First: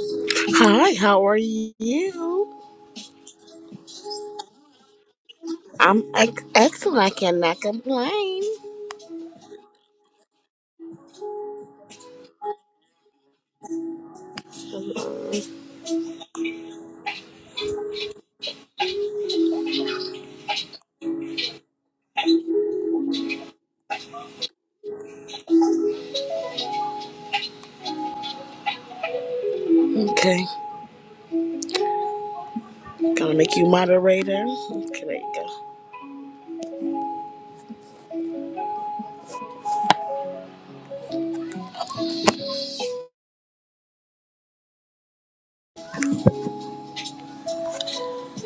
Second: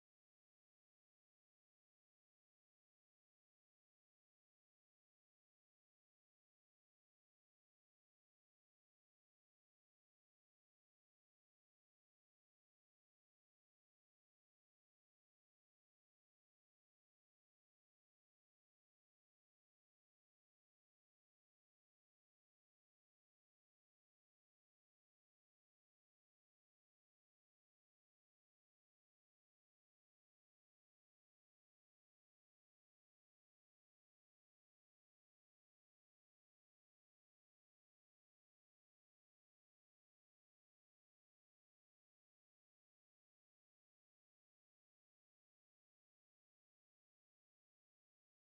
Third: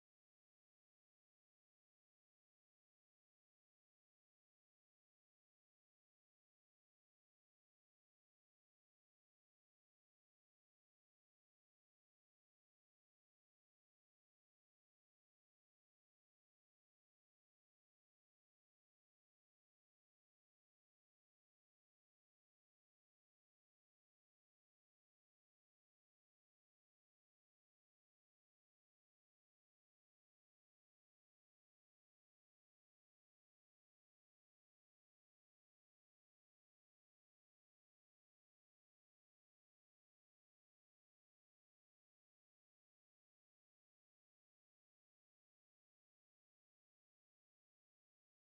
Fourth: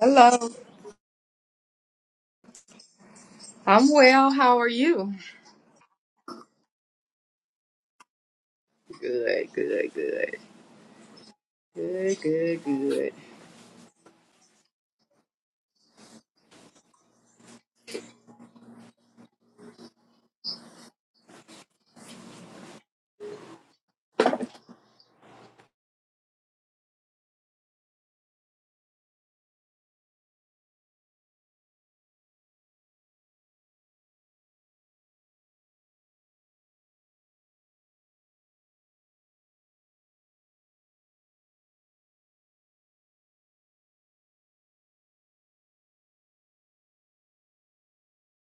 Hello. Hi, how are you? I'm well. How are you? I'm ex- excellent. I cannot complain. Good, good, good. Good, good, good. Okay, gonna make you moderator. Okay, there you go.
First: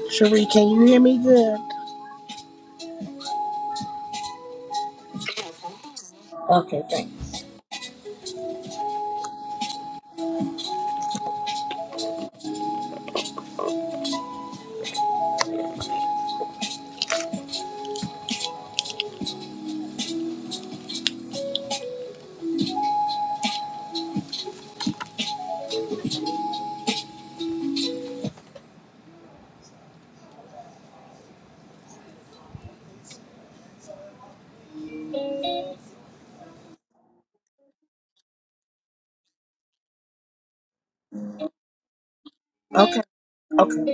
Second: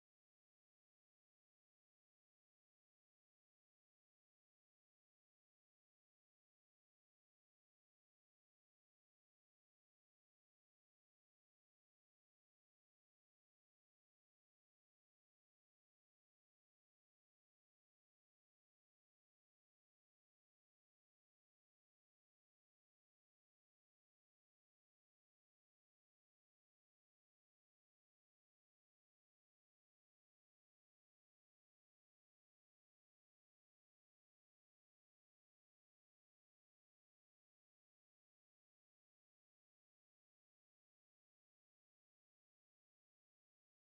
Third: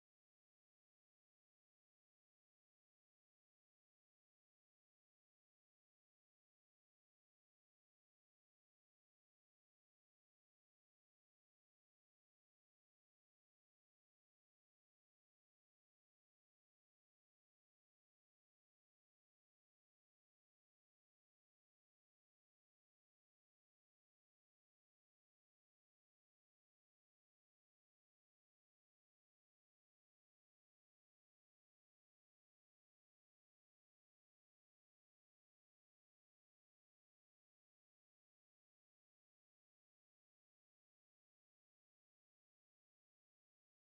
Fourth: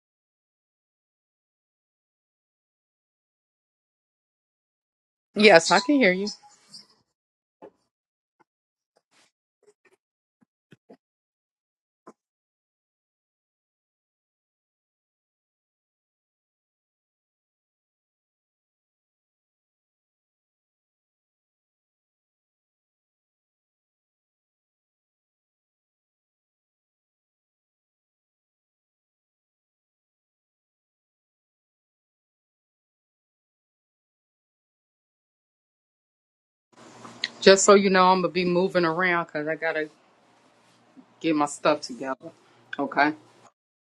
Cherie, can you hear me good? Yes, I can hear you. Okay, thanks. Just so you know, I'm going to be moving around because I got to get my stuff together. Okay, Okay. okay.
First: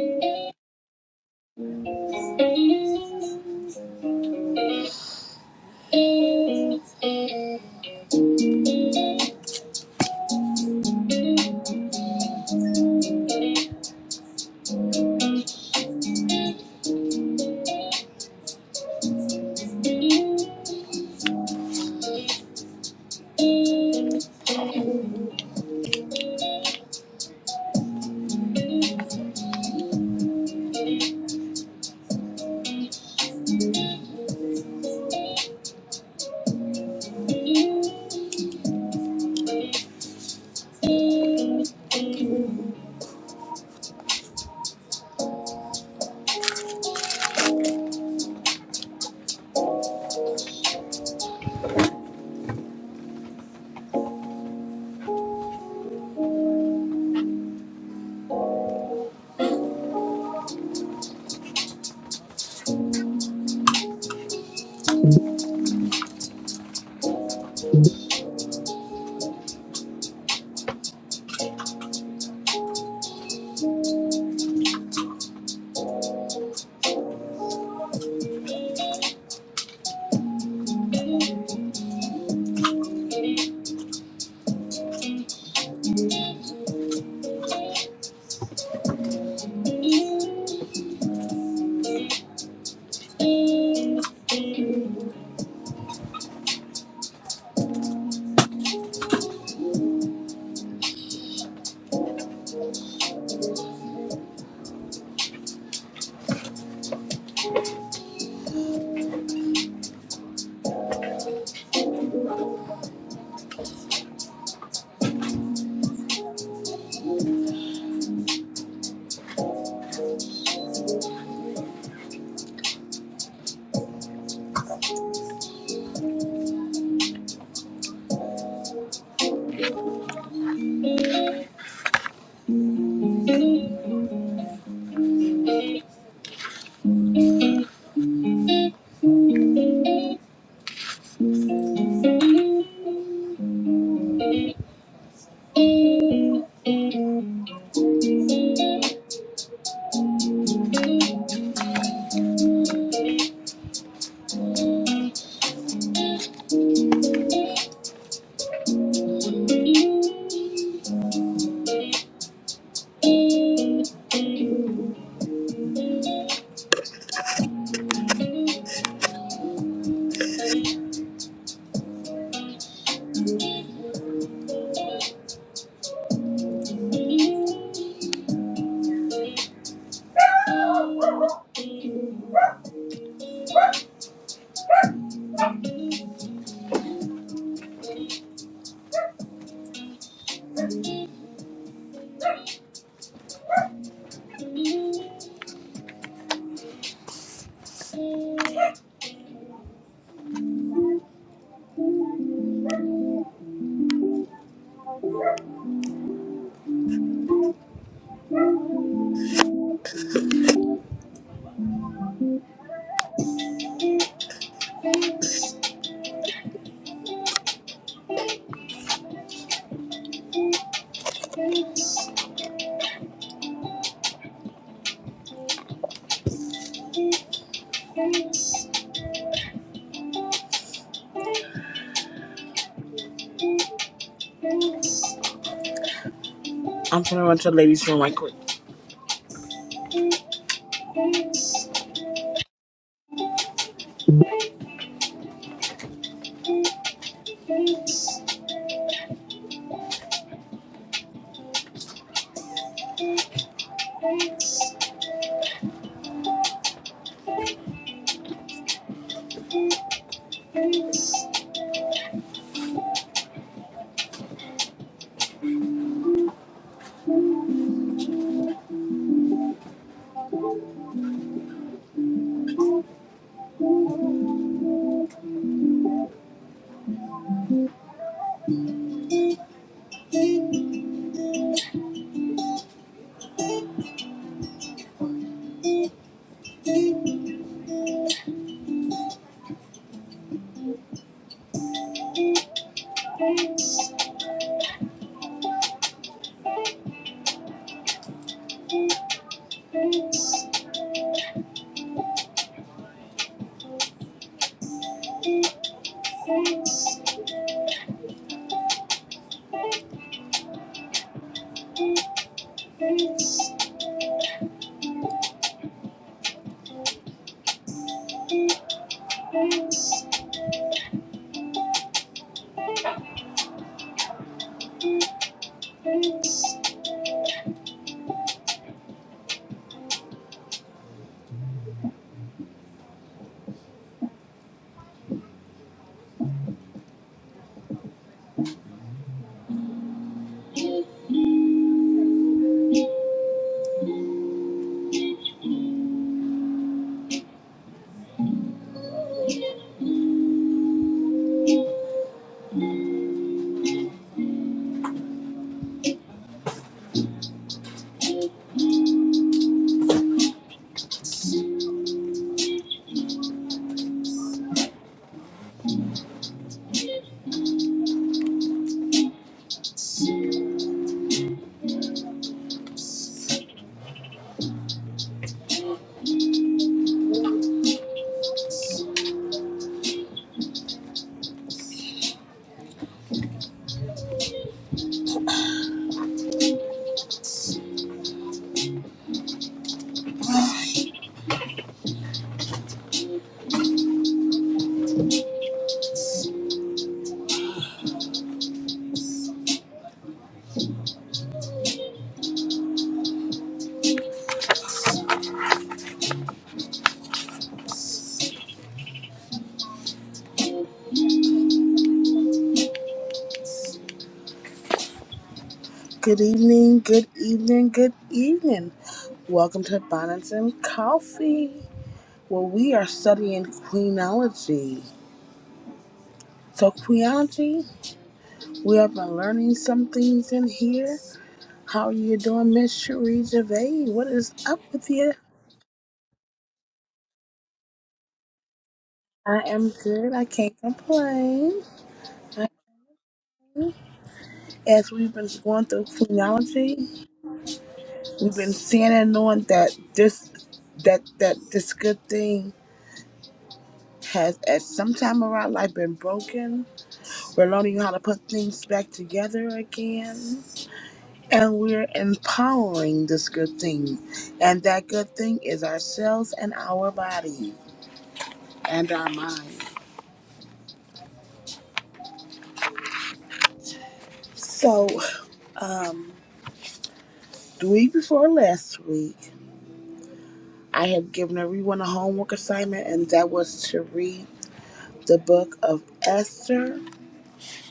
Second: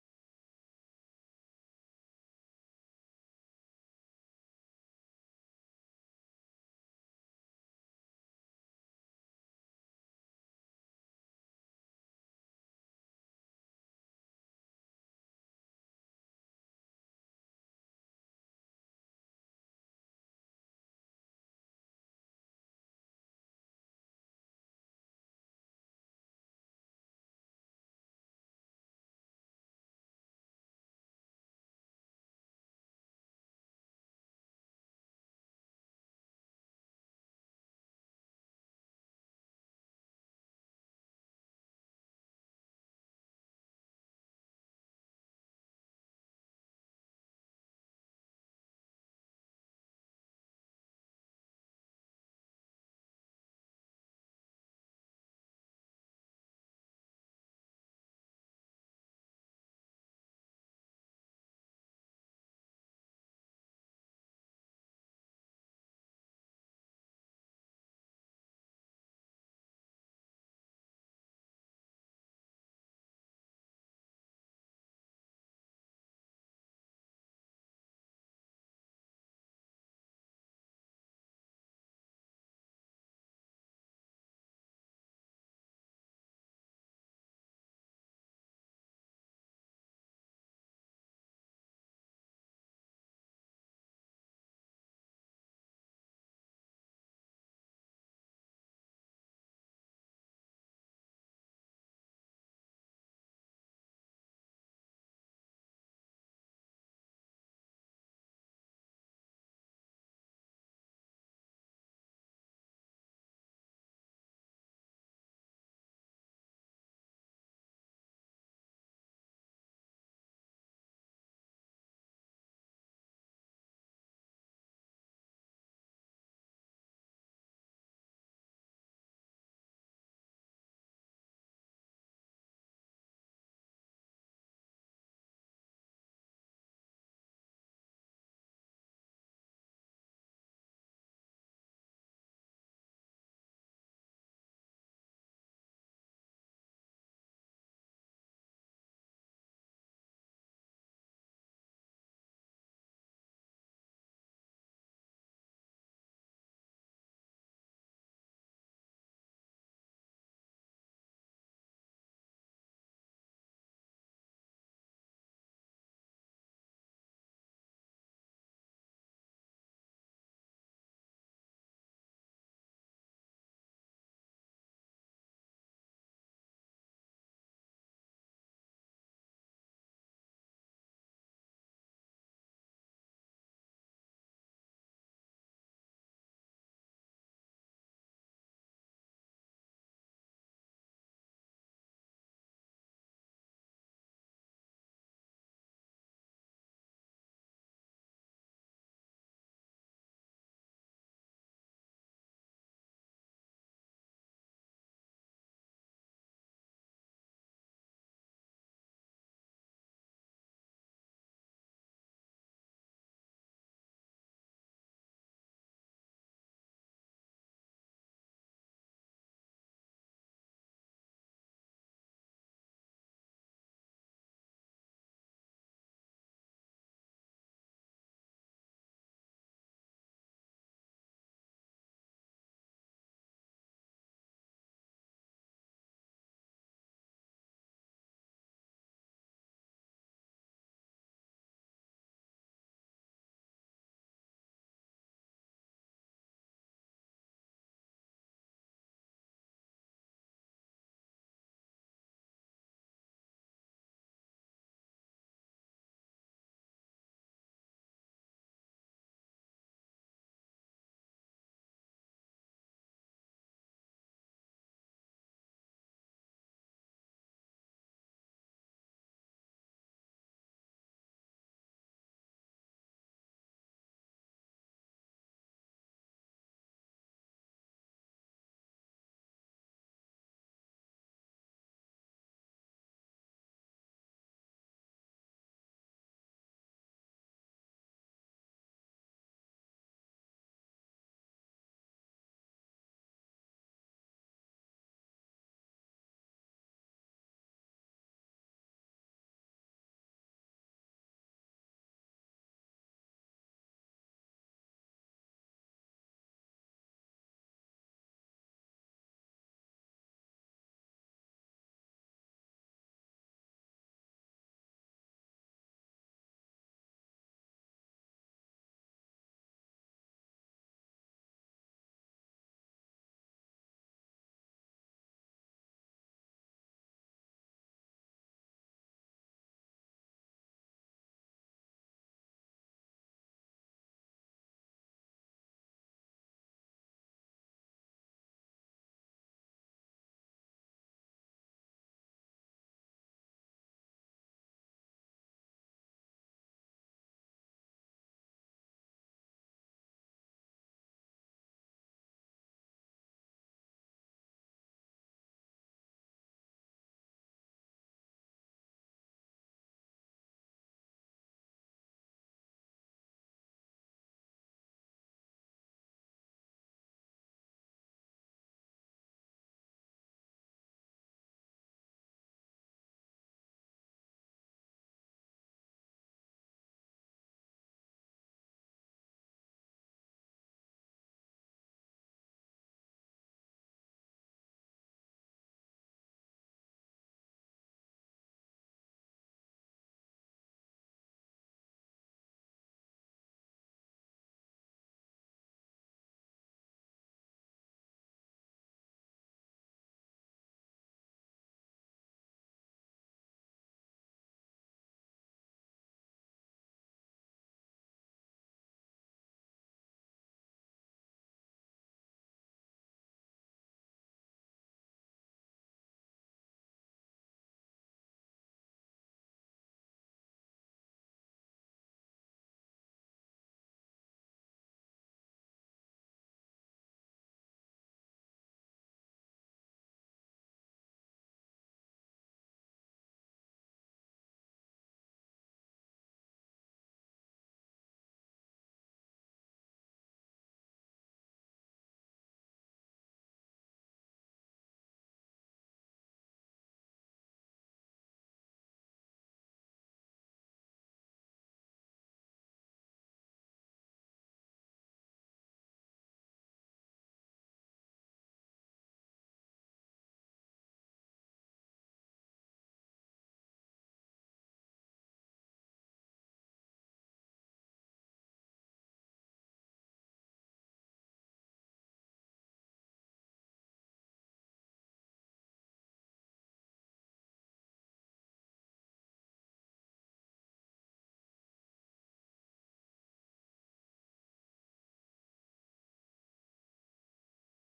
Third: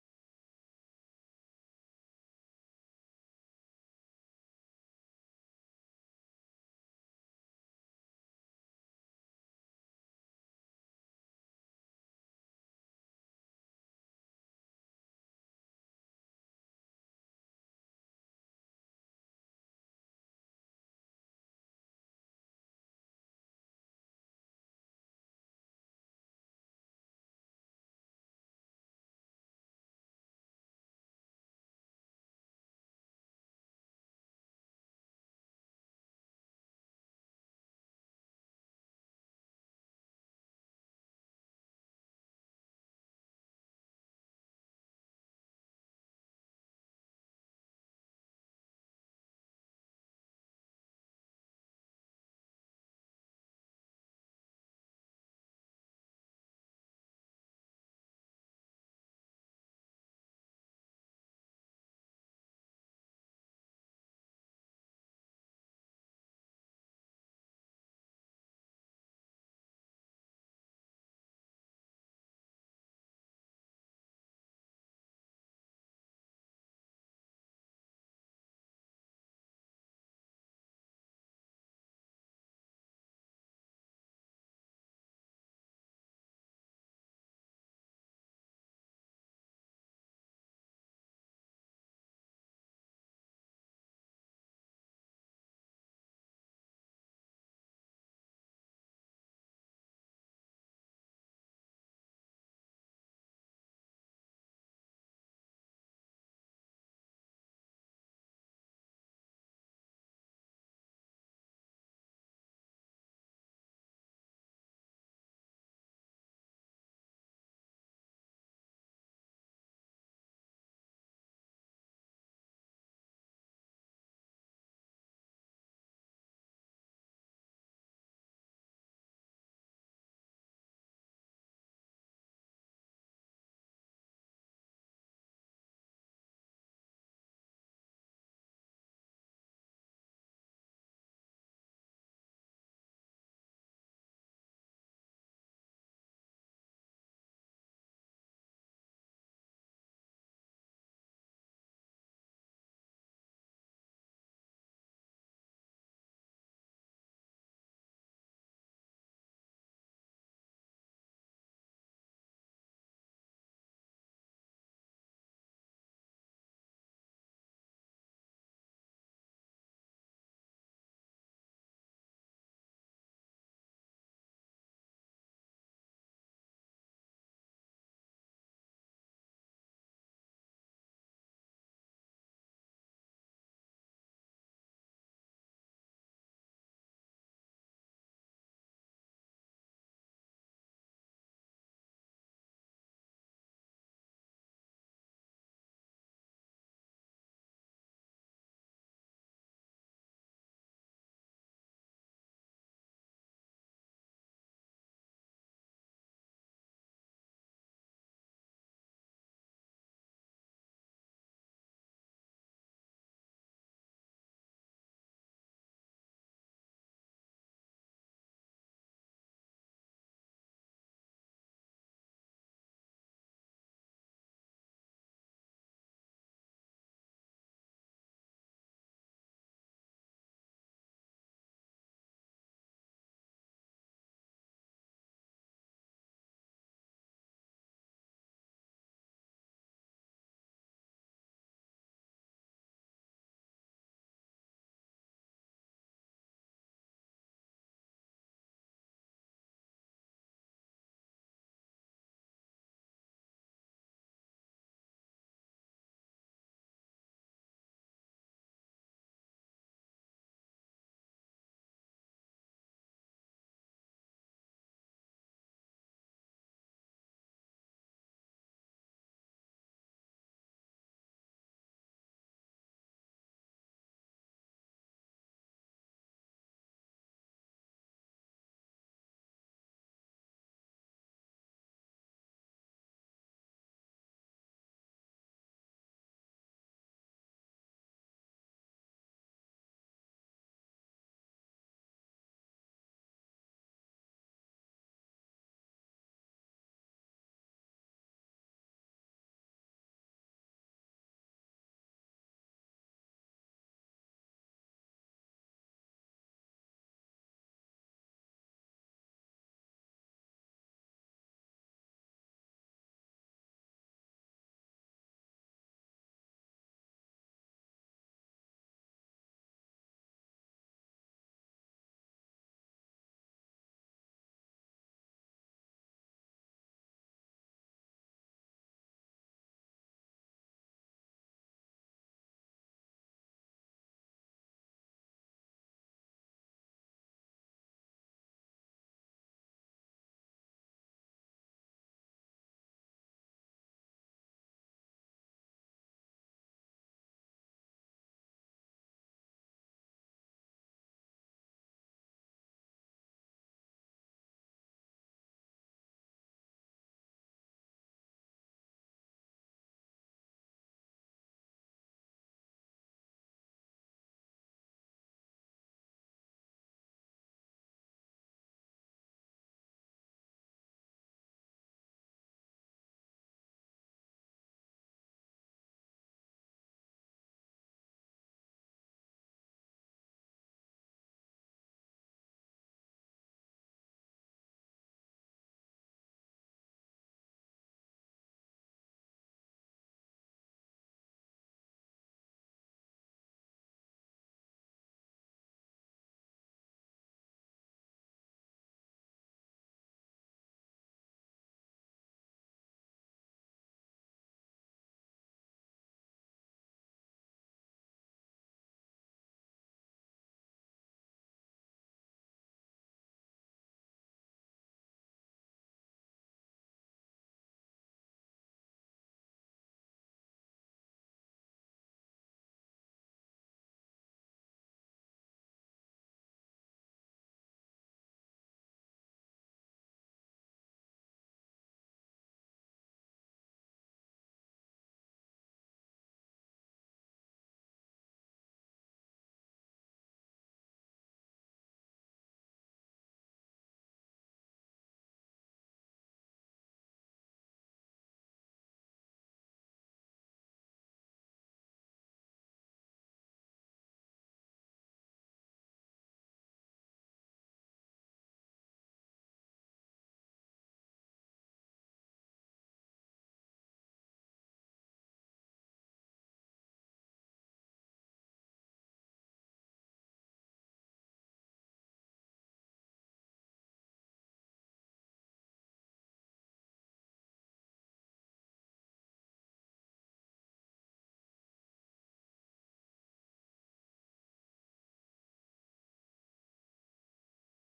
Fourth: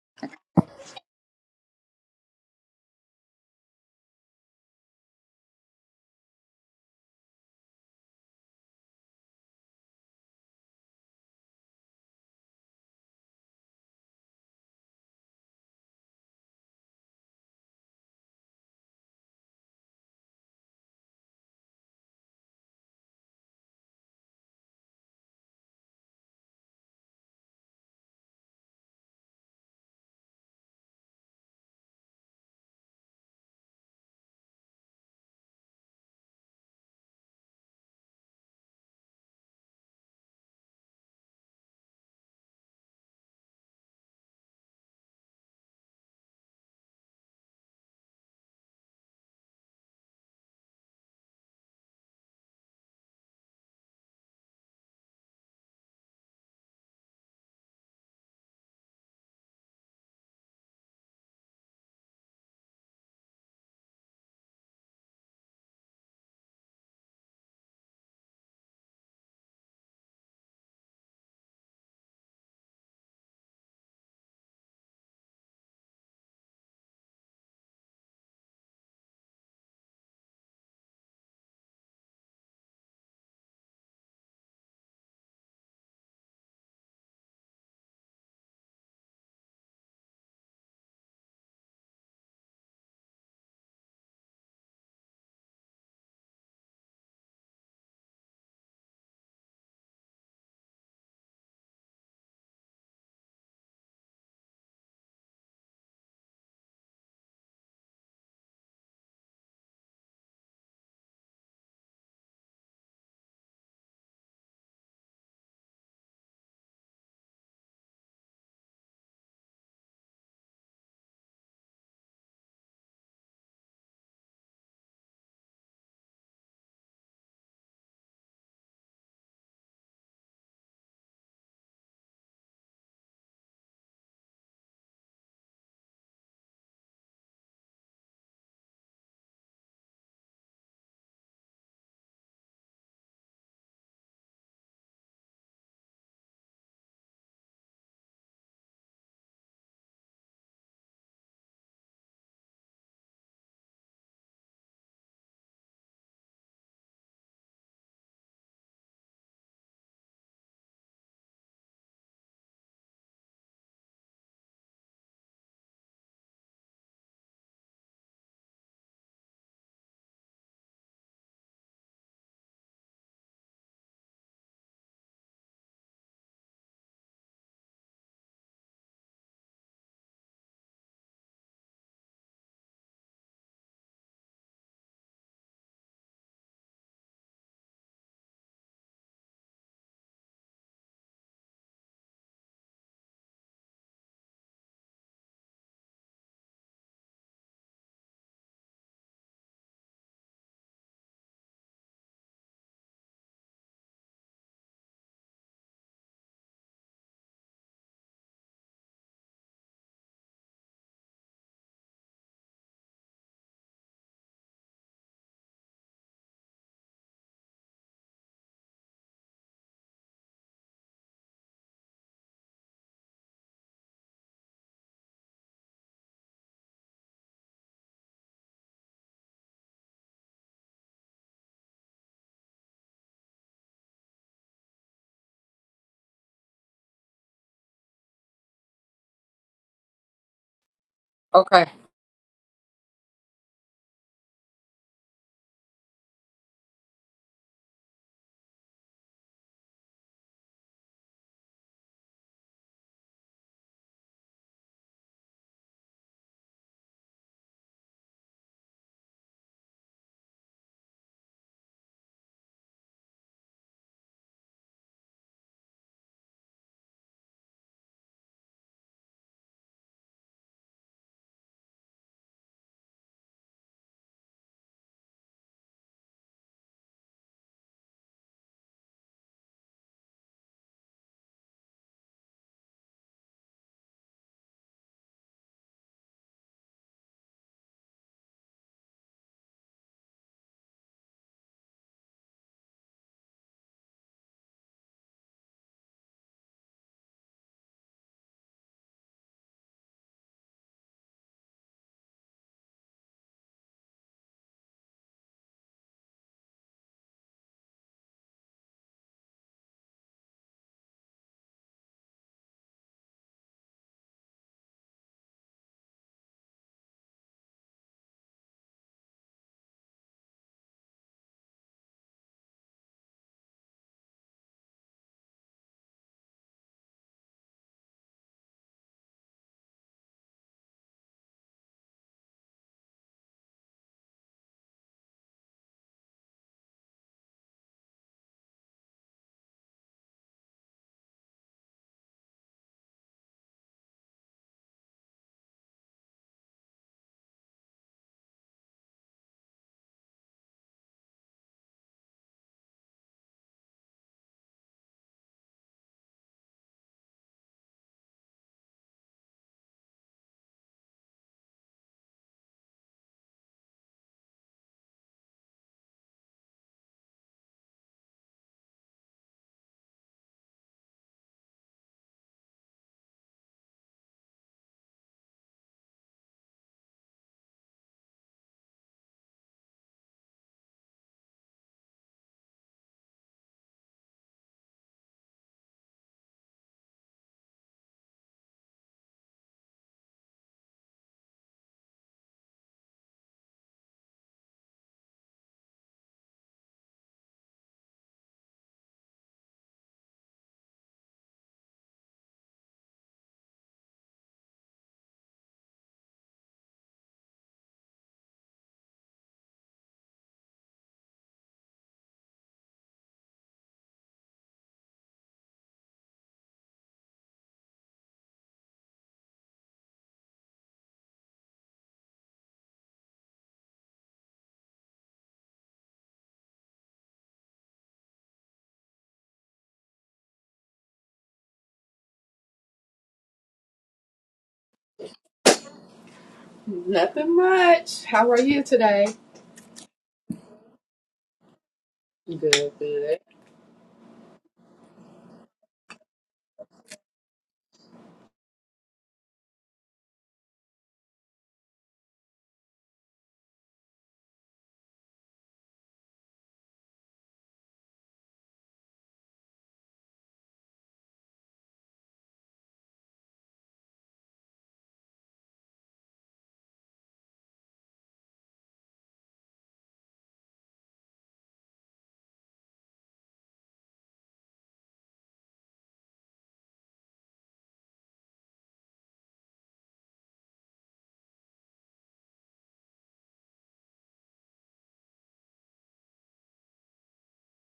I'm going to run to the ladies' room right quick. Okay. Good evening, good evening, good evening. Welcome to Bonnets and Coffee, where we are studying queenology. So, queenology, we have been learning some things in here. How are you doing, Miss Cherie Gervais? What is up with you? Nothing much. How are you today? I am good. I can't complain. Good, good. As we've been going through genealogy, we've been seeing and knowing that this that that this good thing has at some time of our life been broken. We're learning how to put things back together again. And we're empowering this good thing. And that good thing is ourselves and our body and our mind. So, um The week before last week, I had given everyone a homework assignment, and that was to read the book of Esther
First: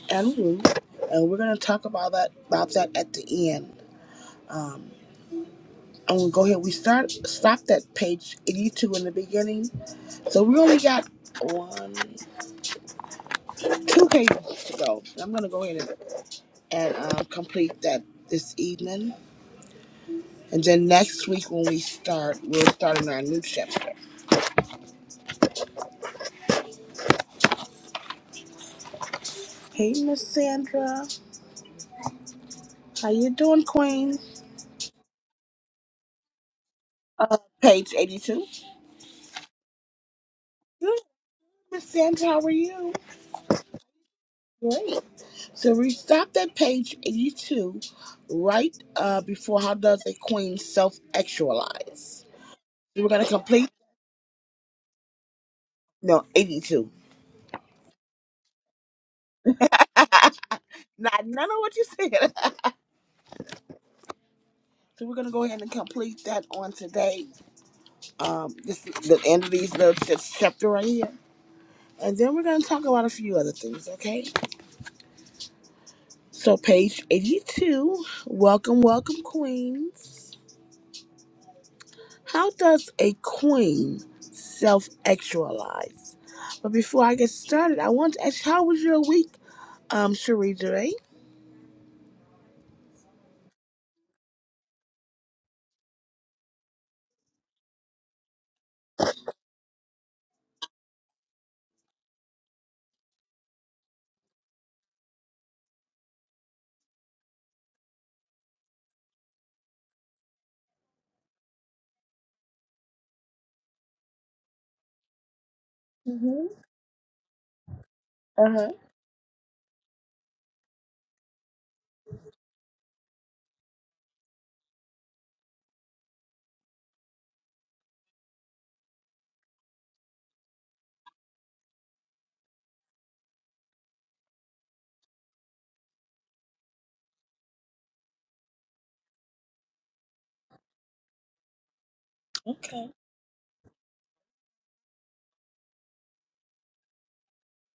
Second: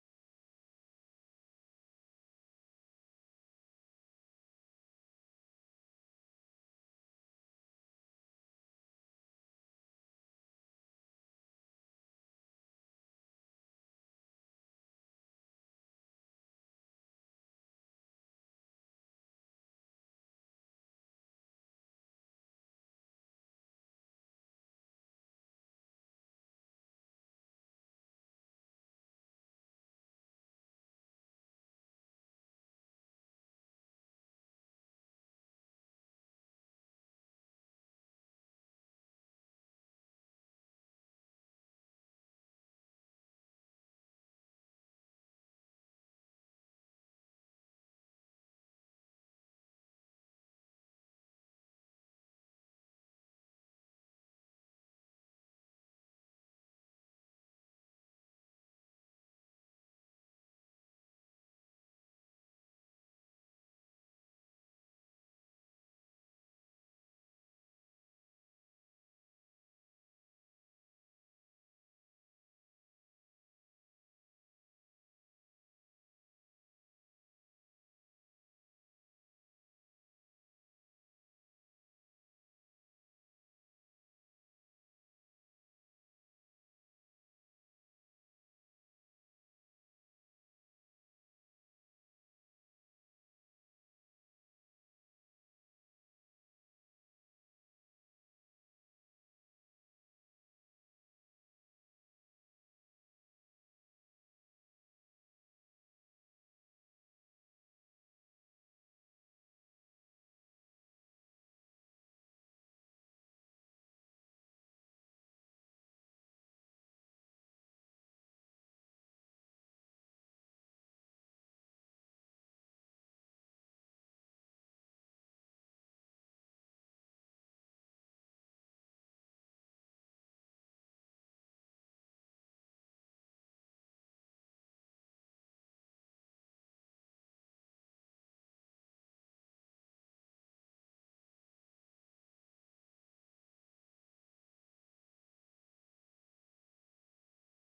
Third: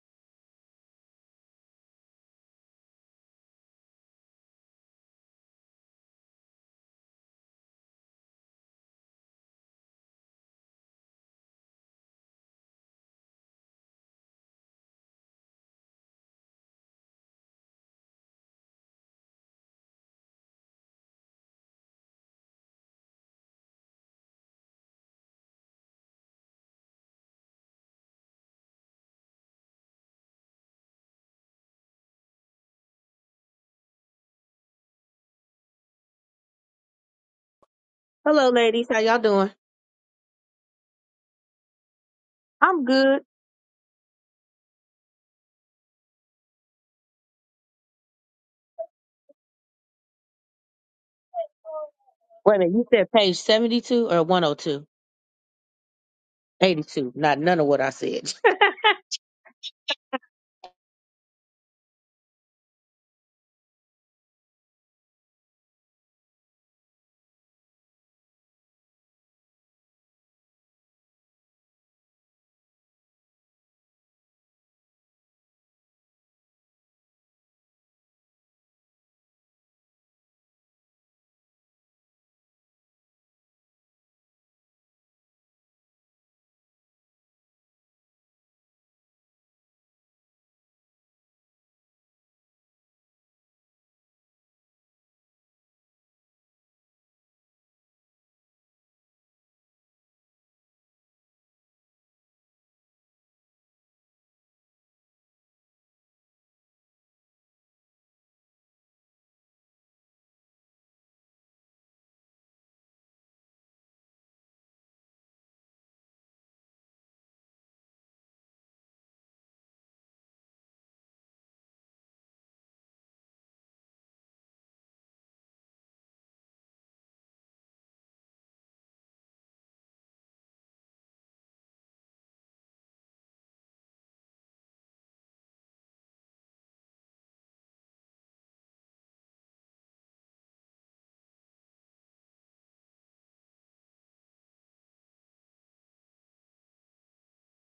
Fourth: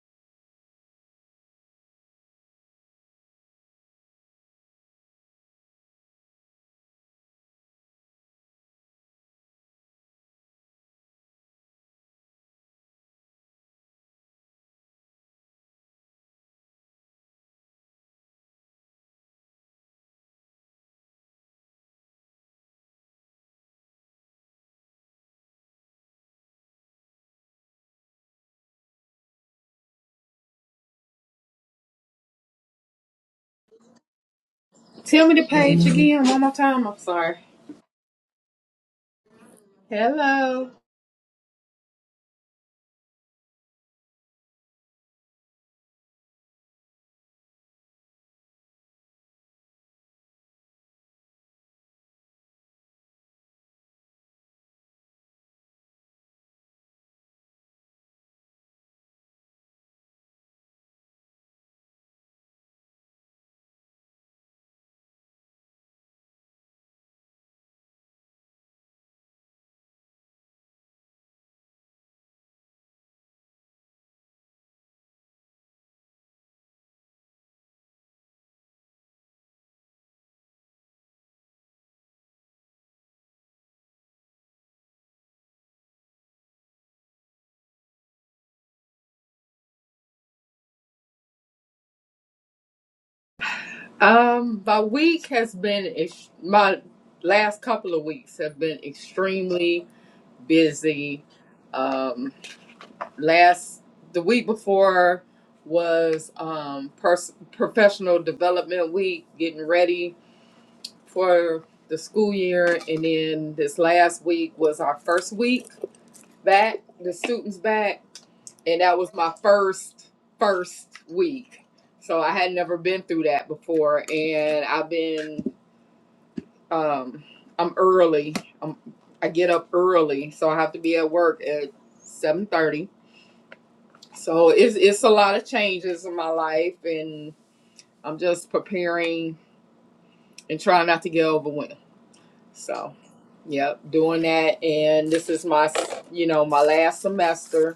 and Ruth. And we're going to talk about that about that at the end. Um, I'm going to go ahead. We start stopped at page 82 in the beginning, so we only got one, two pages to go. I'm going to go ahead and, and um, complete that this evening. And then next week when we start, we'll start in our new chapter. Hey, Miss Sandra. How you doing, Queen? Tell me the page again one more time. I'm Uh, sorry. page 82. Hello, ladies. How y'all doing? Hello. Good, Miss Sandra, how are I'm you? good. Great. So we stopped at page 82, right uh, before how does a queen self-actualize? Wait a minute. You So we're said going to page complete, 72 or 102? no, 82. 82. Not none of what I said. Not none of what you said. so we're going to go ahead and complete that on today. Um, this the end of these little this chapter right here. And then we're going to talk about a few other things, okay? So page 82, welcome, welcome, queens. How does a queen self actualize? But before I get started, I want to ask how was your week, um, Cherie J? Um, my week has been, ex- my last couple of weeks have been extremely busy. Um. last the week before was um pers- professional development week getting ready for the school year and then this last week was our first week back the students back and that was my first first week so i had never been through that before and i've been um i'm early i am i get up early so i have to be at work at seven thirty So it's it's a lot of changes in my life, and I'm just preparing and trying not to get overwhelmed. Okay. So, yep, doing that, and this is my s- you know my last semester,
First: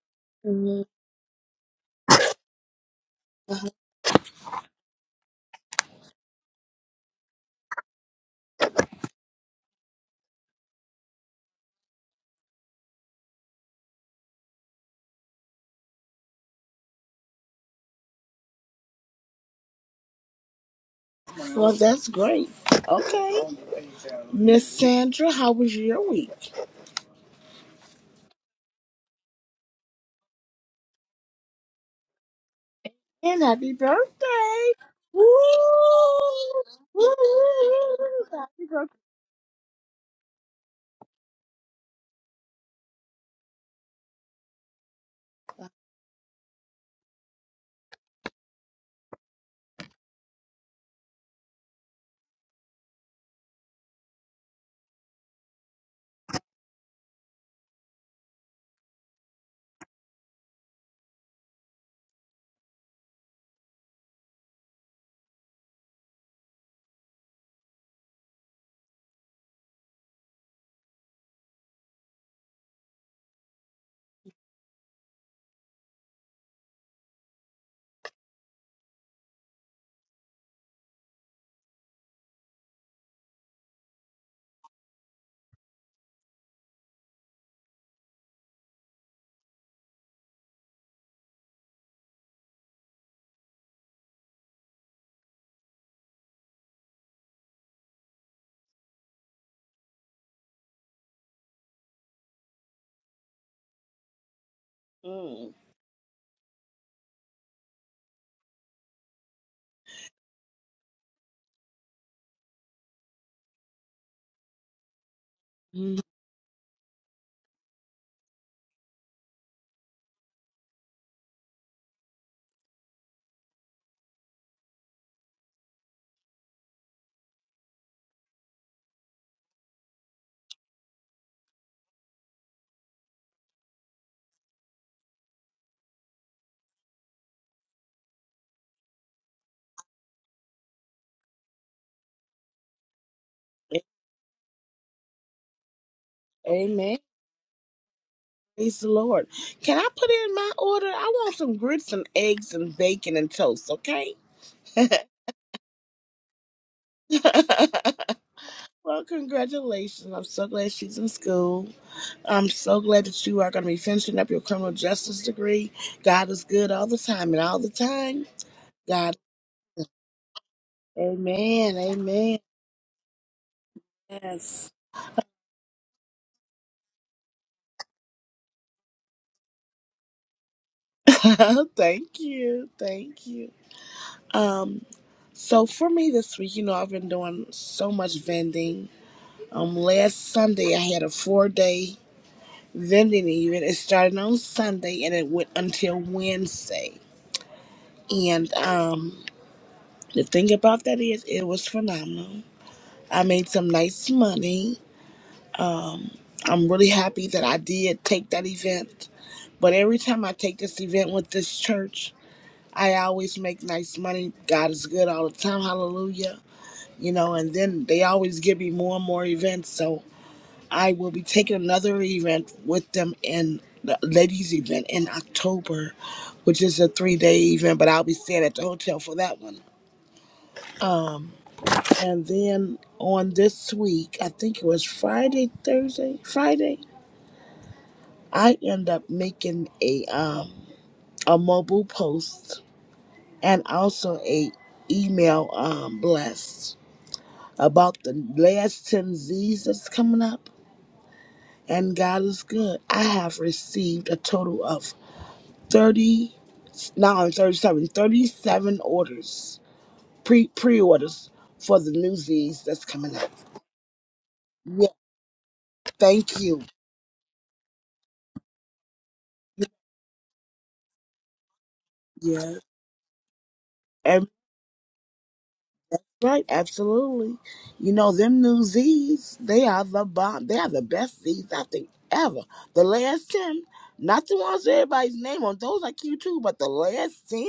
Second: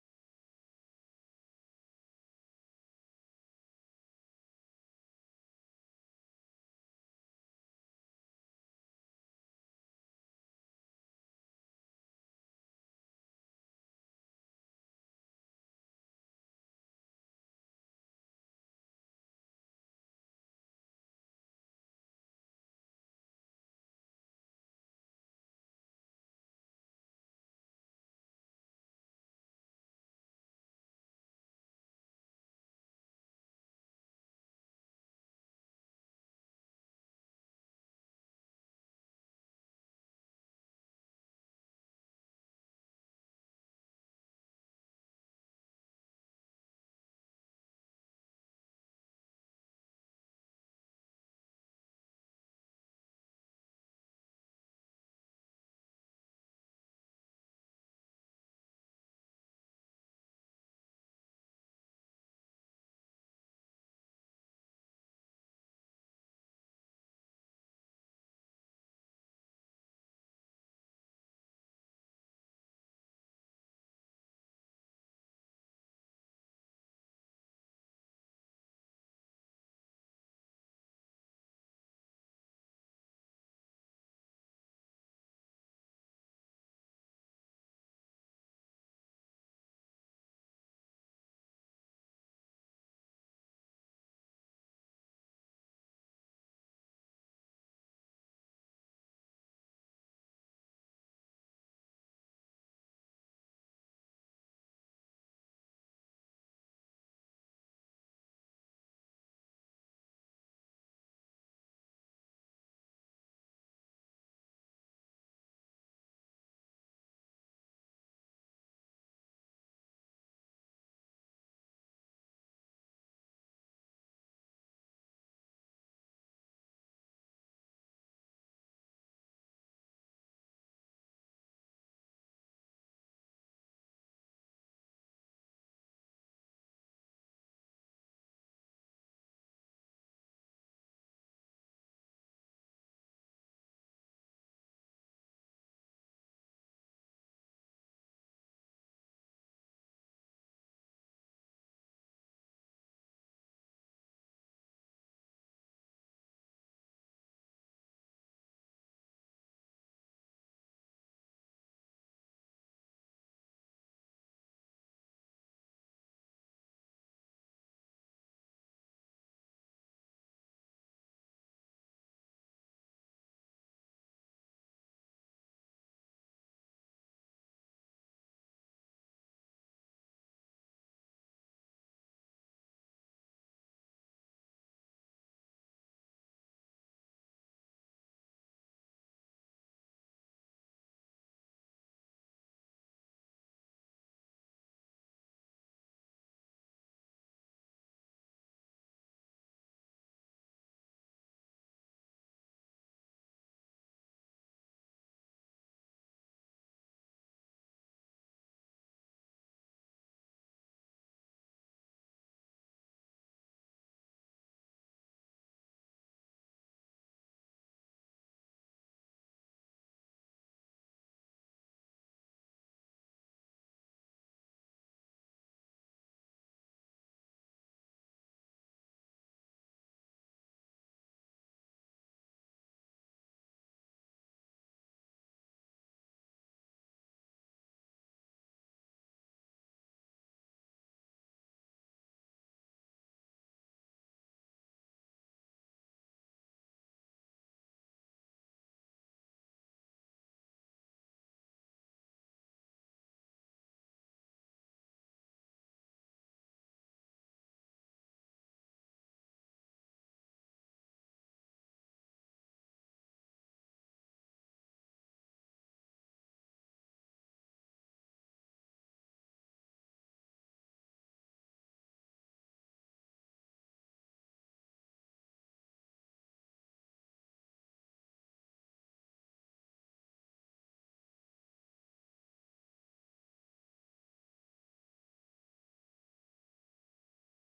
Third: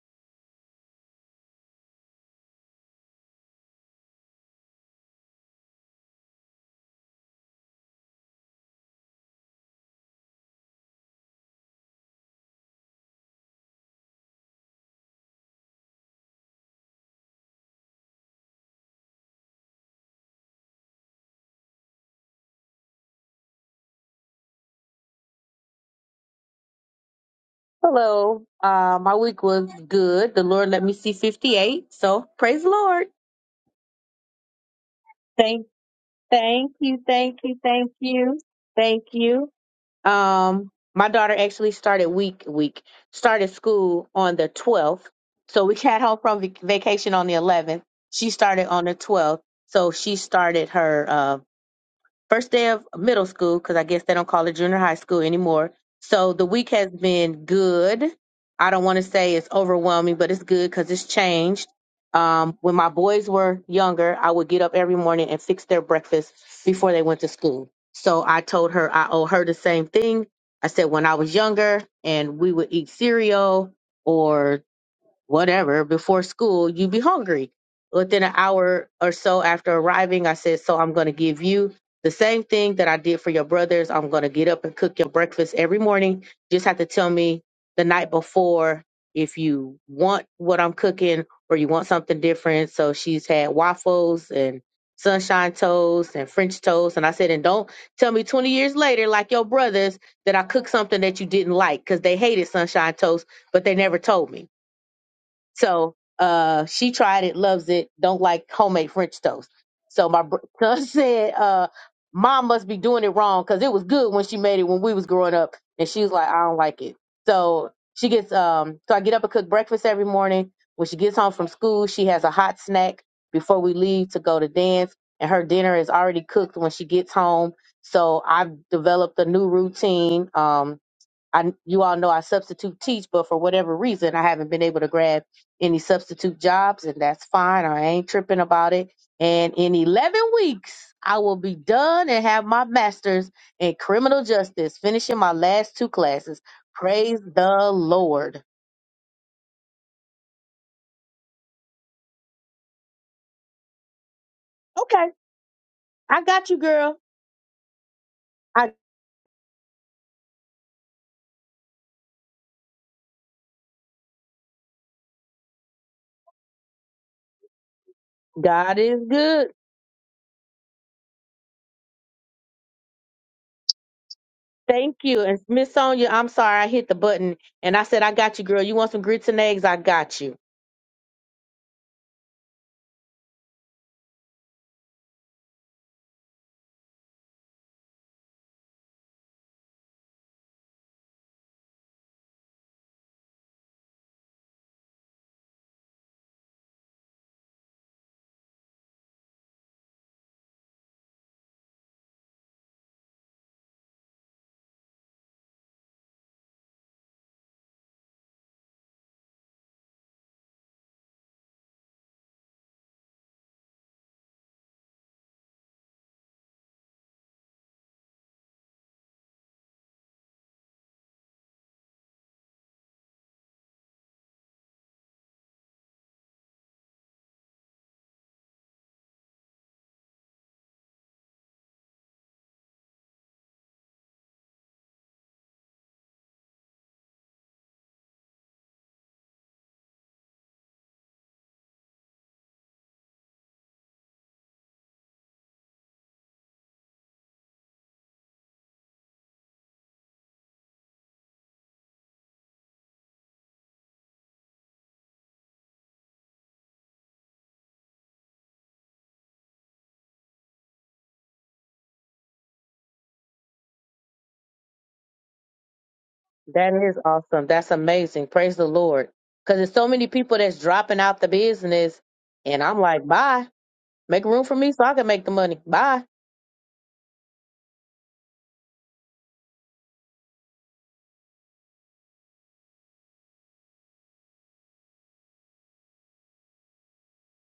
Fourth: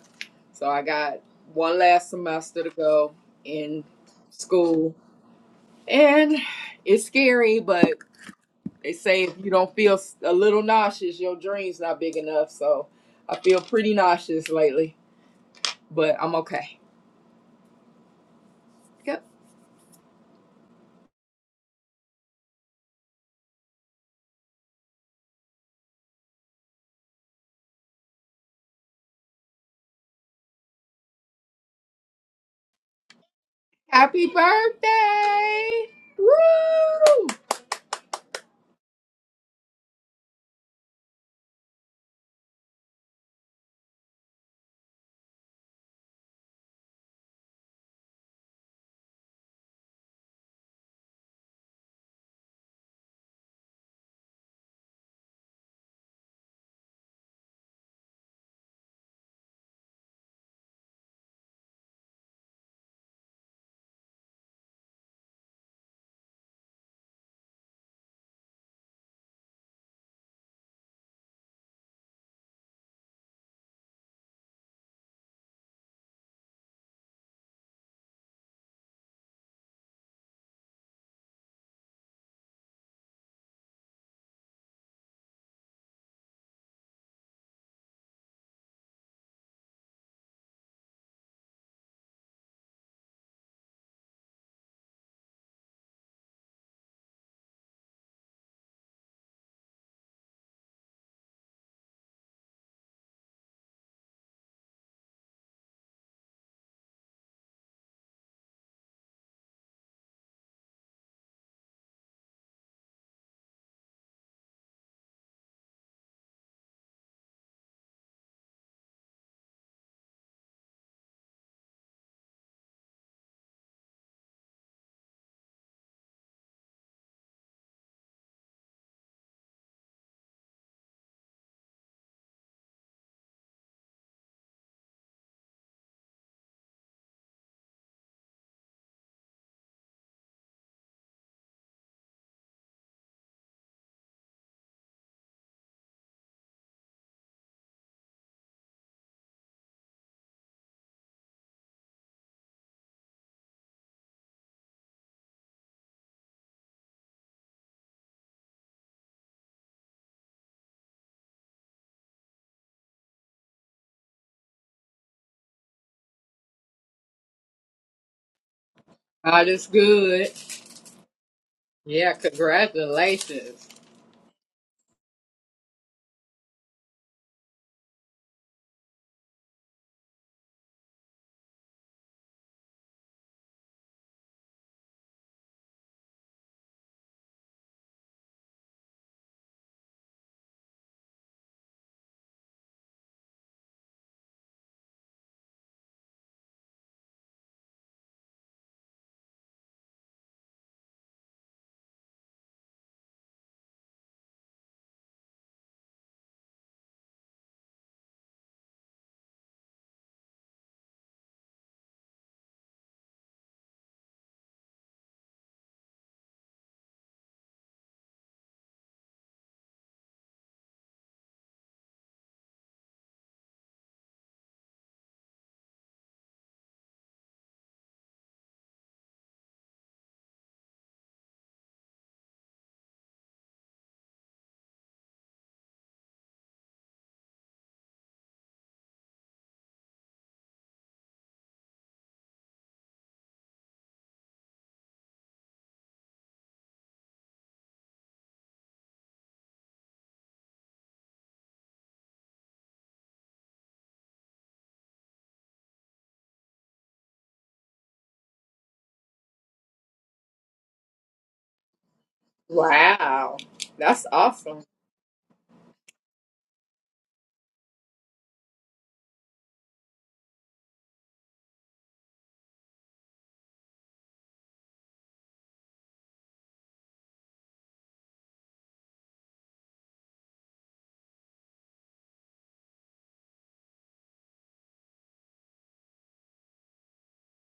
so I Mhm. got one last semester to go in school, and it's scary, but they say if you don't feel s- a little nauseous, your dream's not big enough. So I feel pretty nauseous lately, but I'm okay. Yep. Well, that's great. Okay. Miss Sandra, how was your week? Hello. Uh, my week was good. The Lord let me see 58. So praise the Lord. And happy Happy birthday! Woo! Thank, birthday! thank you. Woo! Woo! Thank you. Thank you. Happy birthday. Thank you. Um, my daughter actually started week, week, started school on the 12th. So we got home from vac- vacation on the 11th. She started on the 12th. So she started her, um. first day of middle school because I guess they don't call it junior high school anymore. So the week has been good. I don't want to say it's overwhelming, but it's good because it's changed. Um, when my boys were younger, I would get up every morning and fix their breakfast before they went to school. So I told her I owe her the same thing. I said when I was younger and we would eat cereal or whatever before school, you'd be hungry. Within an hour or so after arriving, I said, So I'm going to give you the same thing that I did for your brothers. I'm going to get up and cook your breakfast every morning. Just have to tell me the night before if you want what I'm cooking or you want something different. So she's had waffles and sunshine toast and French toast. And I said, And don't tell me 20 years later, like your brothers, that I cooked something that you didn't like because they hated sunshine toast, but they never told me. Mm. So uh, she tried it, loves it, don't like homemade French toast. So my br- son said, uh, Mom must be doing it wrong because it was good when she made it when we was growing up. And Mhm. she was like, I don't like it. So she gets, um, so I get up and cook breakfast every morning. When she gets home from school, she has a hot snack before we leave to go to dance. And her dinner is already cooked when she gets home. So I've developed a new routine. Um, I you all know I substitute teach, but for whatever reason, I haven't been able to grab any substitute jobs, and that's fine. I ain't tripping about it. And in 11 weeks, I will be done and have my master's in criminal justice, finishing my last two classes. Amen. Praise the Lord. Praise the Lord. Can I put in my order? I want some grits and eggs and bacon and toast, okay? Okay, I got you, girl. I Well, congratulations. I'm so glad she's in school. I'm so glad that you are going to be finishing up your criminal justice degree. God is good all the time, and all the time, God is God. God good. is good. Amen. Yeah, Amen. congratulations. Yes. Thank you. And Miss Sonia, I'm sorry I hit the button and I said I got you, girl. You want some grits and eggs? I got you. thank you. Thank you. Um, so for me this week, you know, I've been doing so much vending. Um, last Sunday I had a four day vending event. It started on Sunday and it went until Wednesday. And um The thing about that is, it was phenomenal. I made some nice money. Um, I'm really happy that I did take that event. But every time I take this event with this church, I always make nice money. God is good all the time. Hallelujah. You know, and then they always give me more and more events. So I will be taking another event with them in the ladies' event in October, which is a three day event, but I'll be staying at the hotel for that one. Um, And then on this week, I think it was Friday, Thursday, Friday, I end up making a um a mobile post and also a email um blast about the last 10 Z's that's coming up. And God is good. I have received a total of 30, now I'm 37, thirty-seven orders, pre pre orders for the new Z's that's coming up. Wow. That's awesome. Yeah, thank you. That is awesome. That's amazing. Praise the Lord. Because there's so many people that's dropping out the business, Yeah. and I'm like, bye. and. Make room for me so I can make the money. Bye. Right, absolutely. You know, them new Z's, they are the bomb. They are the best Z's I think ever. The last 10, not the ones with everybody's name on, those are cute too, but the last 10,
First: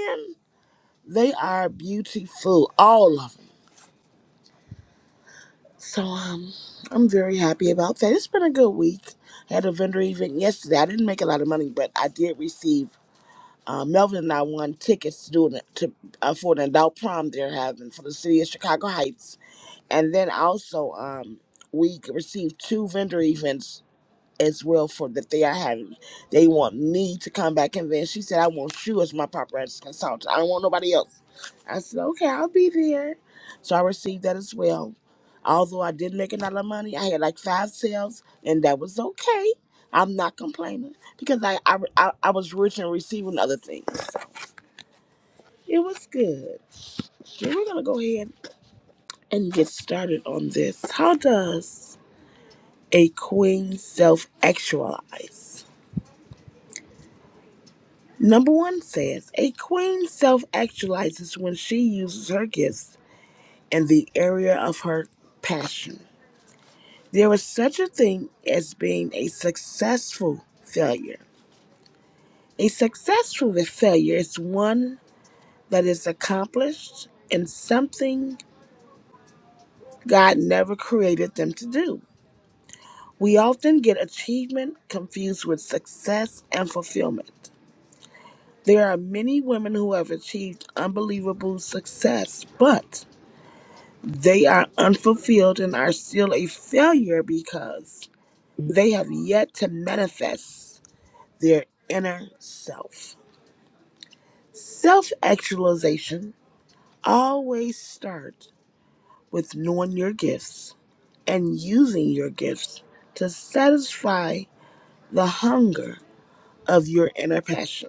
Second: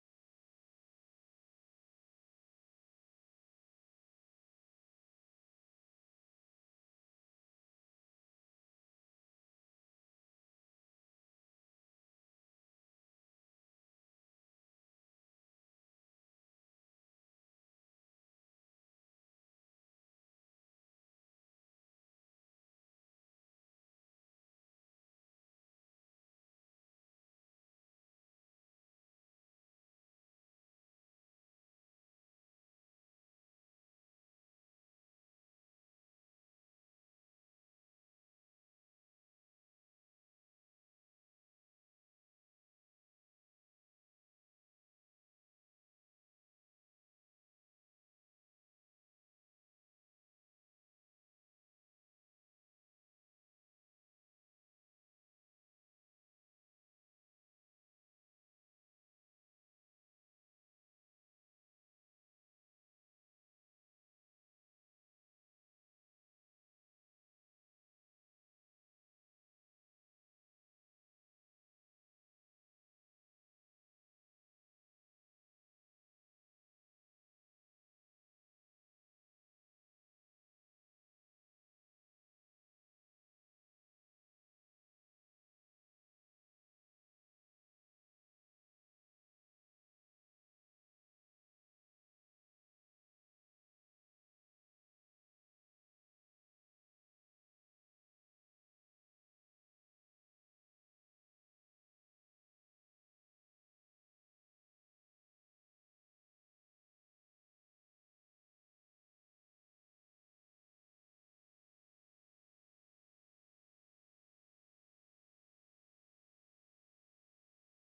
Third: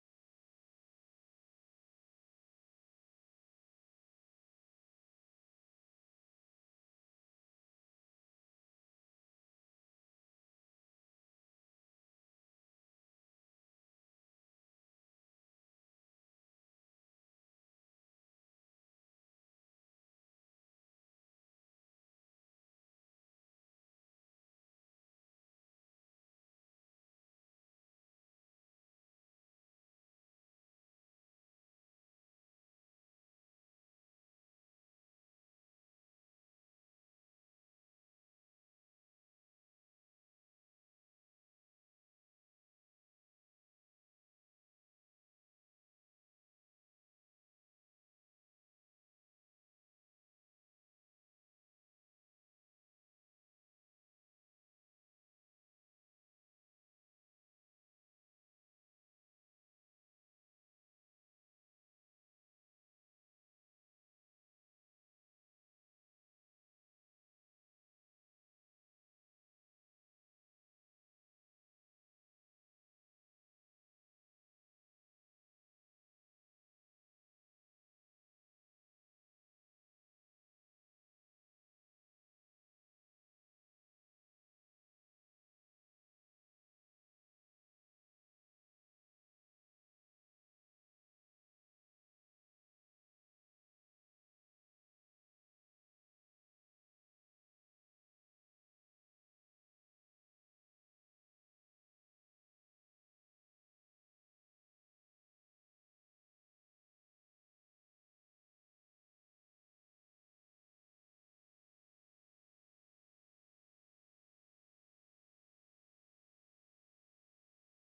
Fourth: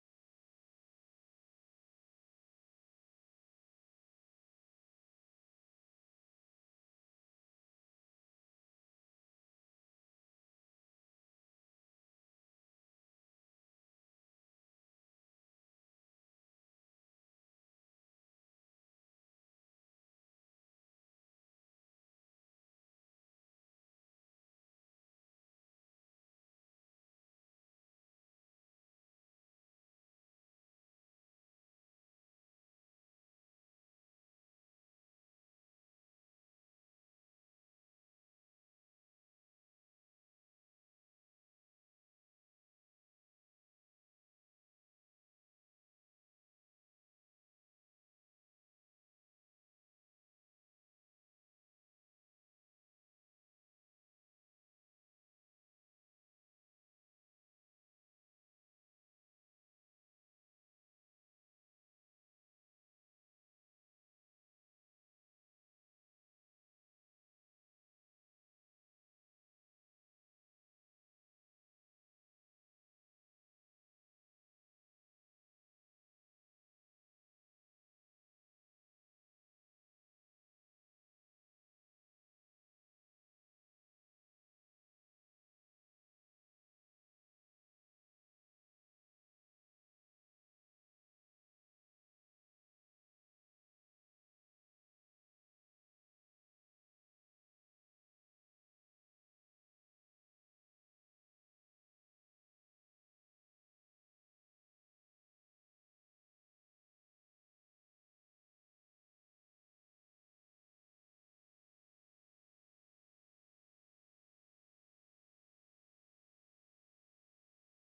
they are beautiful, all of them. So um, I'm very happy about that. It's been a good week. had a vendor event yesterday. I didn't make a lot of money, but I did receive. Uh, Melvin and I won tickets to do an, to uh, for an adult prom they're having for the city of Chicago Heights and then also um we received two vendor events as well for that they are having. They want me to come back and then she said I want you as my paparazzi consultant. I don't want nobody else. I said, Okay, I'll be there. So I received that as well. Although I didn't make a lot of money, I had like five sales and that was okay. I'm not complaining because I I, I, I was rich and receiving other things. It was good. Yeah, we're gonna go ahead and get started on this. How does A queen self actualizes. Number one says a queen self actualizes when she uses her gifts in the area of her passion. There is such a thing as being a successful failure. A successful failure is one that is accomplished in something God never created them to do. We often get achievement confused with success and fulfillment. There are many women who have achieved unbelievable success, but they are unfulfilled and are still a failure because they have yet to manifest their inner self. Self actualization always starts with knowing your gifts and using your gifts to satisfy the hunger of your inner passion.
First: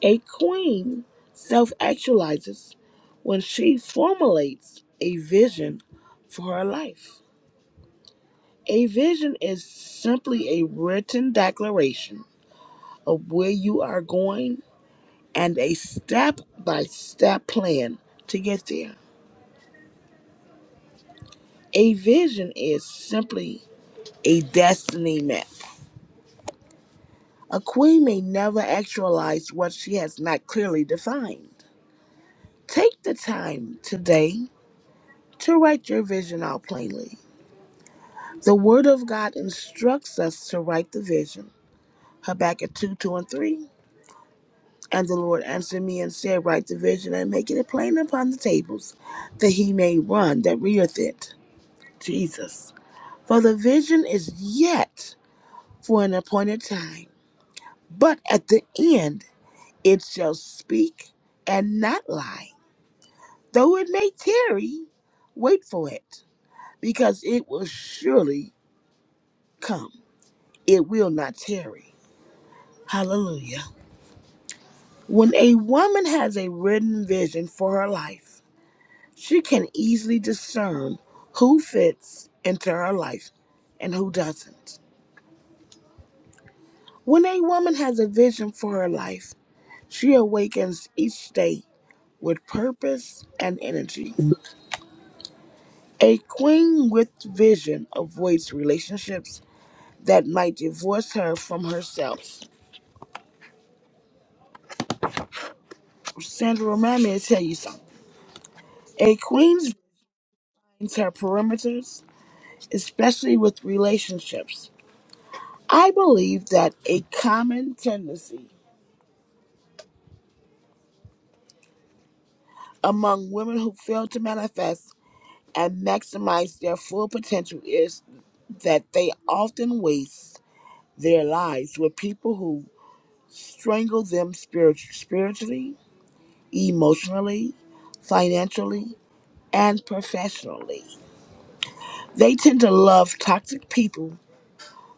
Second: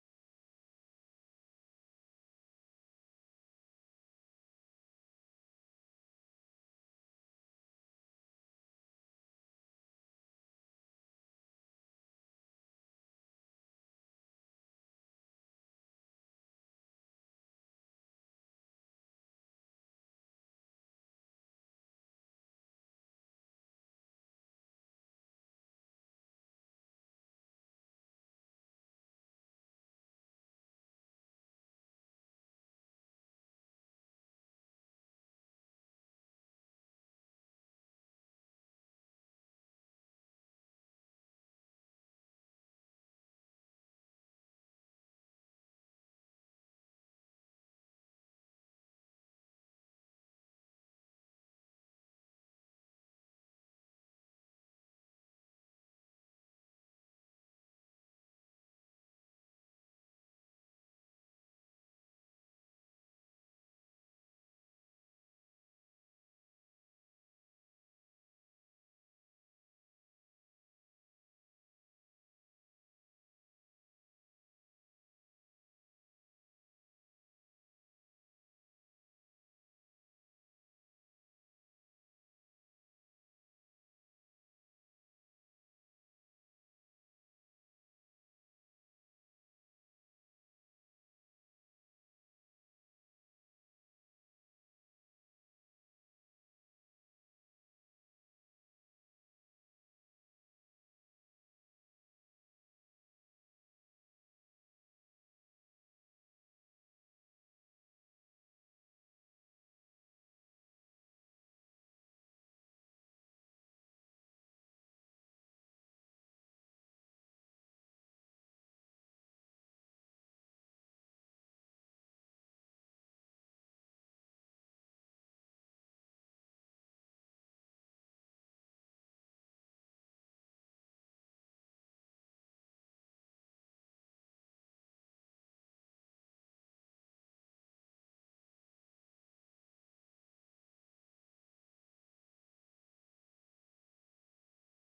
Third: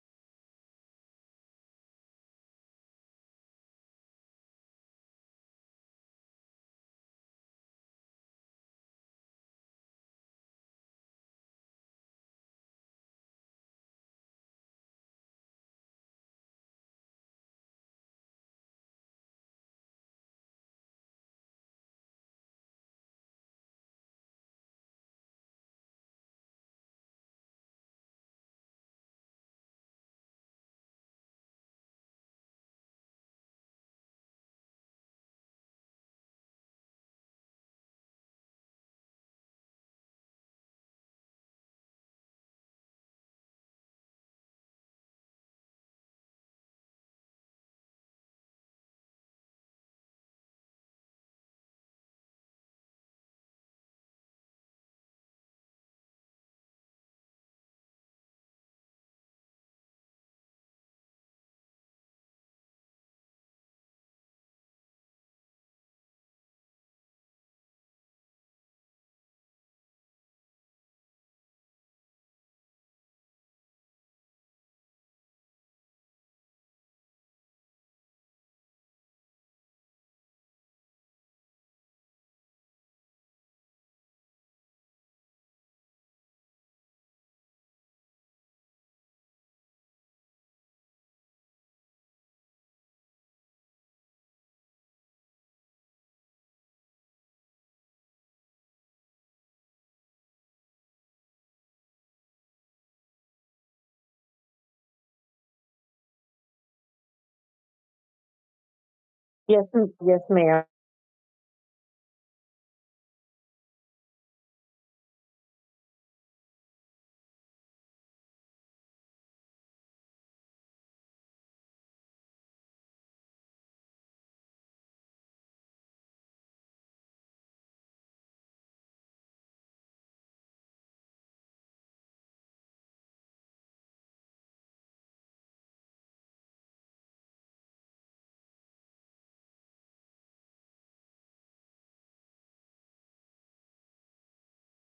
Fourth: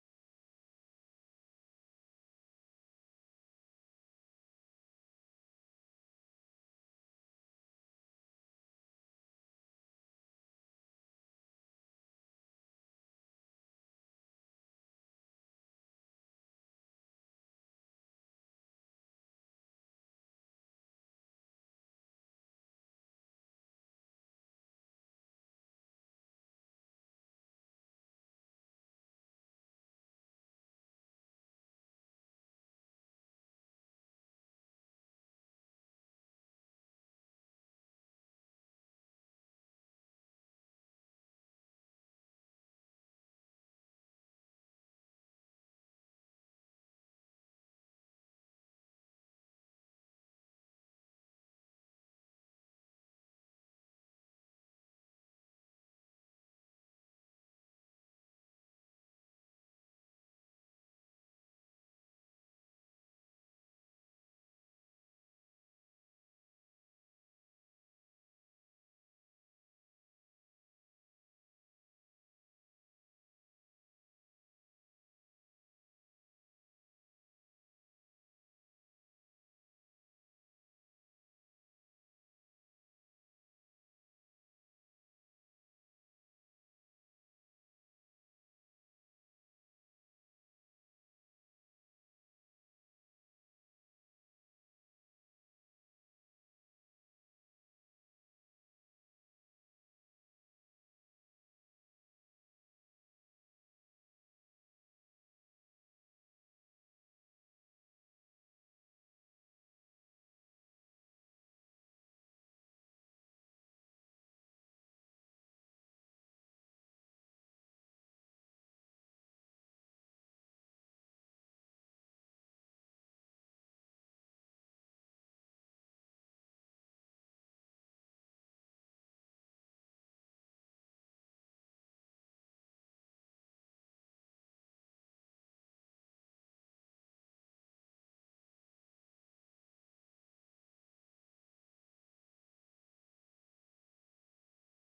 A queen self actualizes when she formulates a vision for her life. A vision is simply a written declaration of where you are going and a step by step plan to get there. A vision is simply a destiny map. A queen may never actualize what she has not clearly defined. Take the time today to write your vision out plainly The Word of God instructs us to write the vision. Habakkuk 2 2 and 3. And the Lord answered me and said, Write the vision and make it plain upon the tables, that he may run that readeth it. Jesus. For the vision is yet for an appointed time, but at the end it shall speak and not lie. Though it may tarry, wait for it, because it will surely come. It will not tarry. Hallelujah. When a woman has a written vision for her life, she can easily discern who fits into her life and who doesn't. When a woman has a vision for her life, she awakens each day with purpose and energy. A queen with vision avoids relationships that might divorce her from herself. Sandra, remind me to tell you something. A Yes, queen's m- yes, ma'am. minds her perimeters, especially with relationships I believe that a common tendency among women who fail to manifest and maximize their full potential is that they often waste their lives with people who strangle them spirit- spiritually, emotionally, financially, and professionally. They tend to love toxic people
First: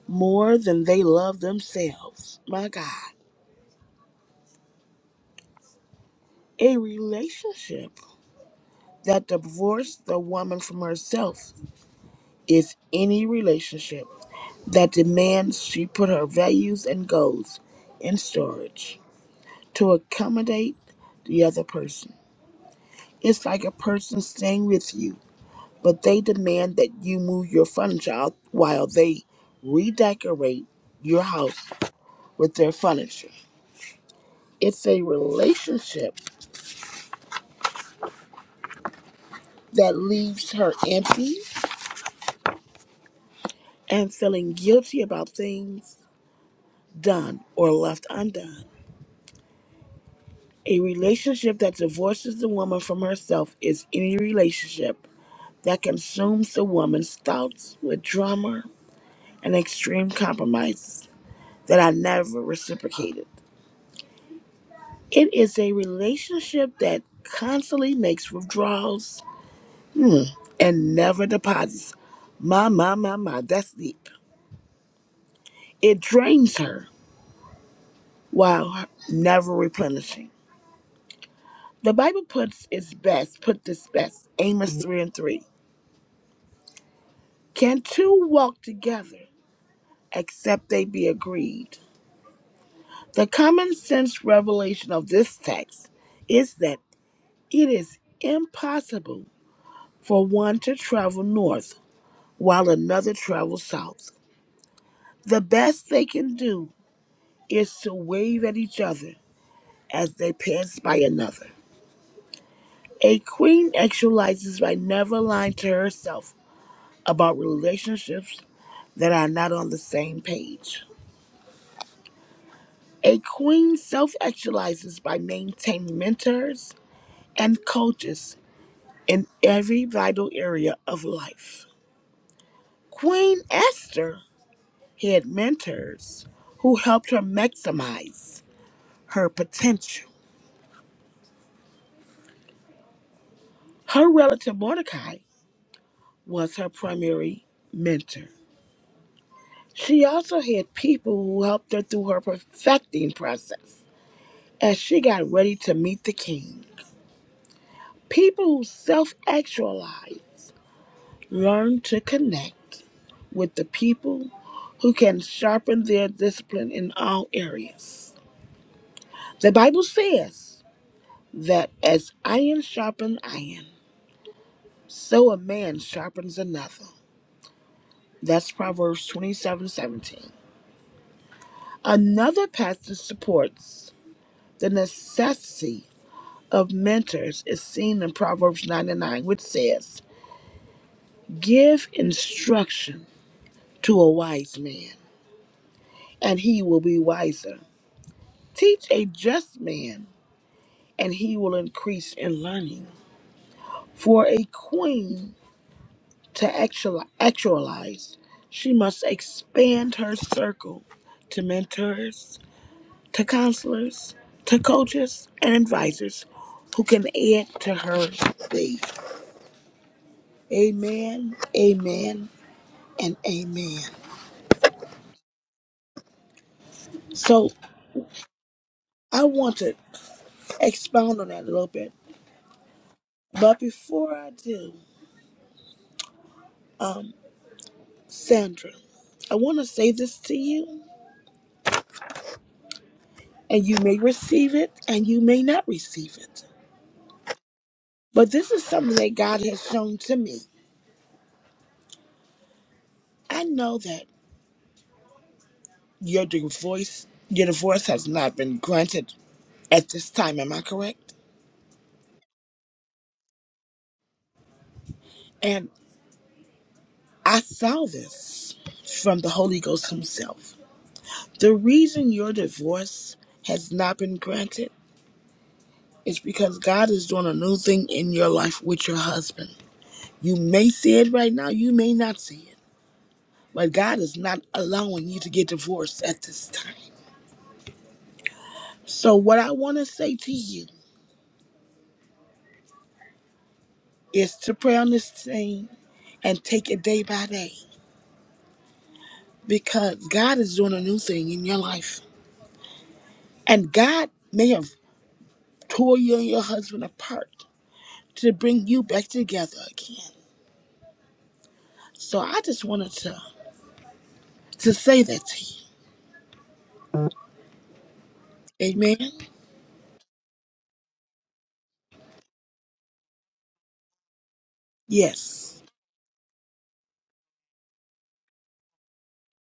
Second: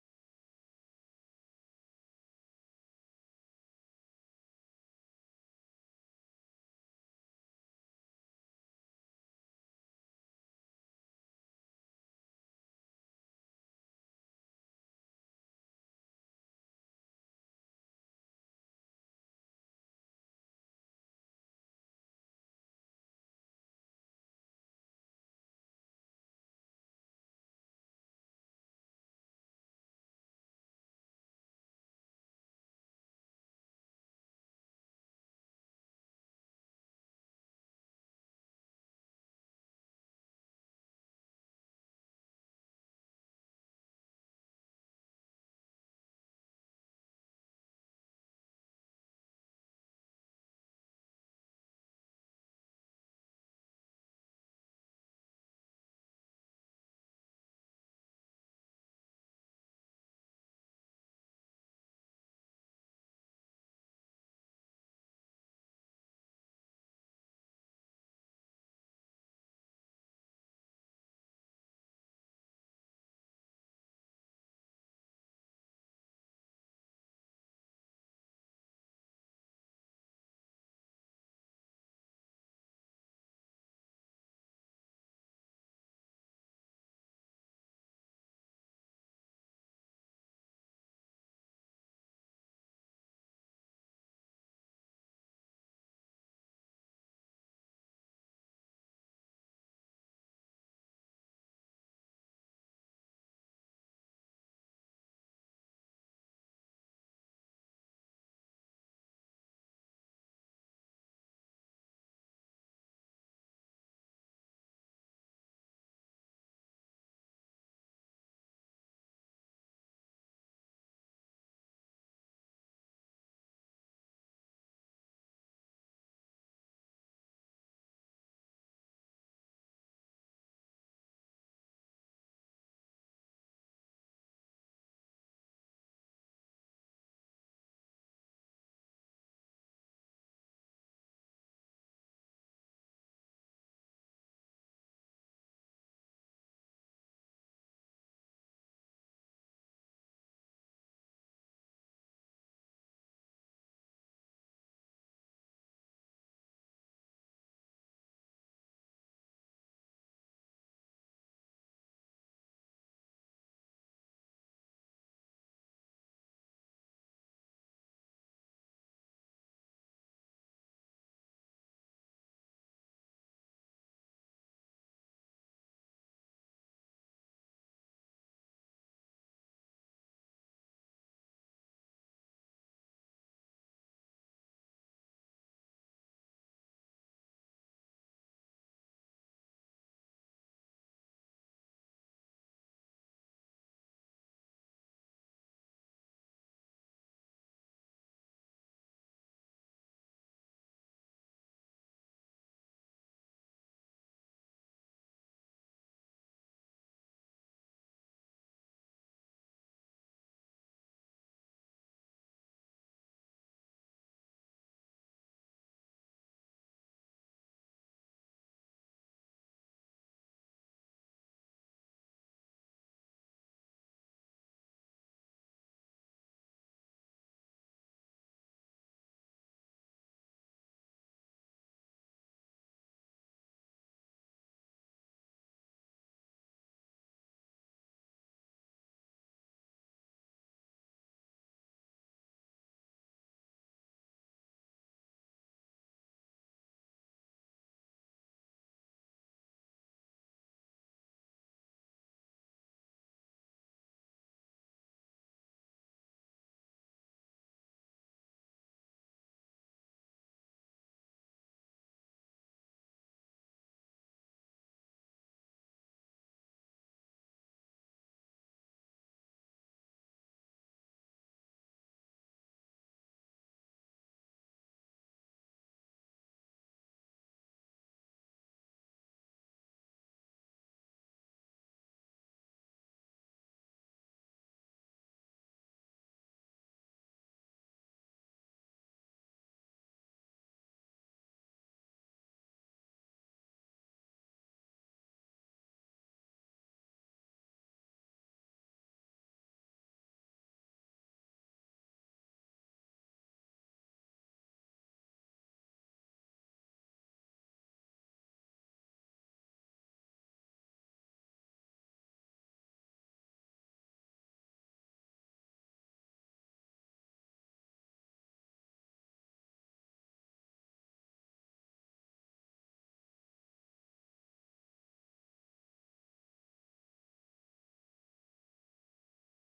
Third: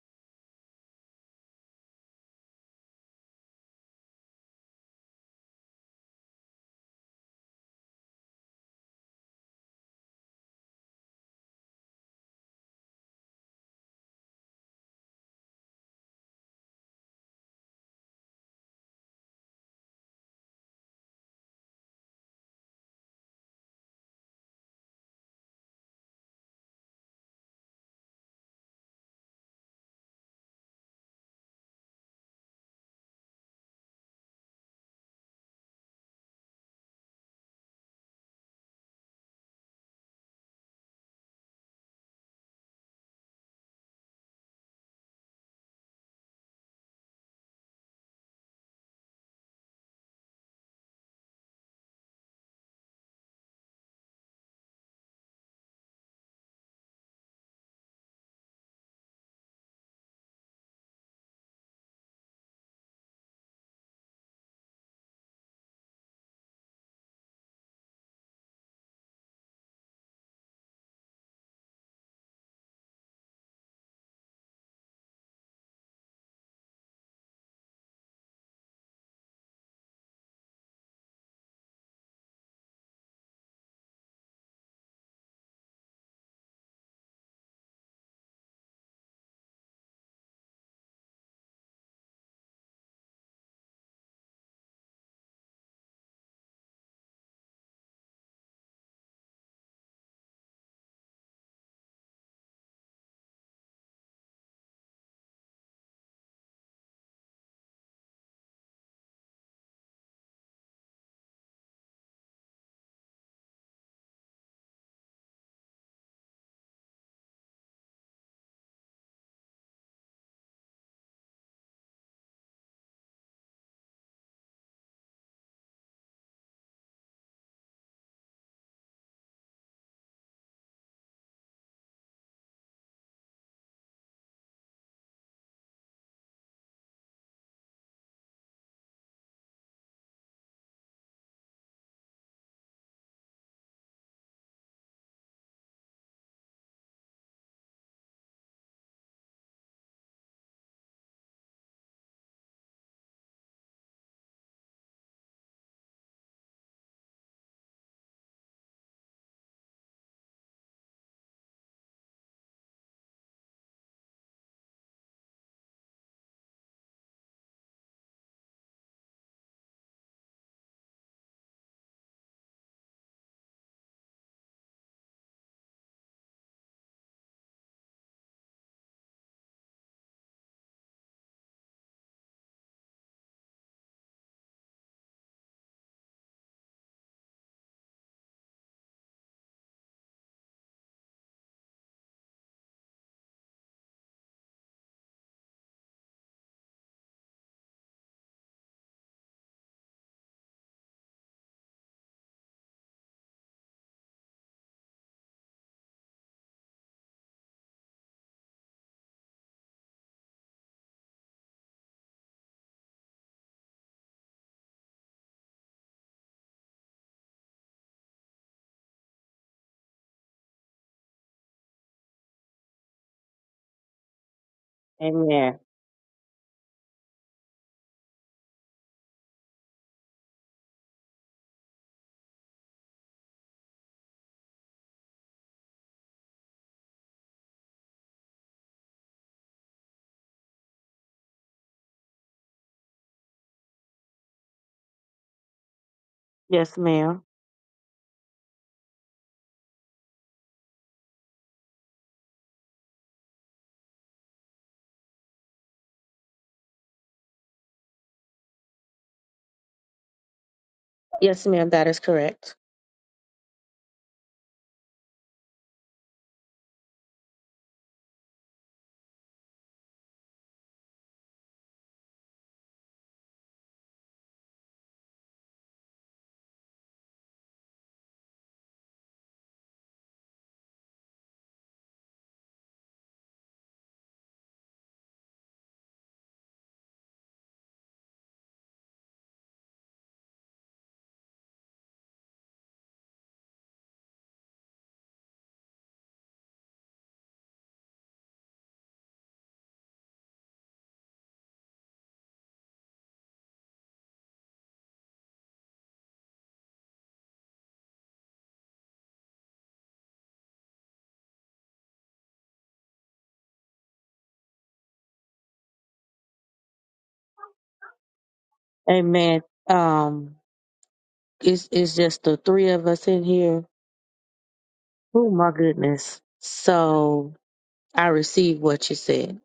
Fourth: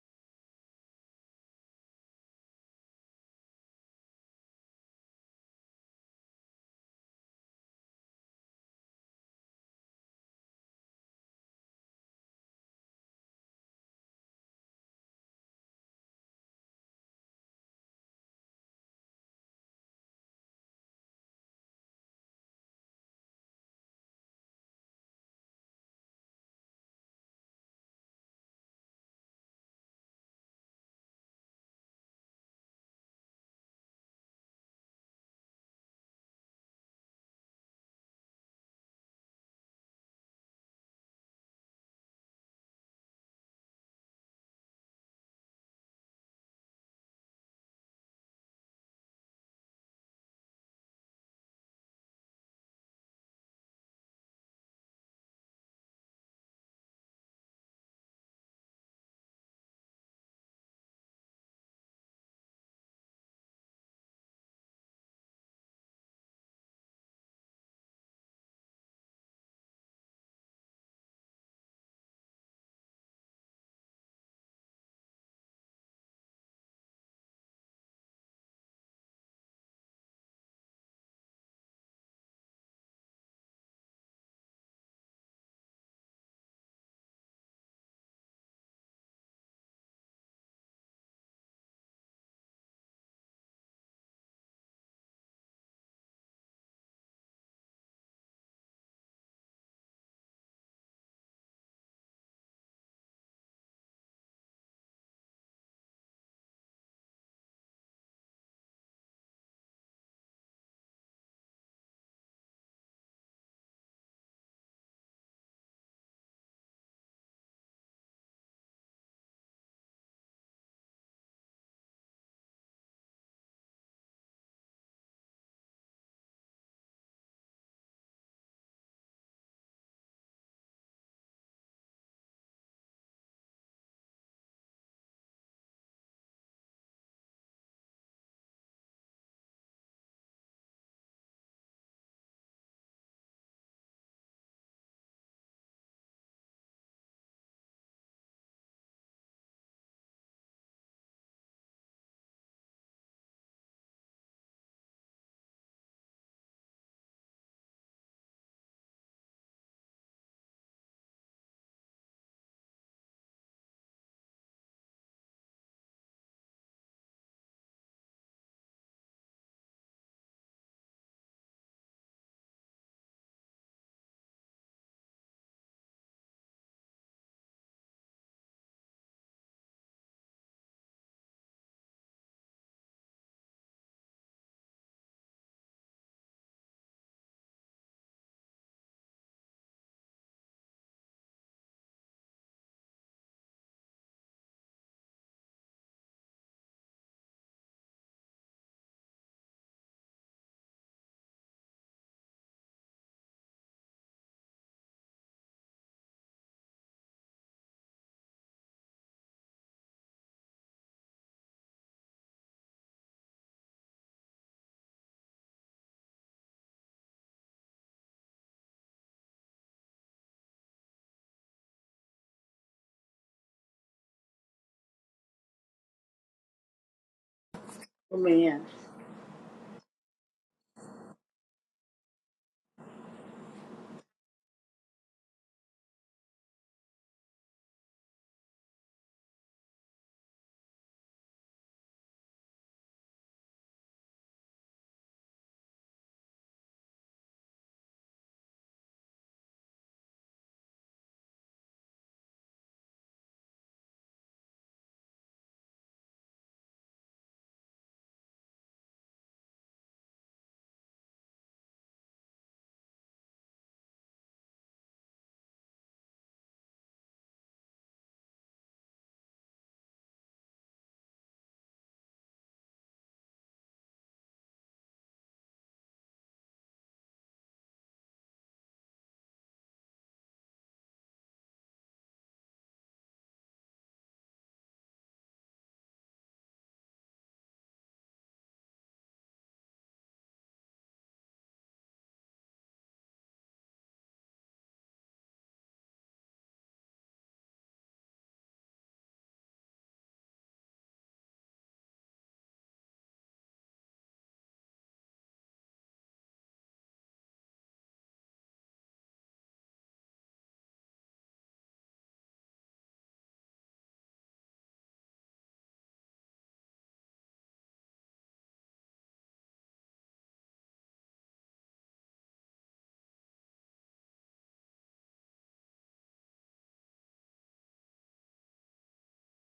more than they love themselves. My God. A relationship that divorced the woman from herself is any relationship that demands she put her values and goals in storage to accommodate the other person. It's like a person staying with you, but they demand that you move your furniture out while they redecorate your house with their furniture. It's a relationship that leaves her empty and feeling guilty about things done or left undone. A relationship that divorces the woman from herself is any relationship that consumes the woman's thoughts with drama and extreme compromises that are never reciprocated. It is a relationship that constantly makes withdrawals hmm, and never deposits. My, my, my, my, that's deep. It drains her while never replenishing. The Bible puts its best, put this best, Amos 3 and 3. Can two walk together? except they be agreed. The common sense revelation of this text is that it is impossible for one to travel north while another travels south. The best they can do is to wave at each other as they pass by another. A queen actualizes by never lying to herself about relationships that are not on the same page. A queen self actualizes by maintaining mentors and coaches in every vital area of life. Queen Esther had mentors who helped her maximize her potential. Her relative Mordecai was her primary mentor. She also had people who helped her through her perfecting process as she got ready to meet the king. People who self actualized Learn to connect with the people who can sharpen their discipline in all areas. The Bible says that as iron sharpens iron, so a man sharpens another. That's Proverbs twenty-seven seventeen. Another passage that supports the necessity of mentors is seen in Proverbs 99, which says, Give instruction to a wise man, and he will be wiser. Teach a just man, and he will increase in learning. For a queen to actual, actualize, she must expand her circle to mentors, to counselors, to coaches, and advisors who can add to her faith. Amen, amen, and amen. Amen. So Amen. I want to expound on that a little bit. But before I do, um, Sandra, I want to say this to you and you may receive it and you may not receive it. Yes, ma'am. But this is something that God has shown to me. I know that your divorce your divorce has not been granted at this time, am I correct? Yes, ma'am. That is correct. And I saw this from the Holy Ghost himself. The reason your divorce has not been granted is because God is doing a new thing in your life with your husband. You may see it right now, you may not see it, but God is not allowing you to get divorced at this time. So, what I want to say to you is to pray on this thing and take it day by day because God is doing a new thing in your life. And God may have tore you and your husband apart to bring you back together again. So, I just wanted to, to say that to you. Amen? Amen. Um, it's it's just the three of us in here. Oh my Yes. goodness. So I received what you said,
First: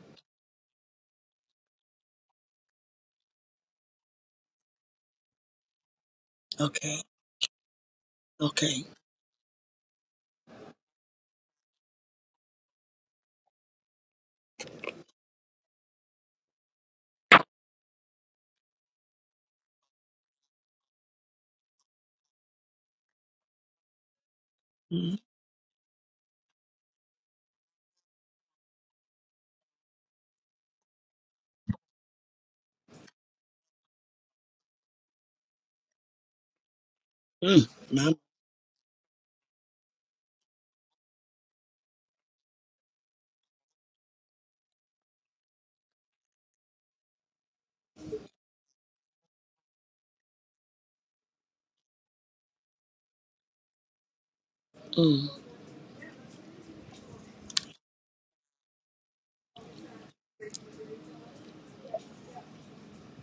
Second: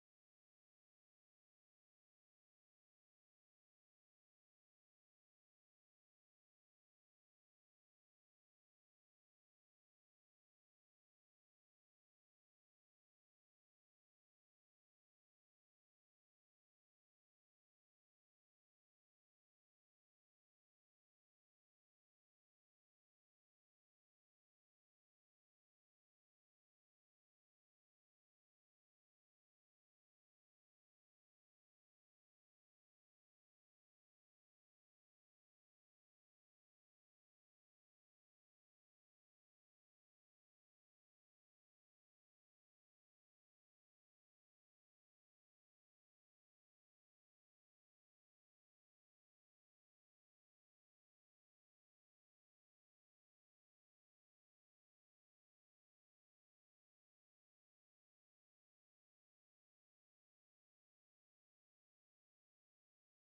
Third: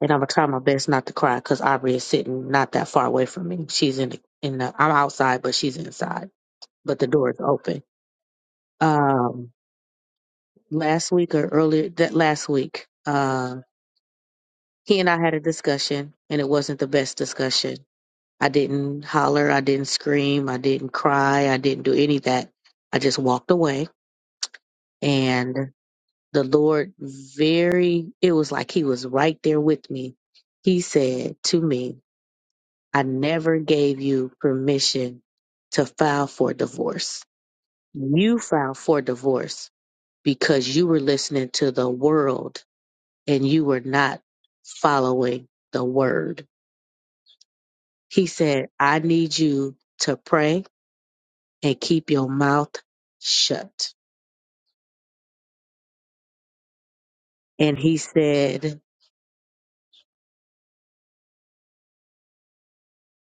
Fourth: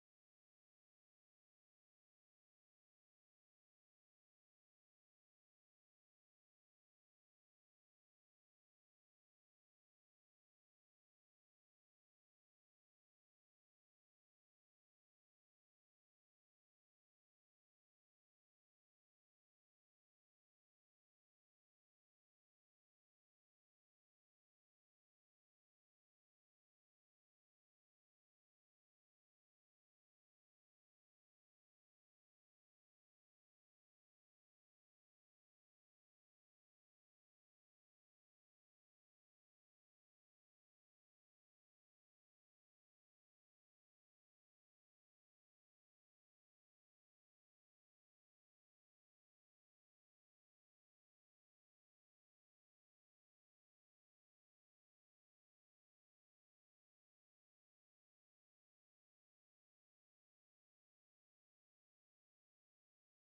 and I'm gonna try my best not to cry because Aubrey is sitting not that far away from me. She's in the in the. I'm outside, but she's inside. Okay. but the door is open. Okay. Um, last week or earlier that last week, uh, he and I had a discussion, and it wasn't the best discussion. I didn't holler, I didn't scream, I didn't cry, I didn't do any of that. I just walked away, Mm, and the Lord very it was like he was right there with me. He said to me, "I never gave you permission to file for divorce. mm, ma'am. You filed for divorce because you were listening to the world and you were not following the word. He said, I need you to pray and keep your mouth shut. Mm, And he said,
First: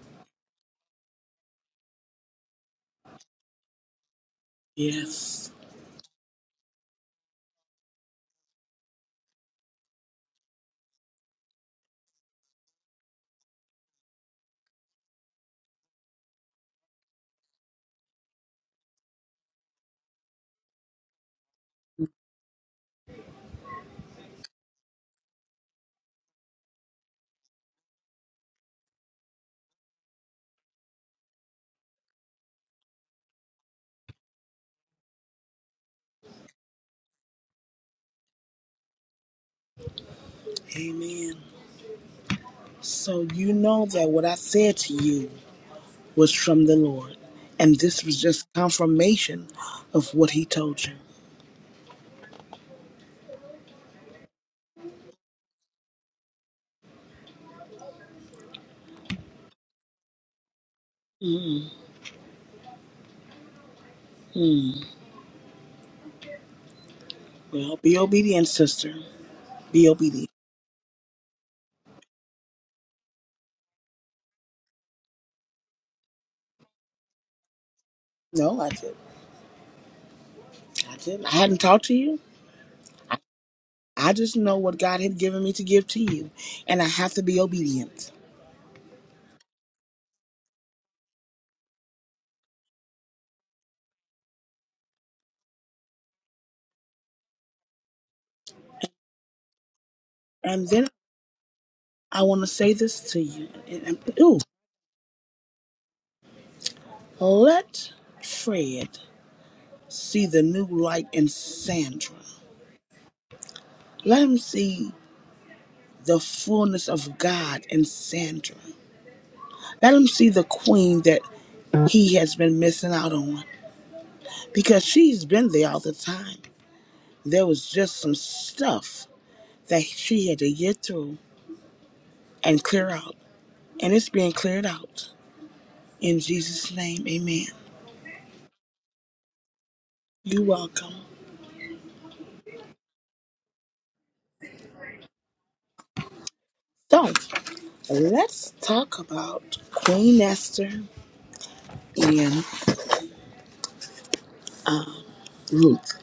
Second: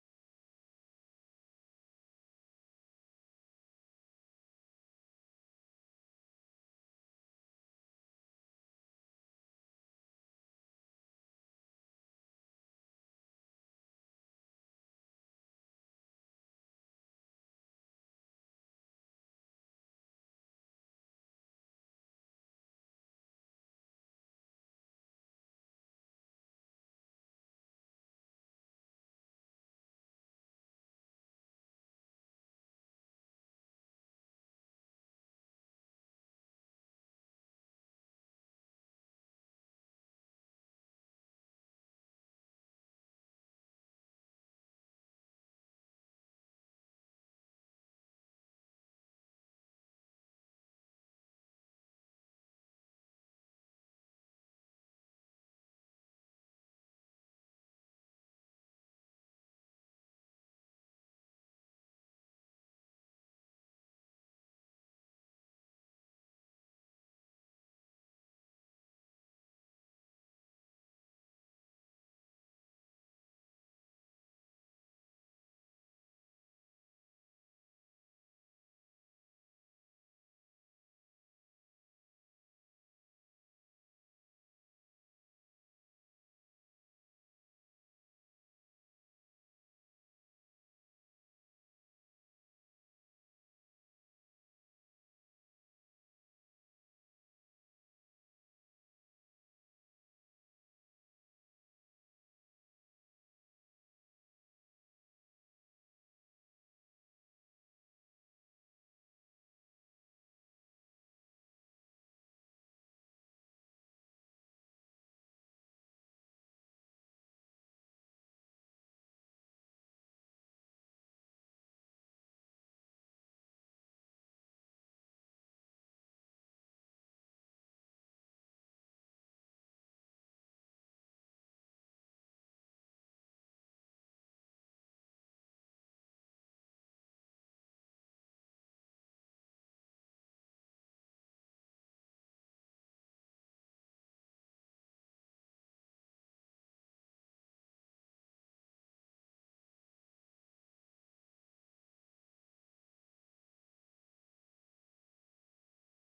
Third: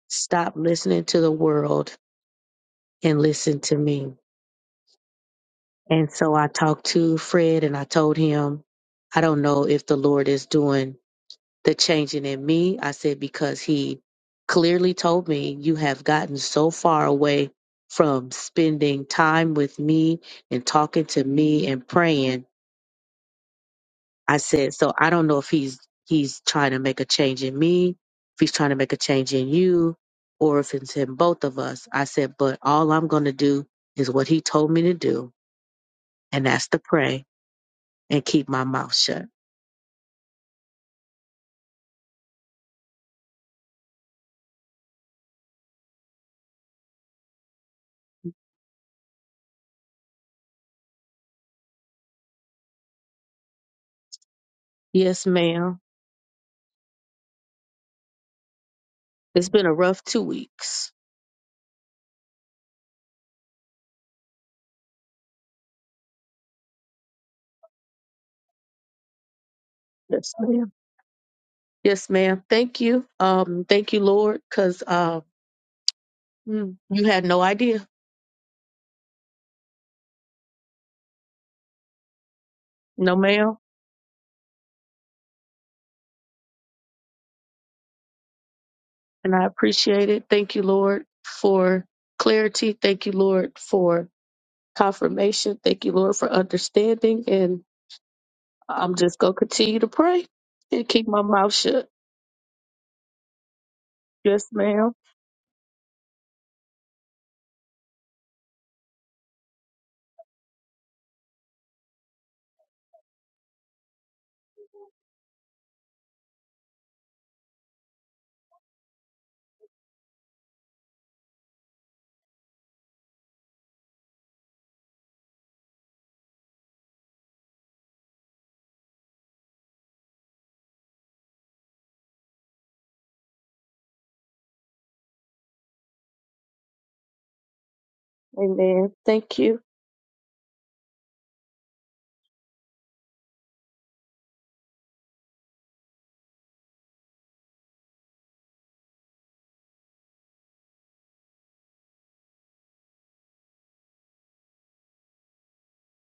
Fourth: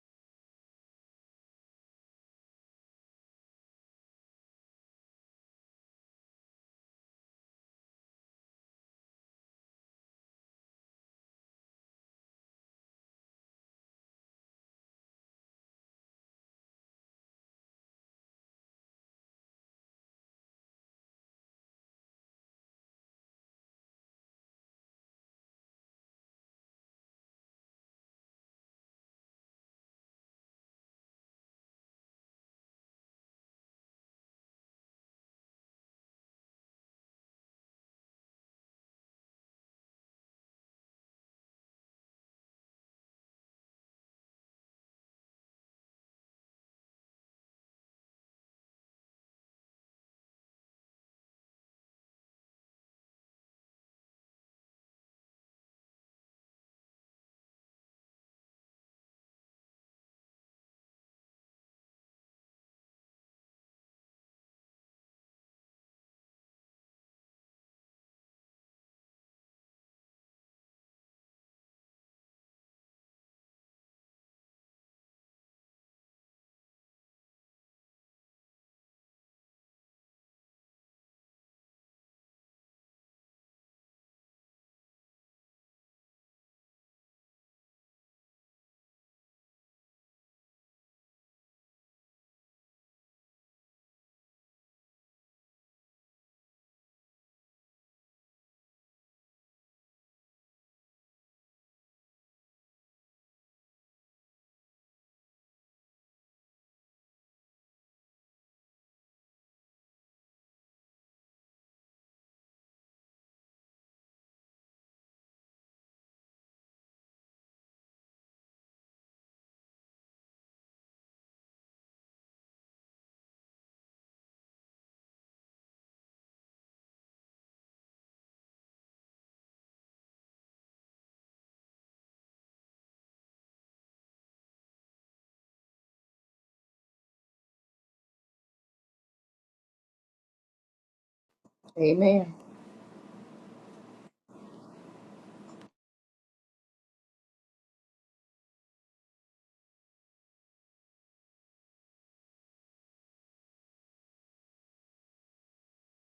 Stop listening to the world and listen to me. yes. And so I talked to Fred and I told him, I don't know if the Lord is doing the changing in me. I said, because he clearly told me you have gotten so far away from spending time with me and talking to me and praying. I said, so I don't know if he's he's trying to make a change in me, if he's trying to make a change in you, or if it's in both of us. I said, but all I'm gonna do is what he told me to do, and that's to pray and keep my mouth shut. Amen. So, you know that what I said to you was from the Lord. And this was just confirmation of what he told you. Yes, ma'am. It's been a rough two weeks. mm mm. Well, be obedient, sister. Be obedient. Yes, ma'am. Yes, ma'am. Thank you. Um, thank you, Lord, because uh, mm, you had no idea. No, I did. I didn't. I hadn't talked to you. No, ma'am. I just know what God had given me to give to you, and I have to be obedient. And I appreciate it. Thank you, Lord, for clarity. Thank you, Lord, for confirmation. Thank you, Lord, for understanding. And I'm just going to continue to pray And then and keep my mouth shut. I want to say this to you. And, and, ooh, Yes, ma'am. let Fred see the new light in Sandra. Let him see the fullness of God in Sandra. Let him see the queen that he has been missing out on because she's been there all the time. There was just some stuff that she had to get through and clear out, and it's being cleared out. In Jesus' name, amen. Amen. Thank you. You're welcome. Amen. So, let's talk about Queen Esther and Ruth.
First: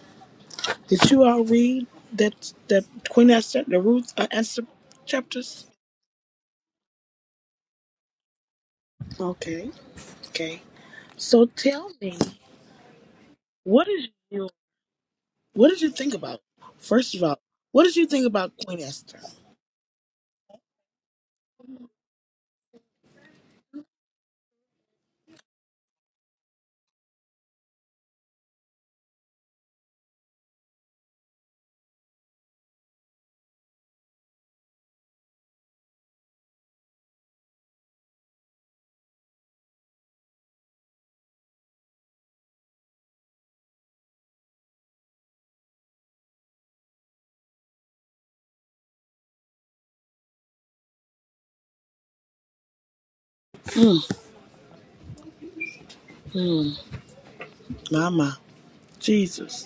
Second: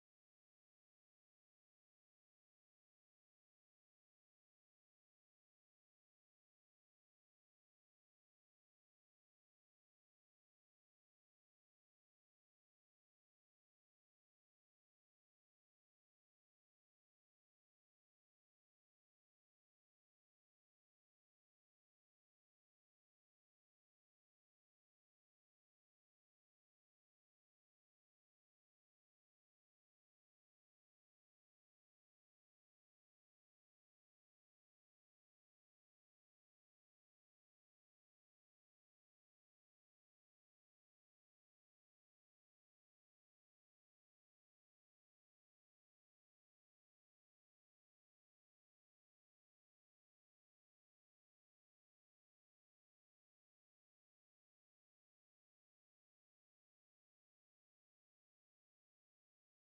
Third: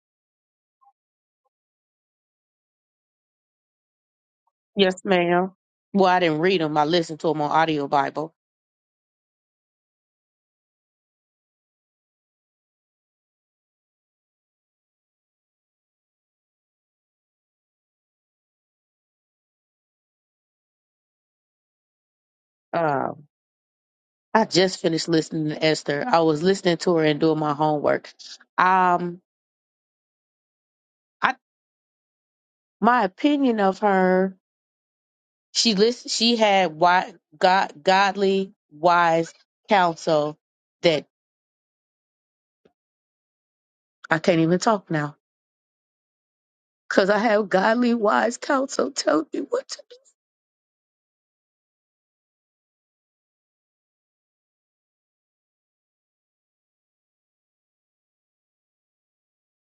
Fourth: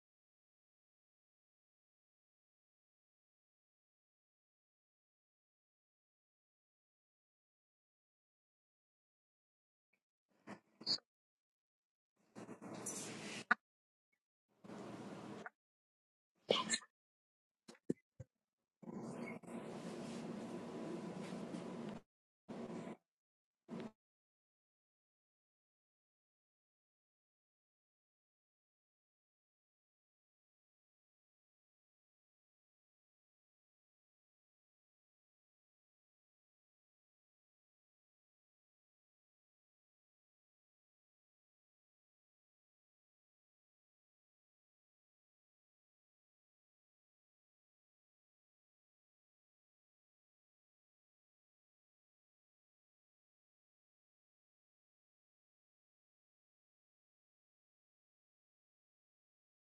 Did you all read that the Queen Esther, the Ruth uh, Esther Yes, ma'am. chapters? Well, I didn't read them. I listened to them on audio Bible. Okay, okay. So tell me, what is your What did you think about? First of all, what did you think about Queen Esther? Um, I just finished listening to Esther. I was listening to her and doing my homework. Um, I my opinion of her, she list she had wi- god, godly wise counsel that I can't even talk now because I have godly wise counsel tell me what to Mama, Jesus,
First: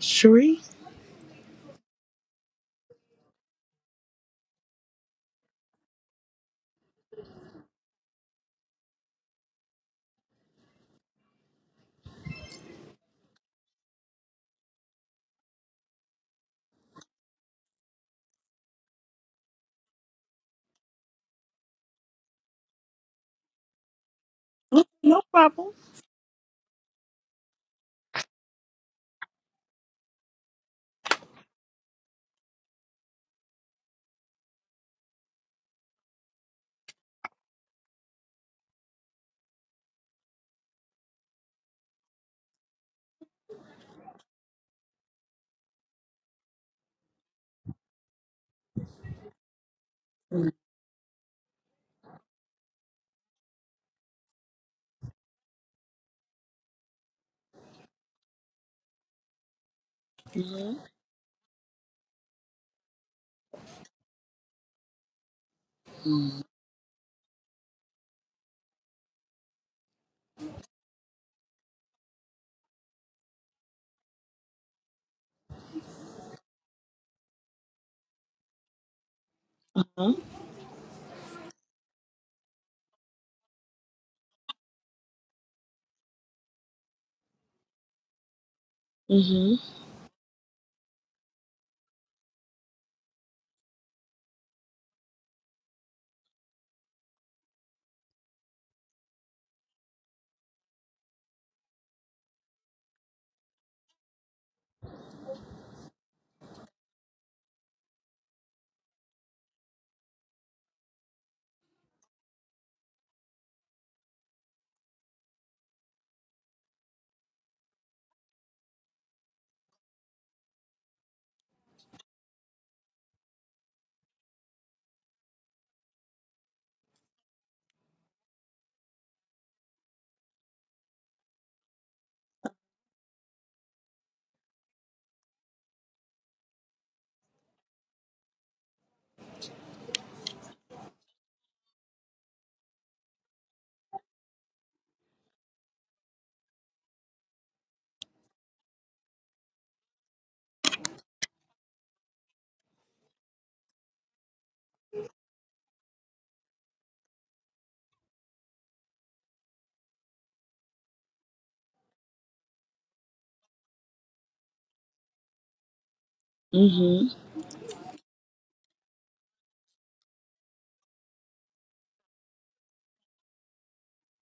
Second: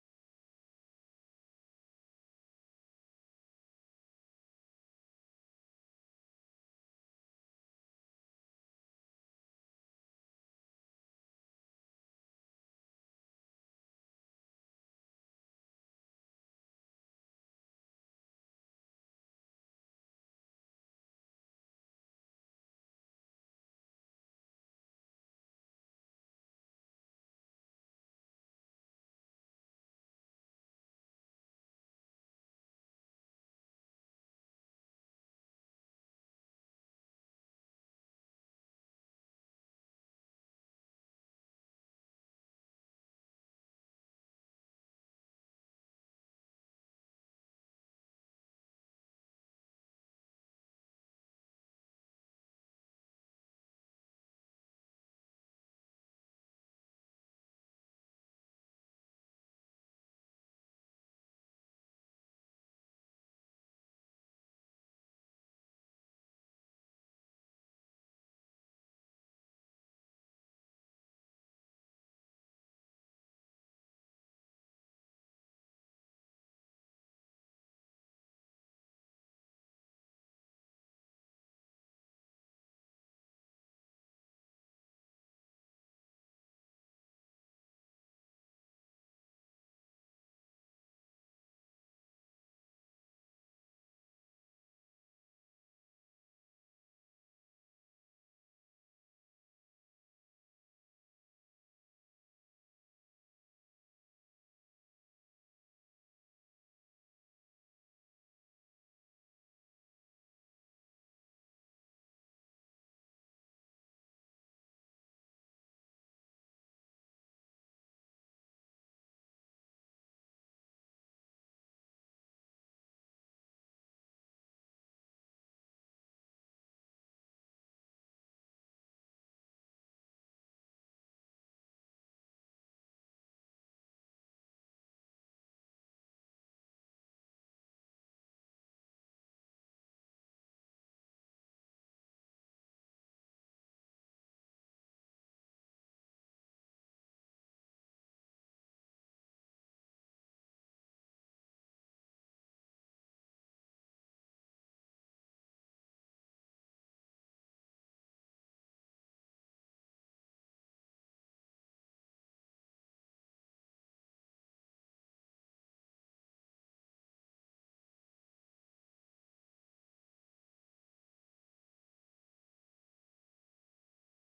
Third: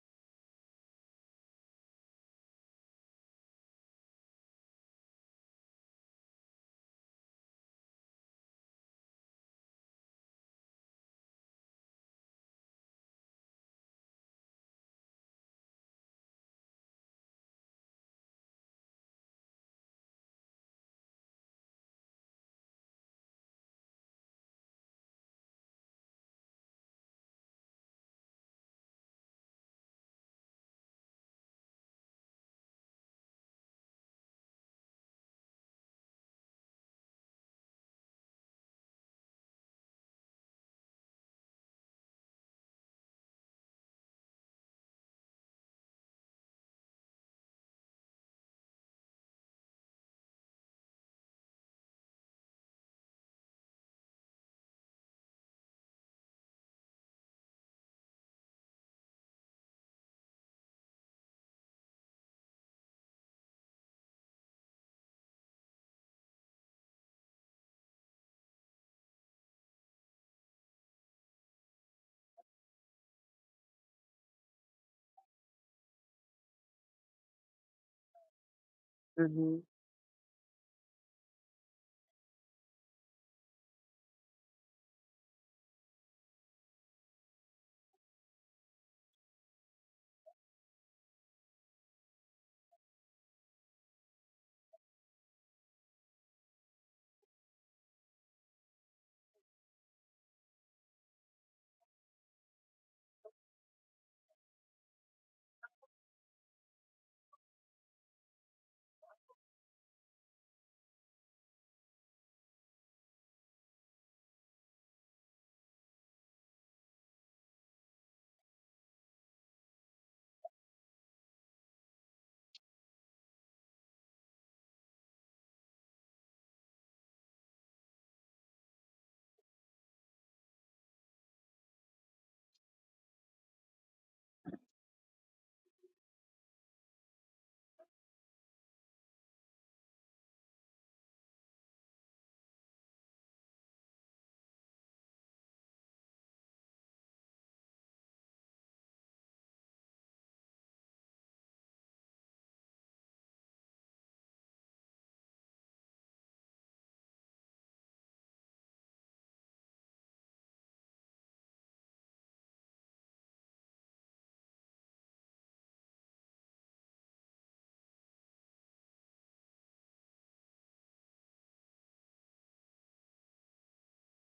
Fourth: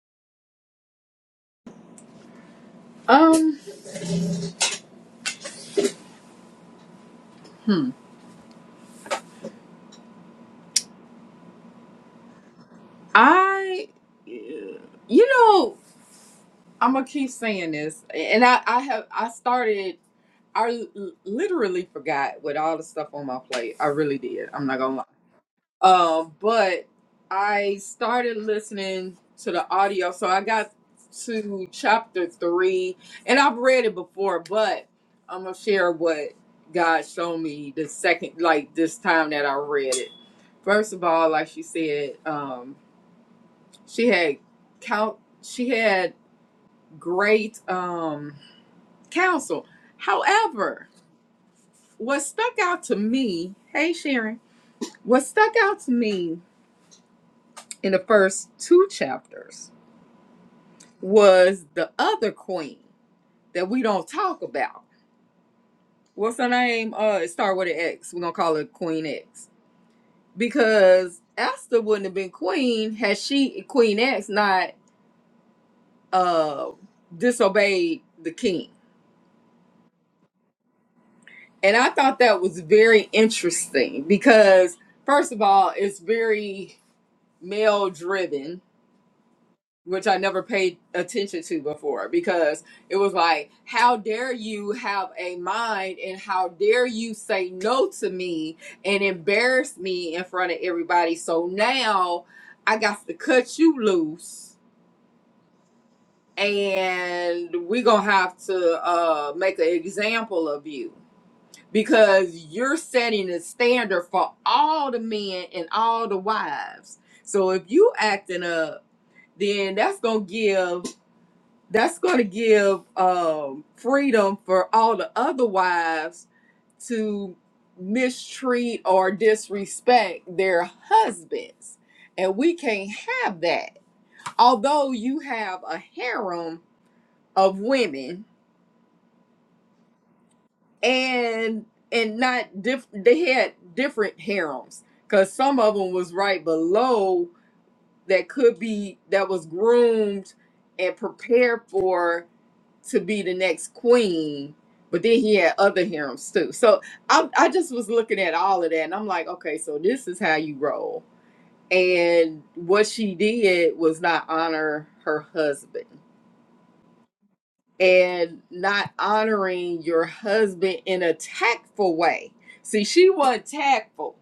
Sheree, Um, hmm. I, you know, I'm gonna keep saying this, and I, I have, I started, I l- literally forgot with all the stuff on my plate. I really did. I'm not gonna lie. no problem. Um, but I started listening to the audio, so I got to chapter three, and I've read it before, but I'm gonna share what God showed me the second, like this time that I read it. First of all, like she said, um, she had count, she had great um, counsel. Mhm, However, what stuck out to me, hey Sharon, what stuck out to me in the first two chapters mhm, was the other queen that we don't talk about. What's her name? Uh, it start with an X. We're gonna call her Queen X because Esther wouldn't have been queen had she Queen X not uh disobeyed the king. do. And I thought that was very interesting because first of all, it's very male driven mhm, which I never paid attention to before because it was like, how dare you have a mind and how dare you say no to me and embarrass me in front of everybody. So now I got to cut you loose and we're going to have to uh, make an example of you because you're setting a standard for all the men and all the wives. So if you acting up, then that's going to give that's going to give um, freedom for all the other wives to mistreat or disrespect their husbands. And we can't have that. Although you have a harem of women and and not diff- they had different harems because some of them was right below that could be that was groomed and prepared for to be the next queen, but then he had other harems too. So I, I just was looking at all of that, and I'm like, okay, so this is how you roll. And what she did was not honor her husband, mhm, and not honoring your husband in a tactful way. See, she wasn't tactful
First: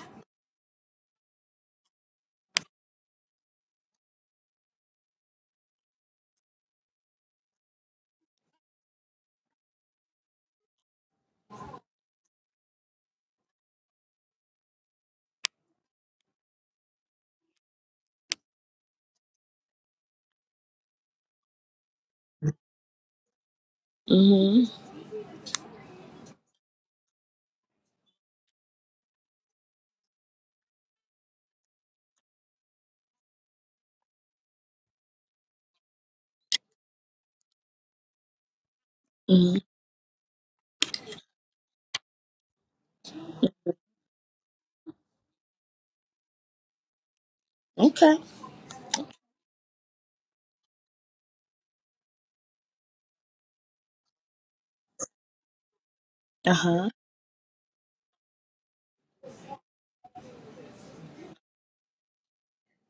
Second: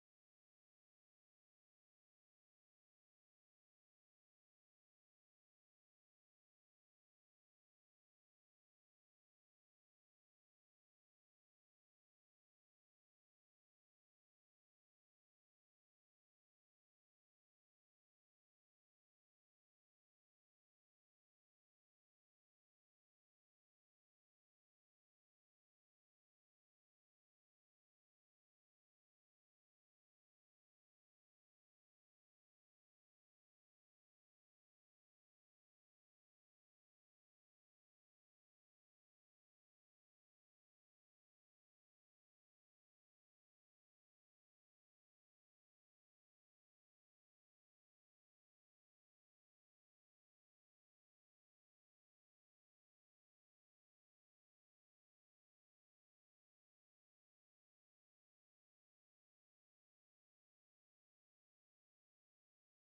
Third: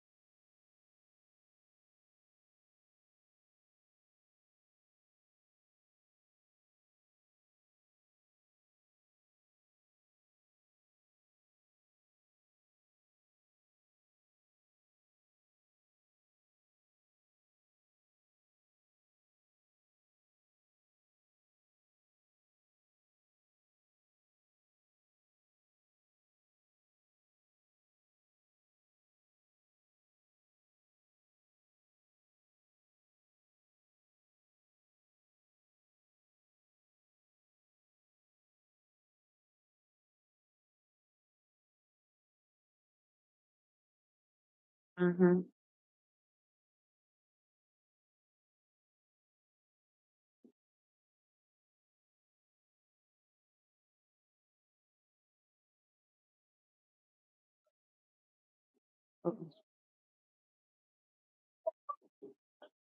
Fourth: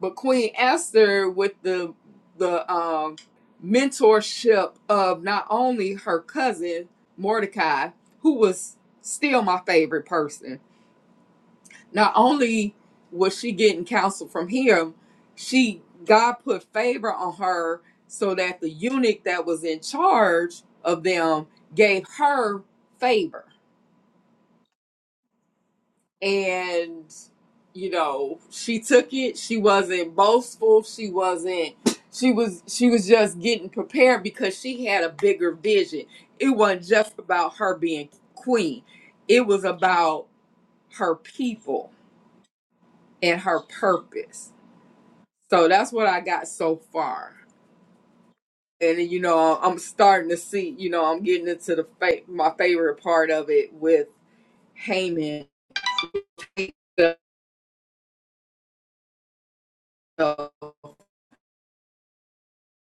but Queen Esther with the the um, mentorship of not only her cousin Mordecai, who was still my favorite person. Not only was she getting counsel from him, she God put favor on her so that the eunuch that was in charge of them gave her favor mhm, and you know she took it she wasn't boastful she wasn't she was she was just getting prepared because she had a bigger vision it wasn't just about her being queen it mhm. was about her people and her purpose hmm hmm so that's what i got so far Okay. and you know i'm starting to see you know i'm getting into the fa- my favorite part of it with Haman Uh huh.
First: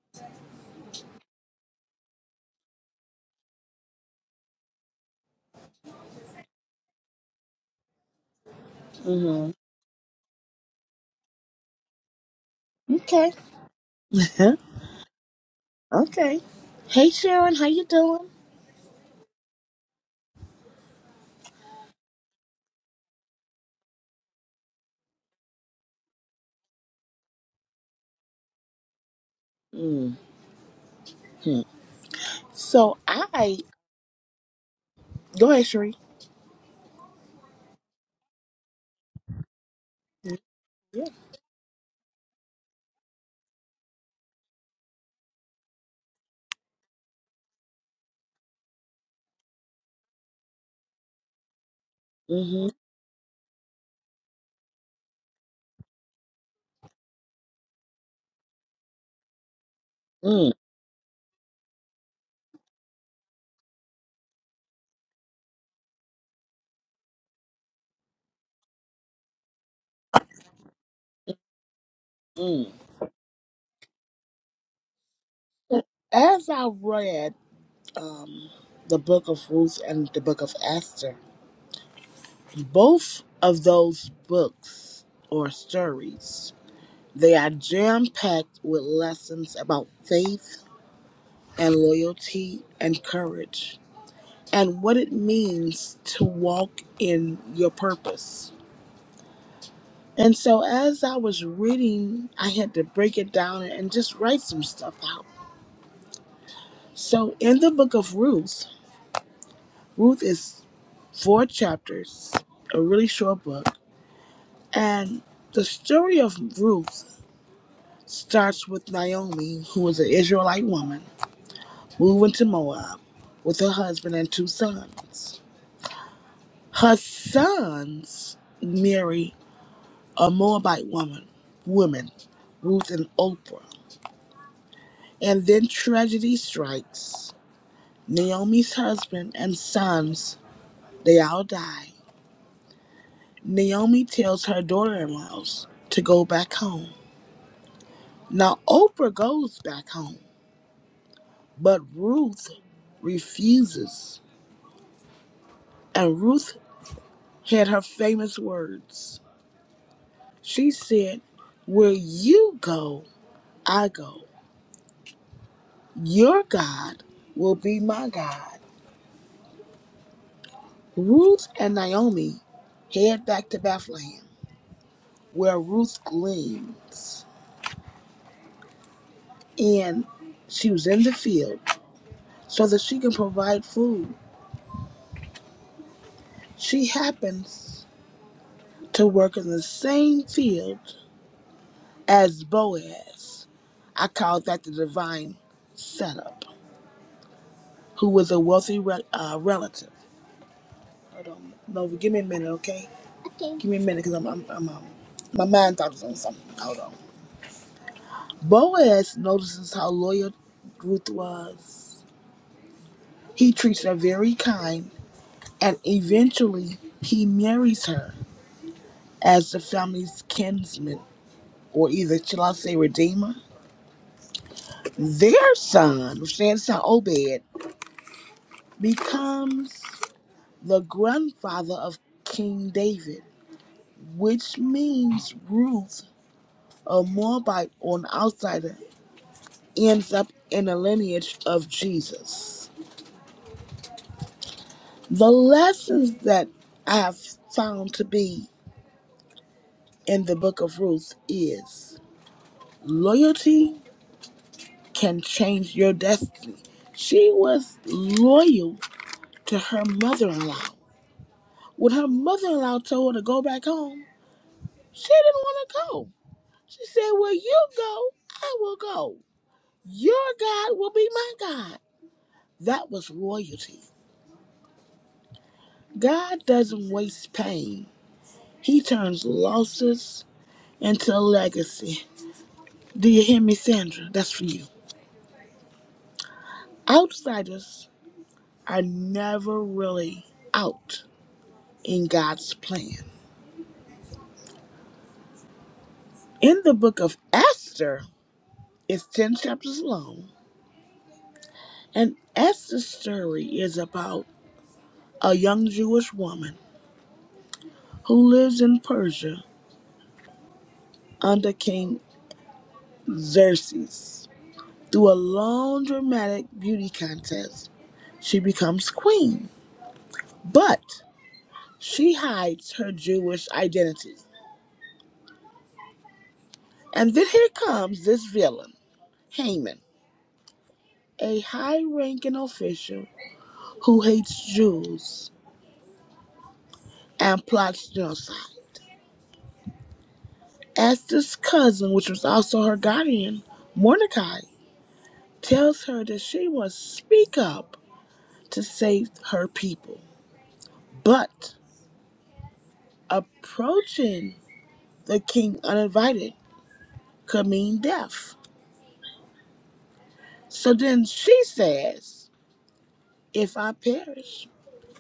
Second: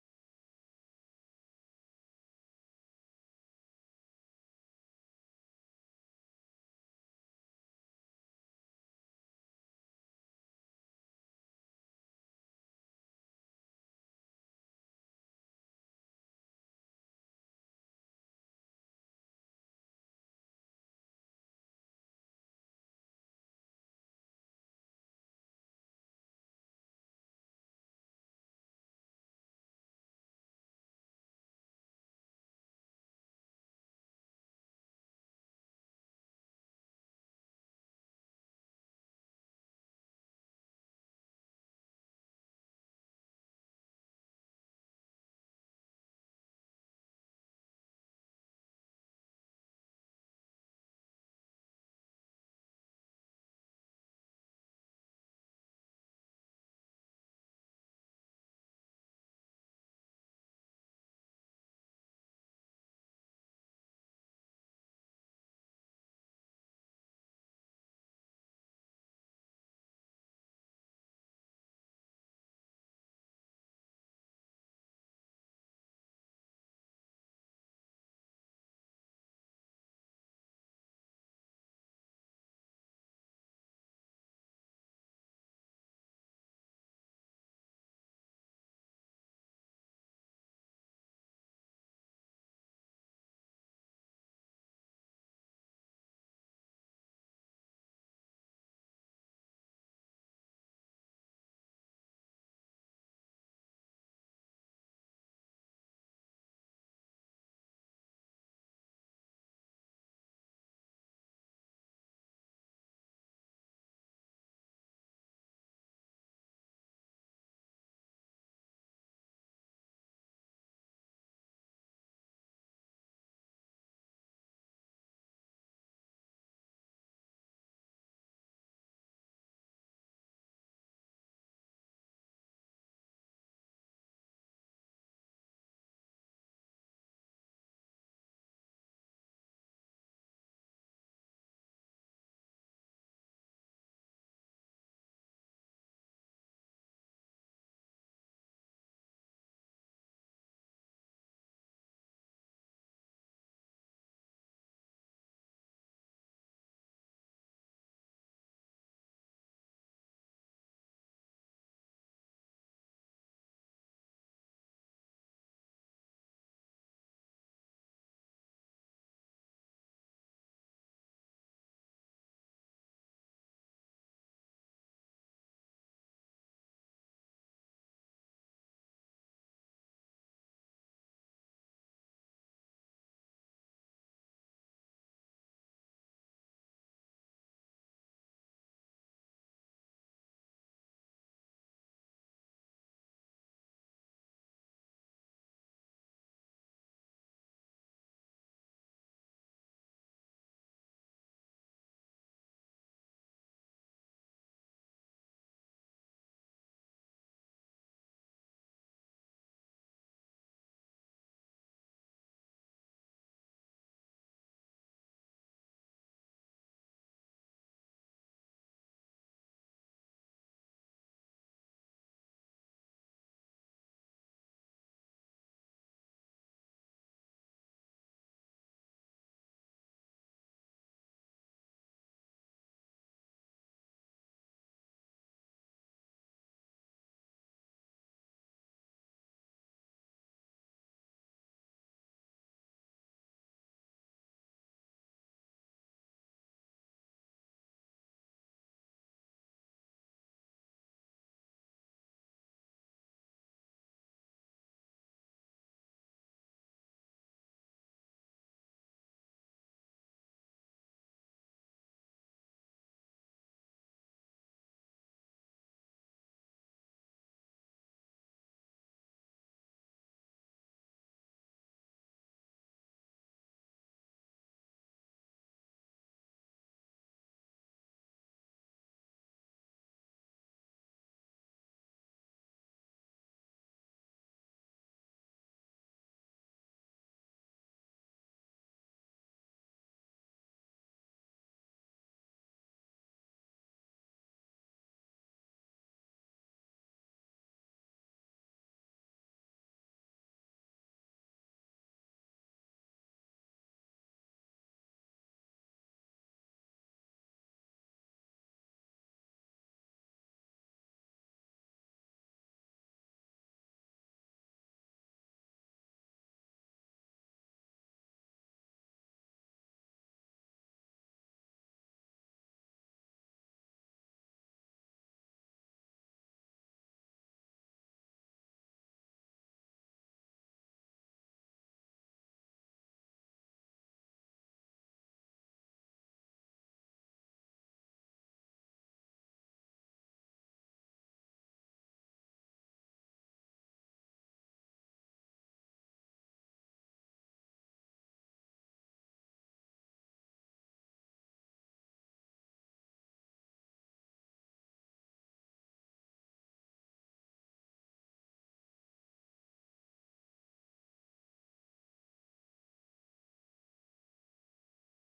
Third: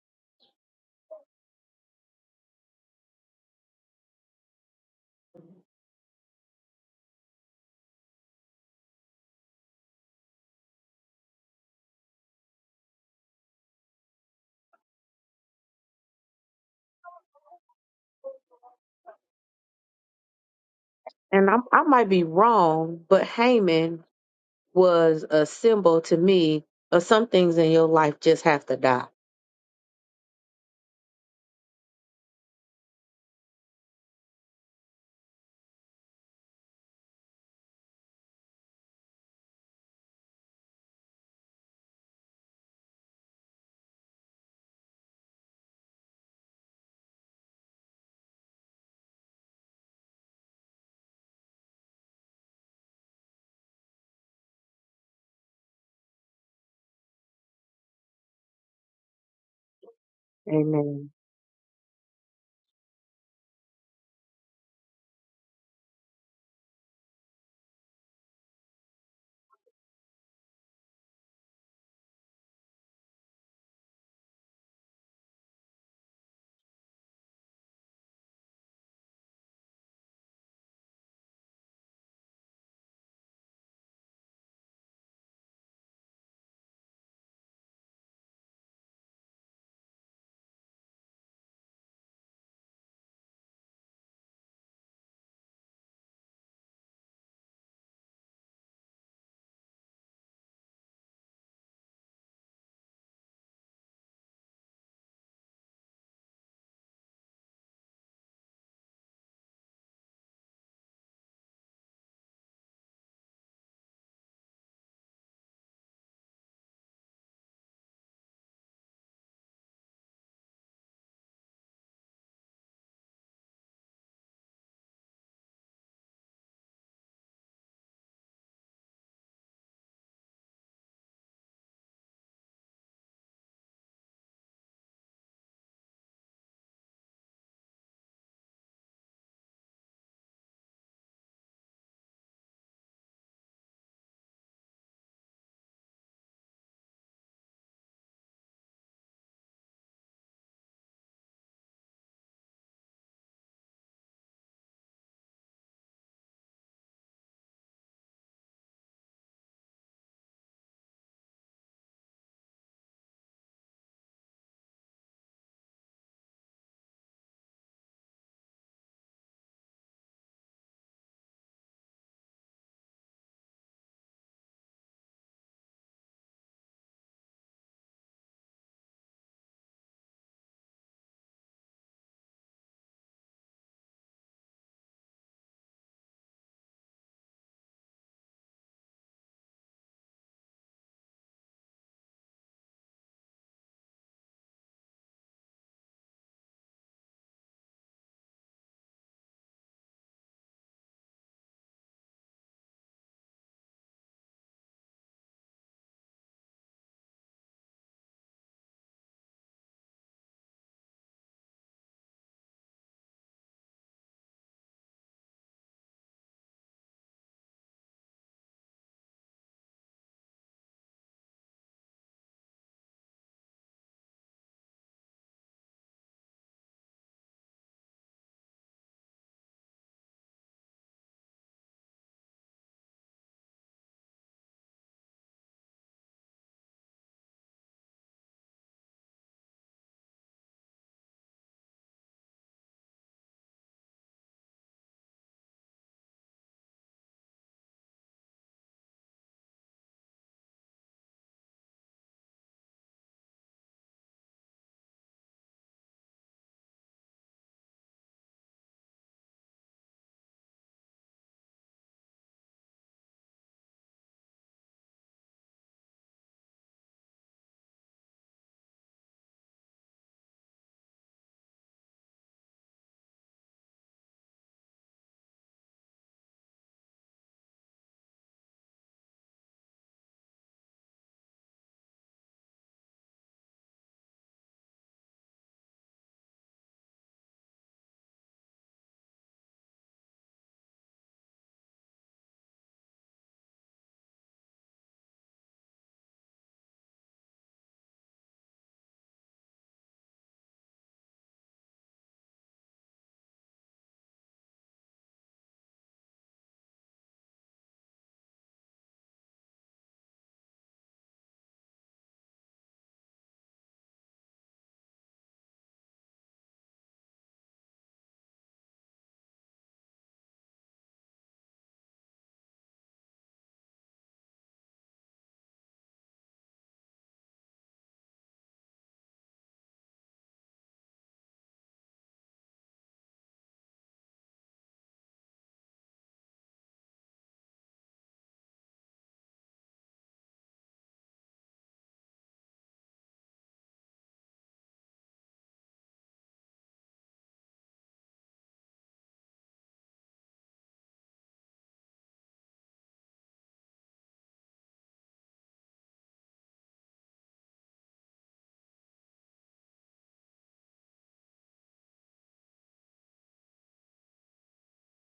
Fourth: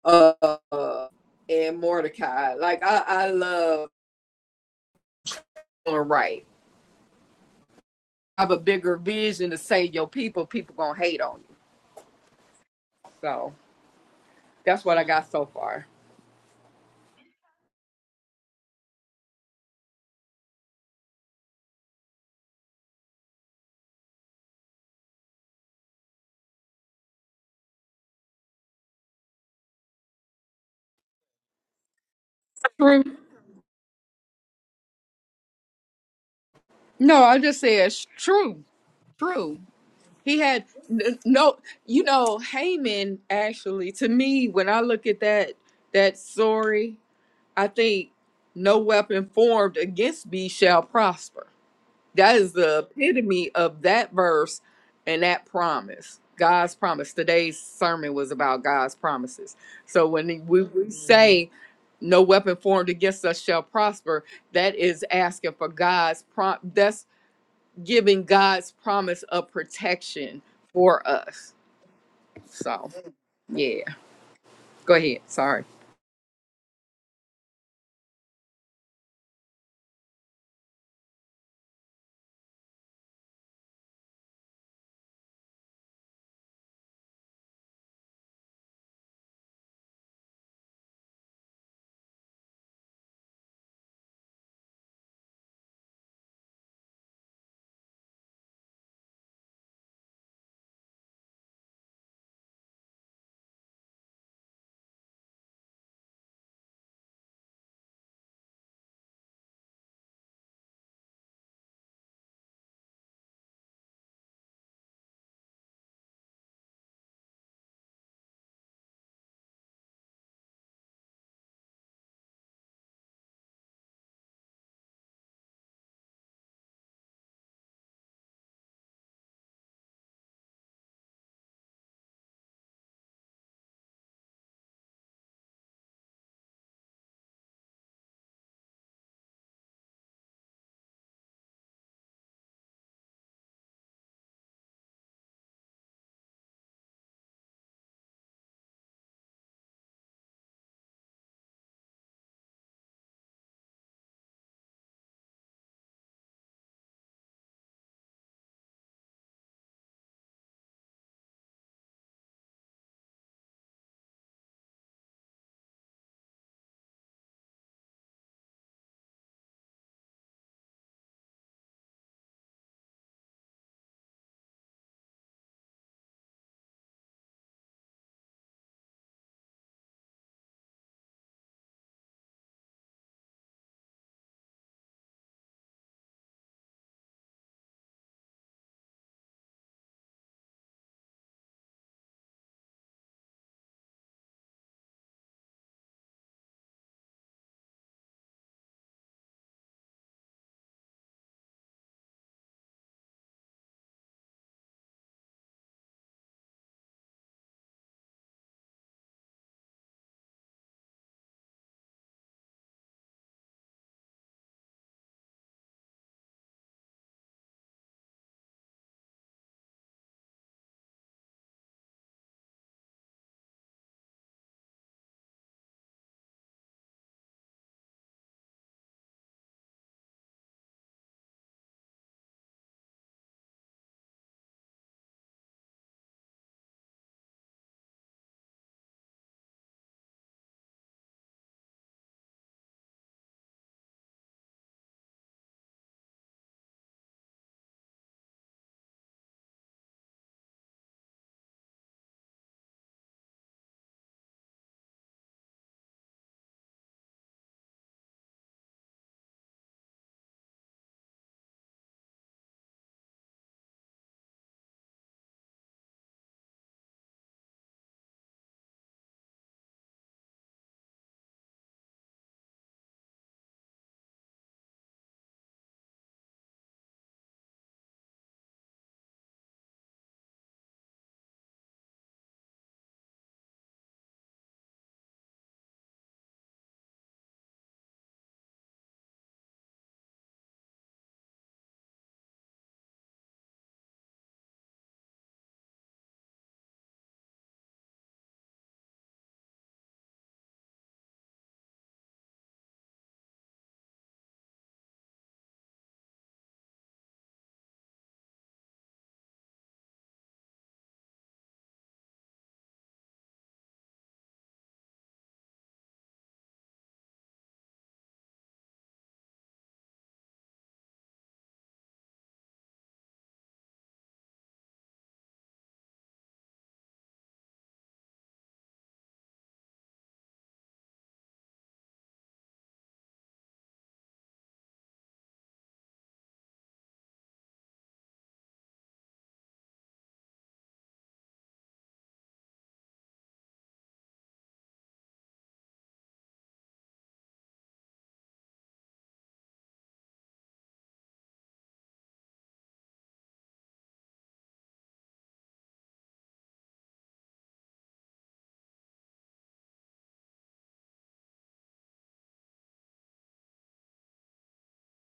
uh, and Mordecai. Like I, I love doing right. I have a bigger vision Mhm. to save your people. People gonna hate on you. Okay. So that's what I got so far. okay. Hey Sharon, how you doing? And I, I might be wrong, but Haman was a symbol to me of some things in your life just have to die. hmm So True. I go ahead, Sheree. No, I just said sh- true. True. He had Yeah. n- no, you know, Haman actually, to me, when I look at that, that story, I think no weapon formed against me shall prosper. That is Mm-hmm. the epitome of that verse and that promise. God's promise. Today's sermon was about God's promises. So when Mm. we, we Mhm. Amen. say, no weapon formed against us shall prosper, that is asking for God's prom. That's giving God's promise of protection for us. So, yeah. Go ahead. Sorry. As I read the book of Ruth and the book of Esther. Both of those books or stories, they are jam-packed with lessons about faith and loyalty and courage and what it means to walk in your purpose. And so as I was reading, I had to break it down and just write some stuff out. So in the book of Ruth, Ruth is four chapters, a really short book, and the story of Ruth starts with Naomi, who was an Israelite woman, moving to Moab with her husband and two sons. Her sons marry a Moabite woman, women Ruth and Oprah. And then tragedy strikes. Naomi's husband and sons, they all die. Naomi tells her daughter-in-laws to go back home. Now Oprah goes back home, but Ruth refuses. And Ruth had her famous words. She said, Where you go, I go. Your God will be my God. Ruth and Naomi head back to Bethlehem, where Ruth gleans. And she was in the field so that she can provide food. She happens to work in the same field as Boaz. I call that the divine setup, who was a wealthy re- uh, relative. Hold on. No, give me a minute, okay? Okay. Give me a minute, cause I'm, I'm, I'm, um, my mind thought it was on something. Hold on. Boaz notices how loyal Ruth was. He treats her very kind, and eventually he marries her as the family's kinsman, or either shall I say redeemer? Their son, which stands to Obed, becomes the grandfather of King David, which means Ruth a Moabite or an outsider ends up in the lineage of Jesus. The lessons that I have found to be in the book of Ruth is loyalty can change your destiny. She was loyal to her mother in law. When her mother in law told her to go back home, she didn't want to go. She said, "Where you go, I will go. Your God will be my God. That was loyalty. God doesn't waste pain. He turns losses into legacy. Do you hear me, Sandra? That's for you. Outsiders are never really out in God's plan. In the book of Esther, it's 10 chapters long, and Esther's story is about a young Jewish woman who lives in Persia under King Xerxes. Through a long dramatic beauty contest, she becomes queen. But She hides her Jewish identity. And then here comes this villain, Haman, a high ranking official who hates Jews and plots genocide. Esther's cousin, which was also her guardian, Mordecai, tells her that she must speak up to save her people. But approaching the king uninvited could mean death. So then she says, If I perish,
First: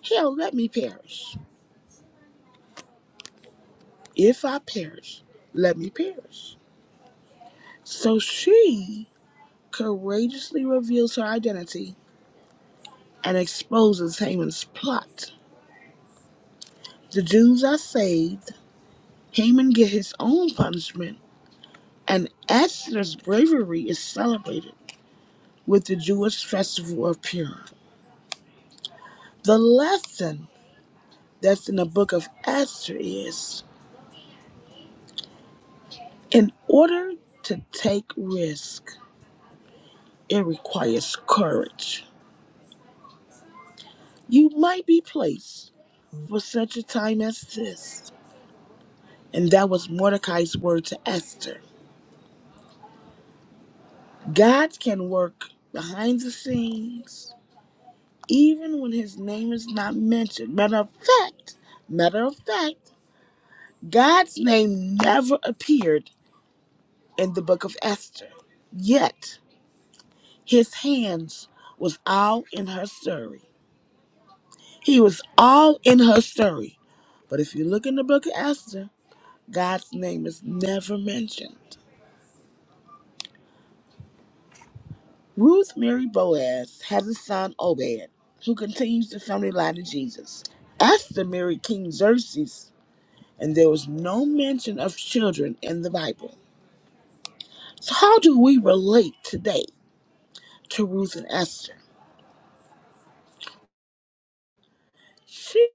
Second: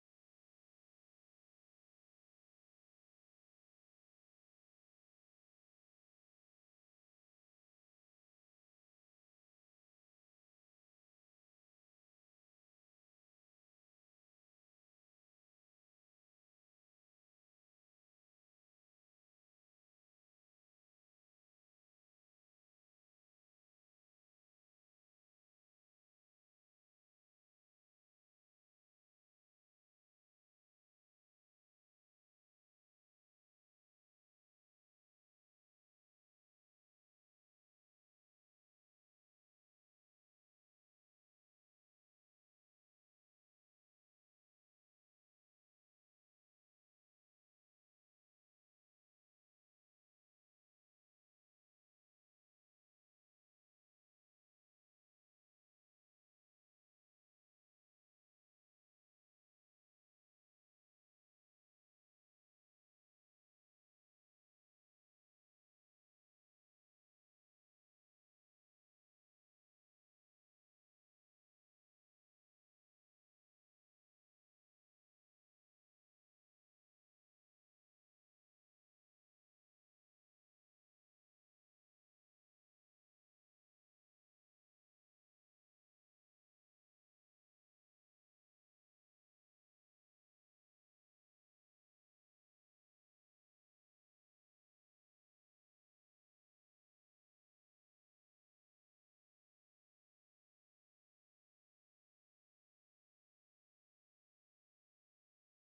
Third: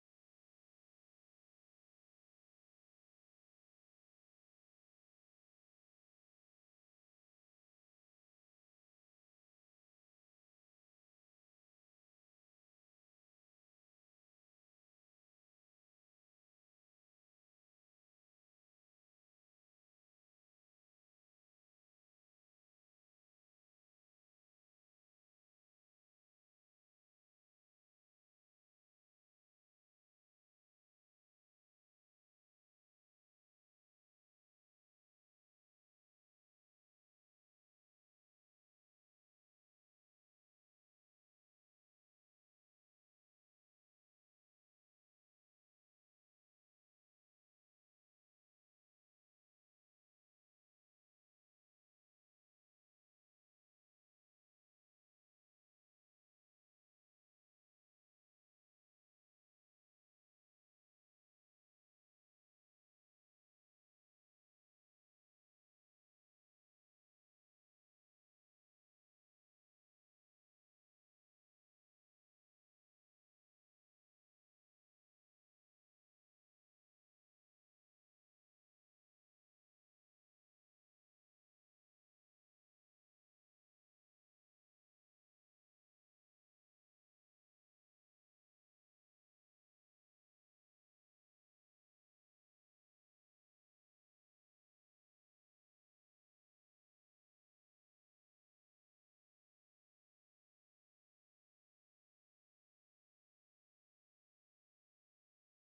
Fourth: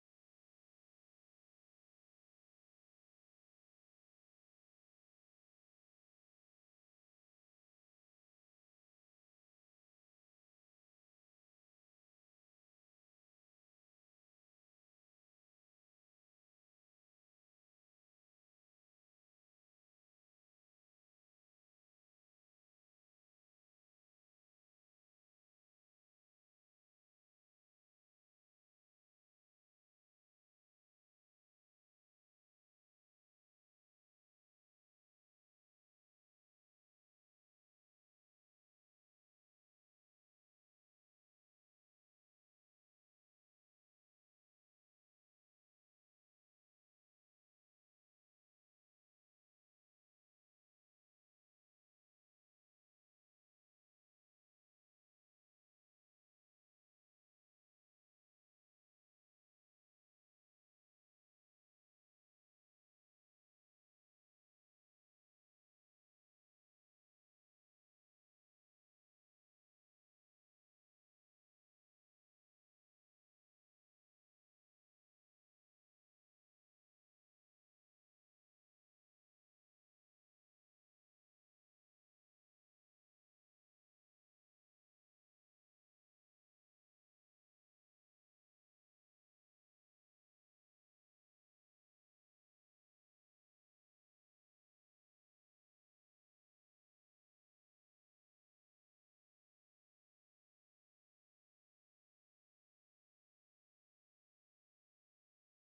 hell, let me perish. If I perish, let me perish. So she courageously reveals her identity and exposes Haman's plot. The Jews are saved, Haman gets his own punishment, and Esther's bravery is celebrated with the Jewish festival of Purim. The lesson that's in the book of Esther is in order to take risk, it requires courage. You might be placed for such a time as this. And that was Mordecai's word to Esther. God can work behind the scenes, even when his name is not mentioned. Matter of fact, matter of fact, God's name never appeared in the book of Esther. Yet his hands was all in her story. He was all in her story. But if you look in the book of Esther, God's name is never mentioned. Ruth Mary Boaz has a son, Obed, who continues the family line of Jesus. Esther married King Xerxes, and there was no mention of children in the Bible. So, how do we relate today to Ruth and Esther? She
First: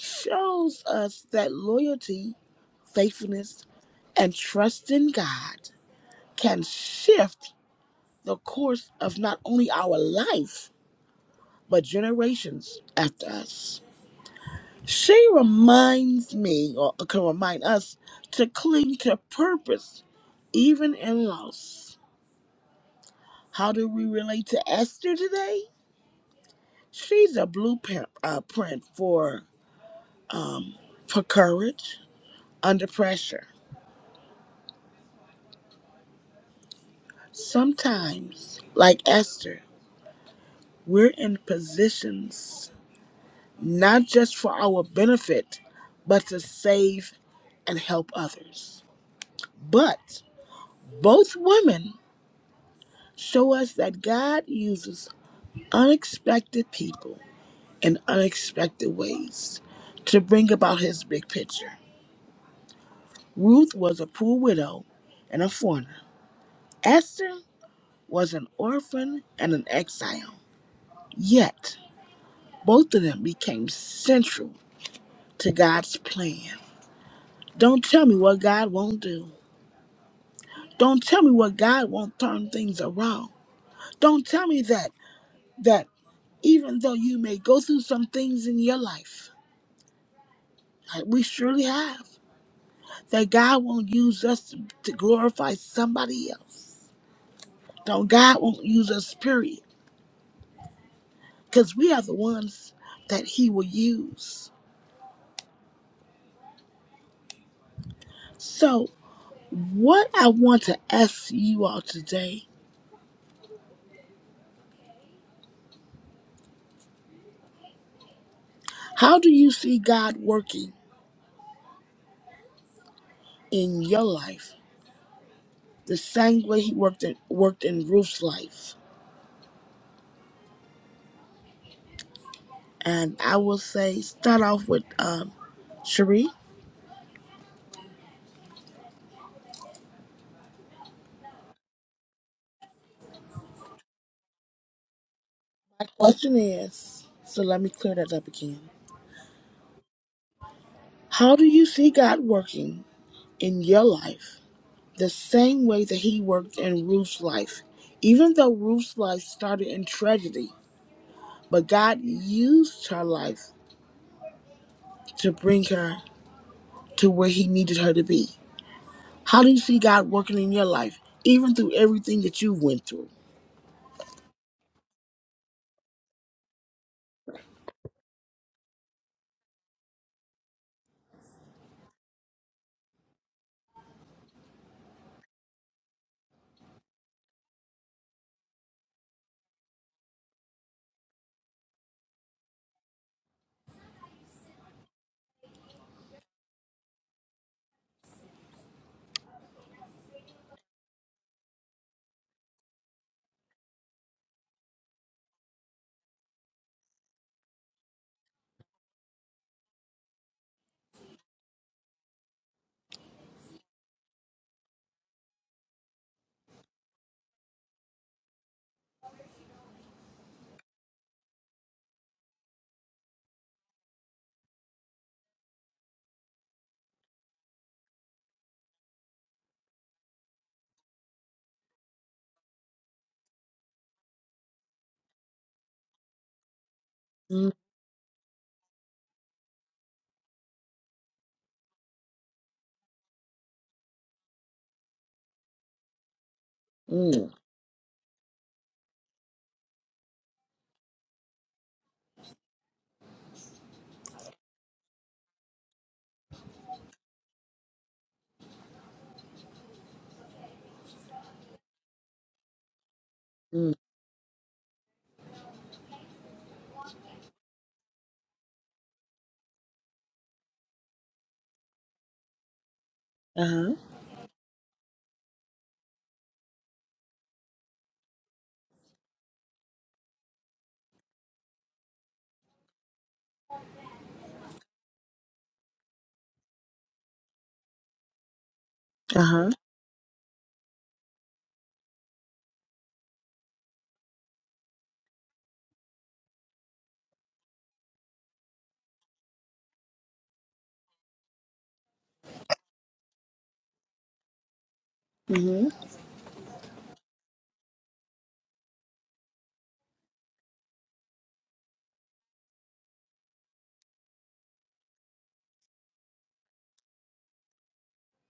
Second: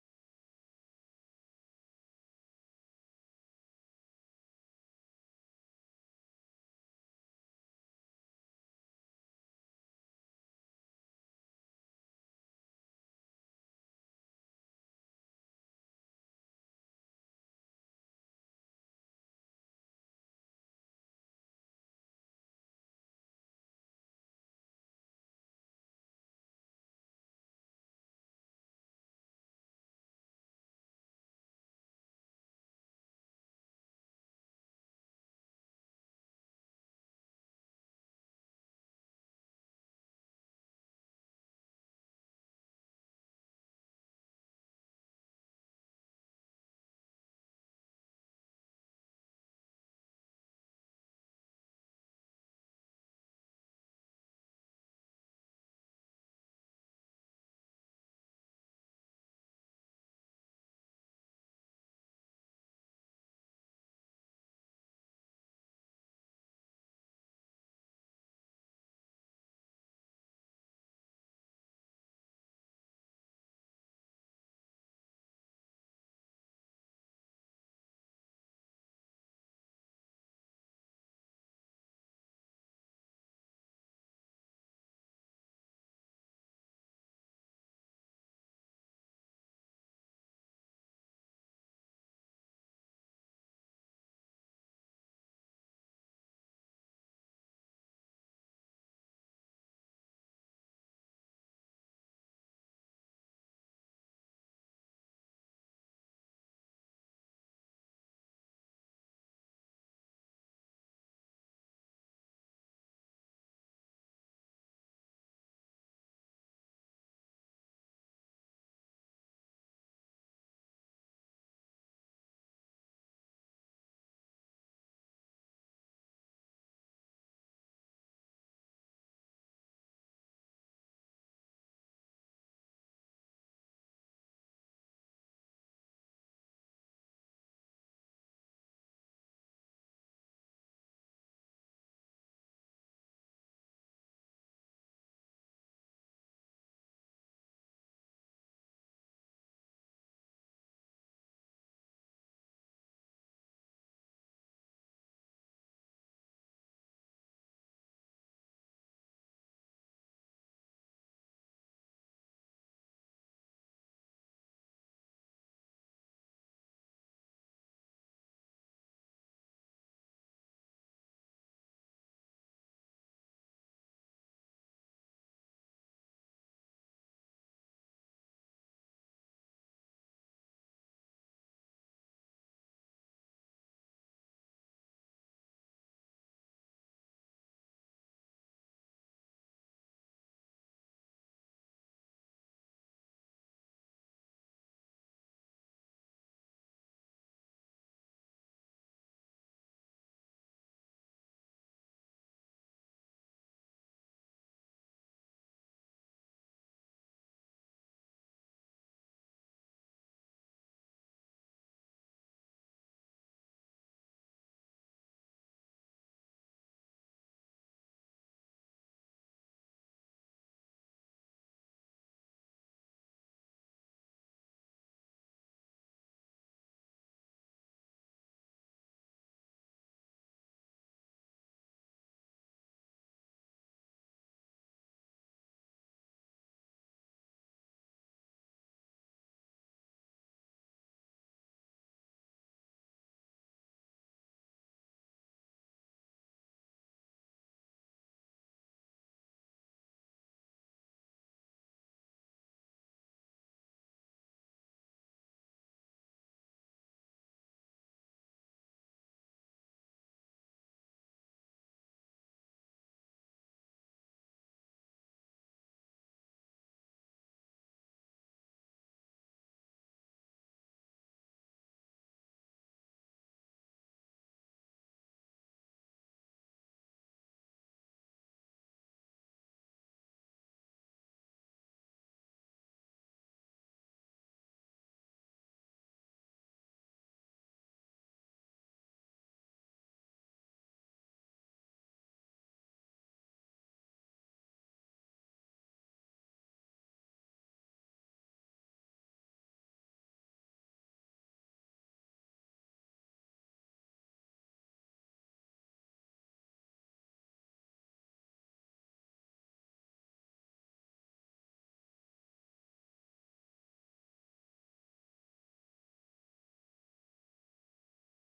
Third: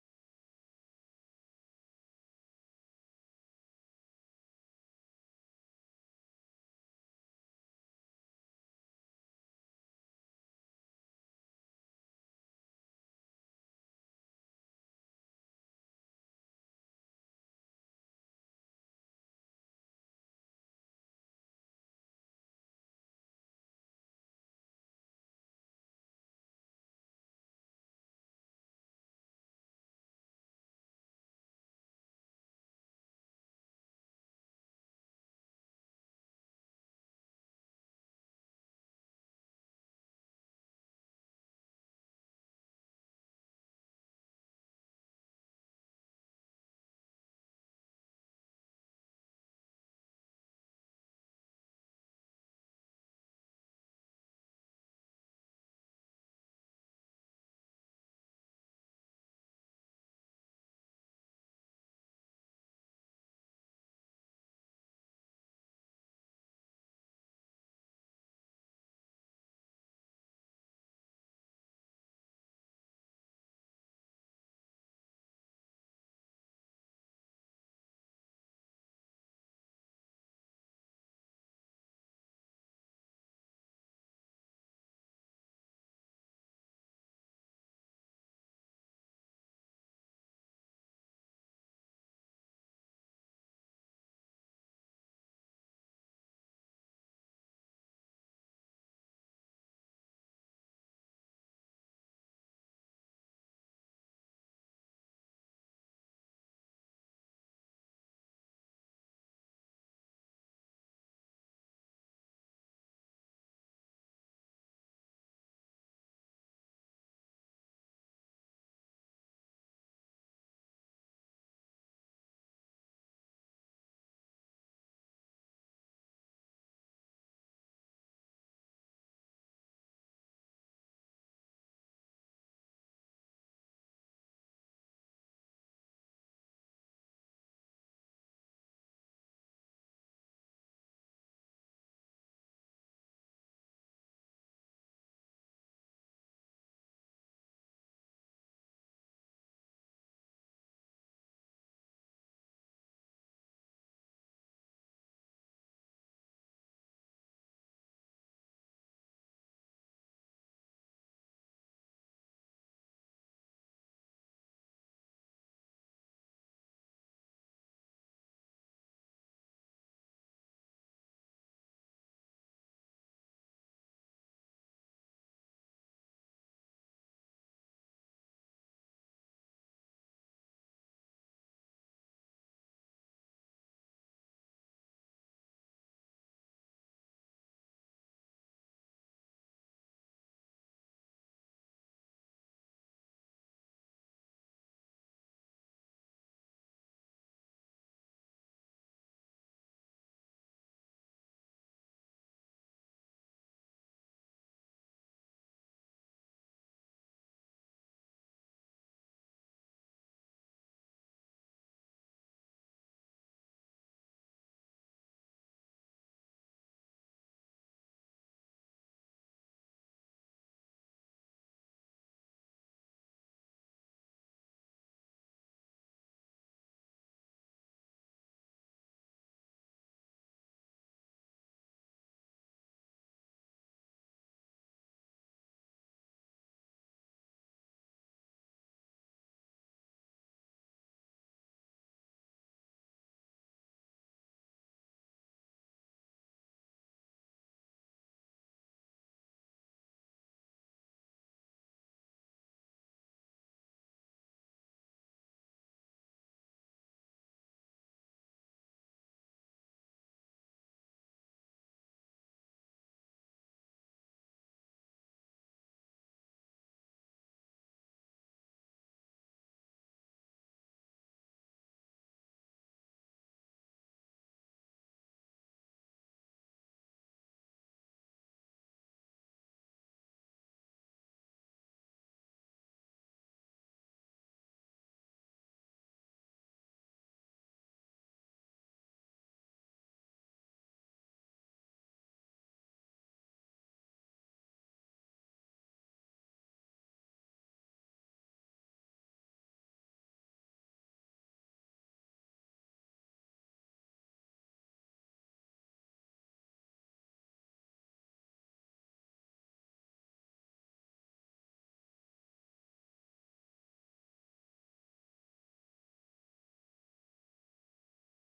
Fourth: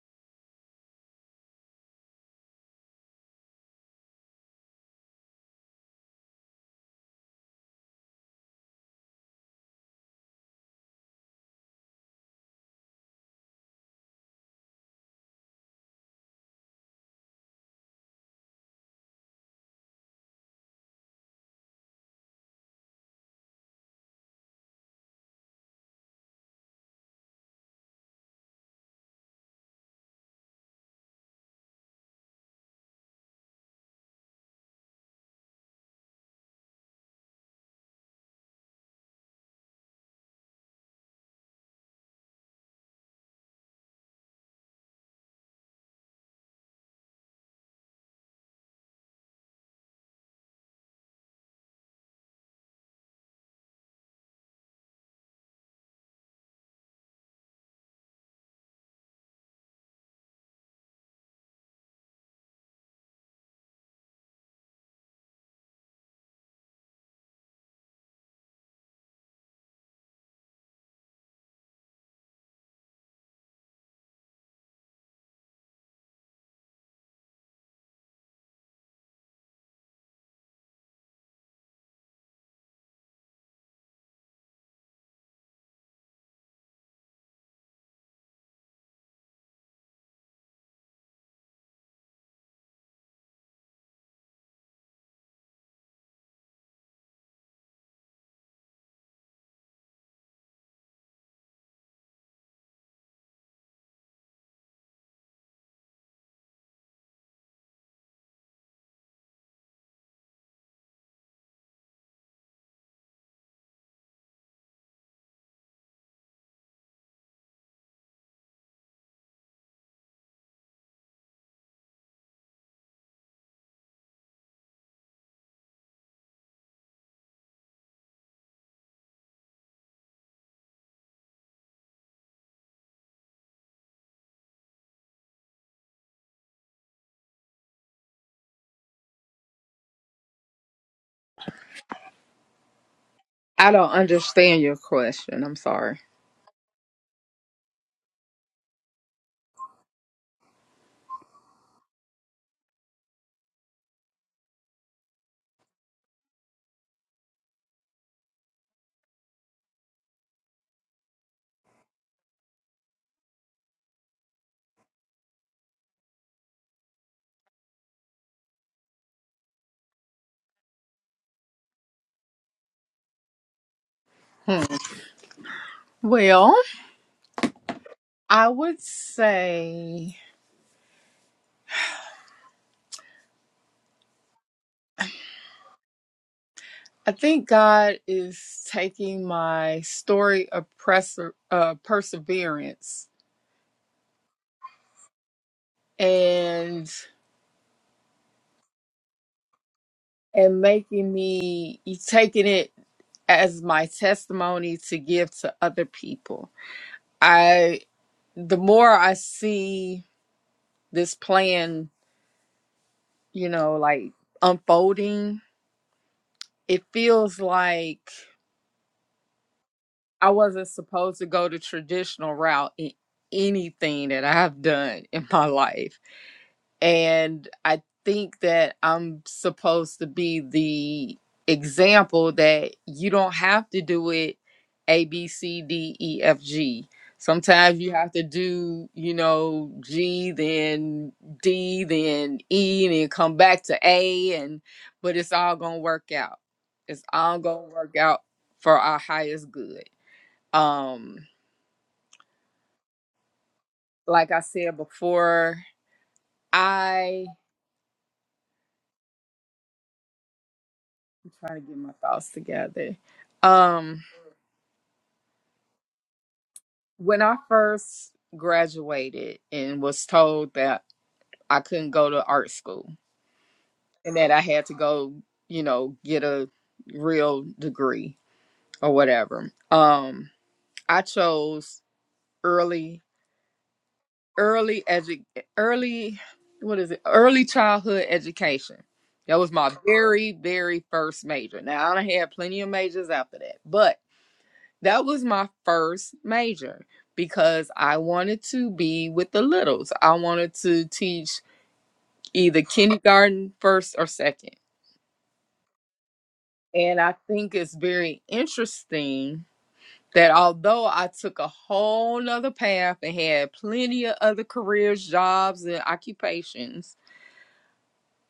shows us that loyalty, faithfulness, and trust in God can shift the course of not only our life, but generations after us. She reminds me, or can remind us, to cling to purpose, even in loss. How do we relate to Esther today? She's a blueprint uh, print for for courage under pressure. Sometimes, like Esther, we're in positions not just for our benefit, but to save and help others. But both women show us that God uses unexpected people in unexpected ways to bring about his big picture. Ruth was a poor widow and a foreigner. Esther was an orphan and an exile. Yet, both of them became central to God's plan. Don't tell me what God won't do. Don't tell me what God won't turn things around. Don't tell me that that even though you may go through some things in your life, like we surely have. that God won't use us to glorify somebody else. No, God won't use us, period, because we are the ones that He will use. So, what I want to ask you all today how do you see God working in your life the same way He worked in, worked in Ruth's life? And I will say, start off with um, Cherie. I don't understand your question. I'm My sorry. question is so let me clear that up again. How do you see God working in your life? the same way that he worked in Ruth's life. Even though Ruth's life started in tragedy, but God used her life to bring her to where he needed her to be. How do you see God working in your life, even through everything that you went through? Hmm. Well, I would say. I think God is taking my story of preser- uh, perseverance and and making me taking it as my testimony to give to other people. I the more I see this plan, you know, like unfolding, it feels like I wasn't supposed to go the traditional route in anything that I've done in my life and I think that I'm supposed to be the example that you don't have to do it A B C D E F G. Mm, Sometimes you have to do, you know, G then D then E then come back to A and but it's all going to work out. It's mm, all going to work out for our highest good. Um like I said before, I. I'm trying to get my thoughts together. mm. Um, when I first graduated and was told that I couldn't go to art school Uh-huh. and that I had to go, you know, get a real degree or whatever, um, I chose early, early edu- early, what is it? Early childhood education. That Uh-huh. was my very, very first major. Now I done had plenty of majors after that, but That was my first major because I wanted to be with the littles. I wanted to teach either kindergarten, first, or second. Mm-hmm. And I think it's very interesting that although I took a whole nother path and had plenty of other careers, jobs, and occupations,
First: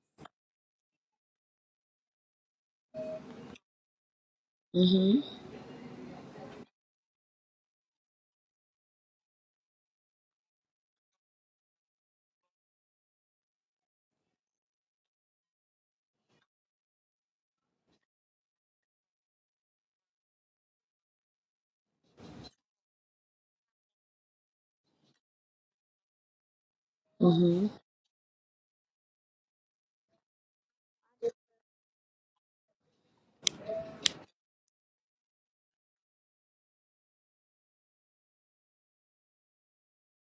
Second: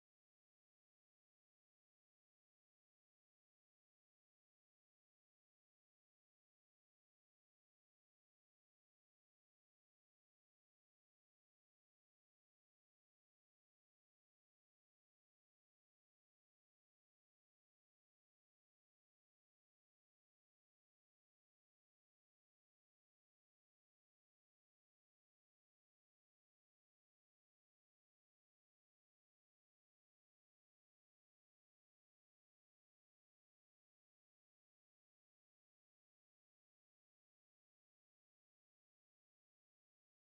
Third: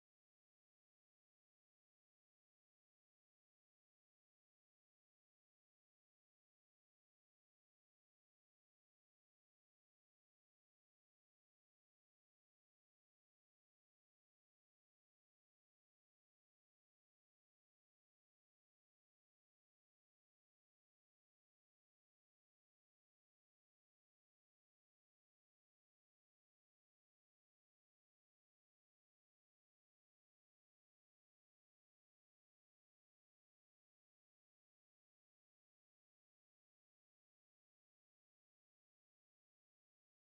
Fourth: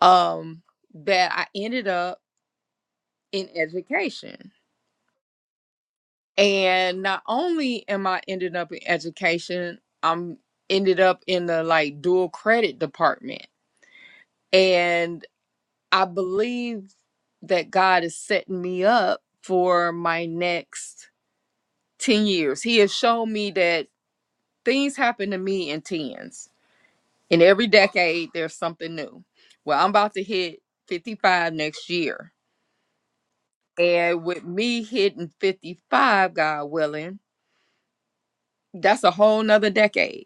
um, that I ended up in education Mm-hmm. and not only am I ended up in education, I'm ended up in the like dual credit department. And I believe that God is setting me up for my next 10 years. He has shown me that things happen to me in tens. In Mm-hmm. every decade, there's something new. Well, I'm about to hit 55 next year. And with me hitting 55, God willing, that's a whole nother decade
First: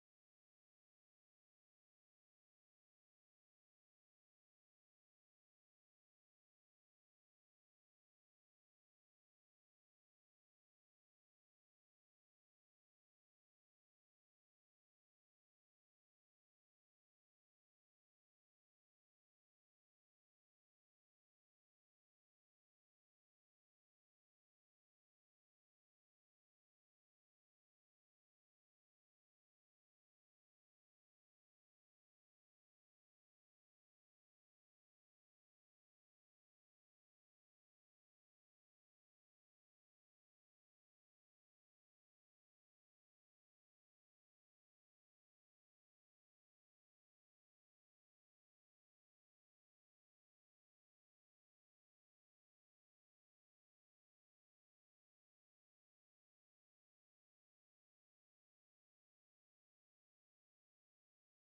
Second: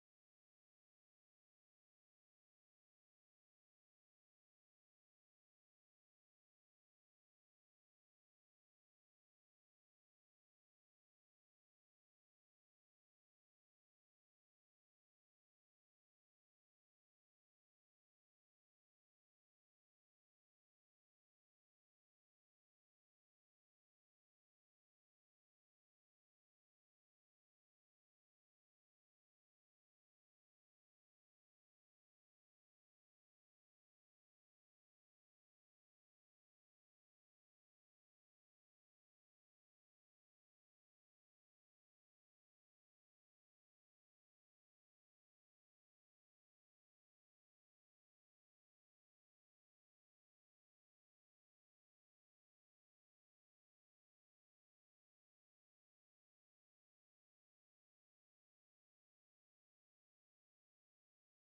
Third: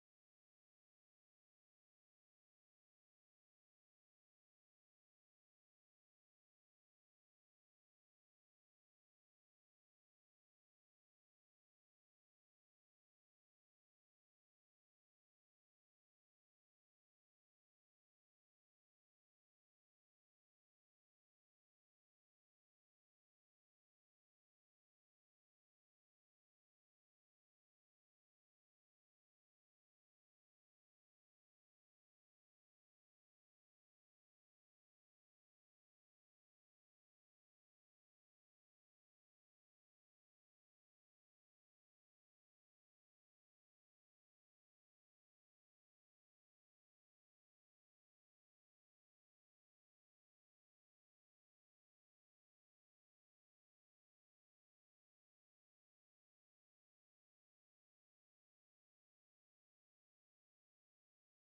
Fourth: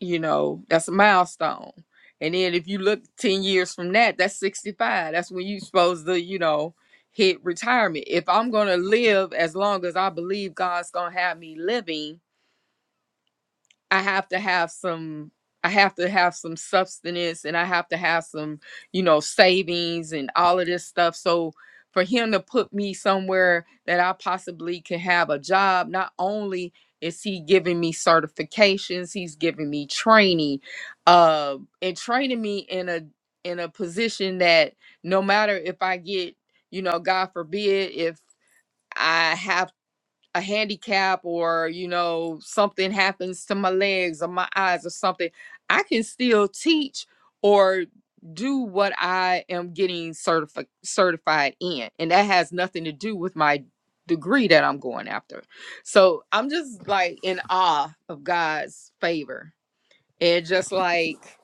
you know that's a milestone and then if you look 10 years from that that's 65 that's when you're supposed to you know hit retirement if i'm gonna live as long as i believe god's gonna have me living I have to have some I have to have some substance and I have to have some, you know, savings and all of this stuff. So for him to put me somewhere that I possibly can have a job, not only is he giving me certifications, he's giving me training, uh, and training me in a in a position that no matter if I get, you know, God forbid, if I have a handicap or you know something happens to my legs or my eyes or something i can still teach or do what i am getting certifi- certified in and that has nothing to do with my degree that i'm going after so i'm just like in awe of god's favor and just like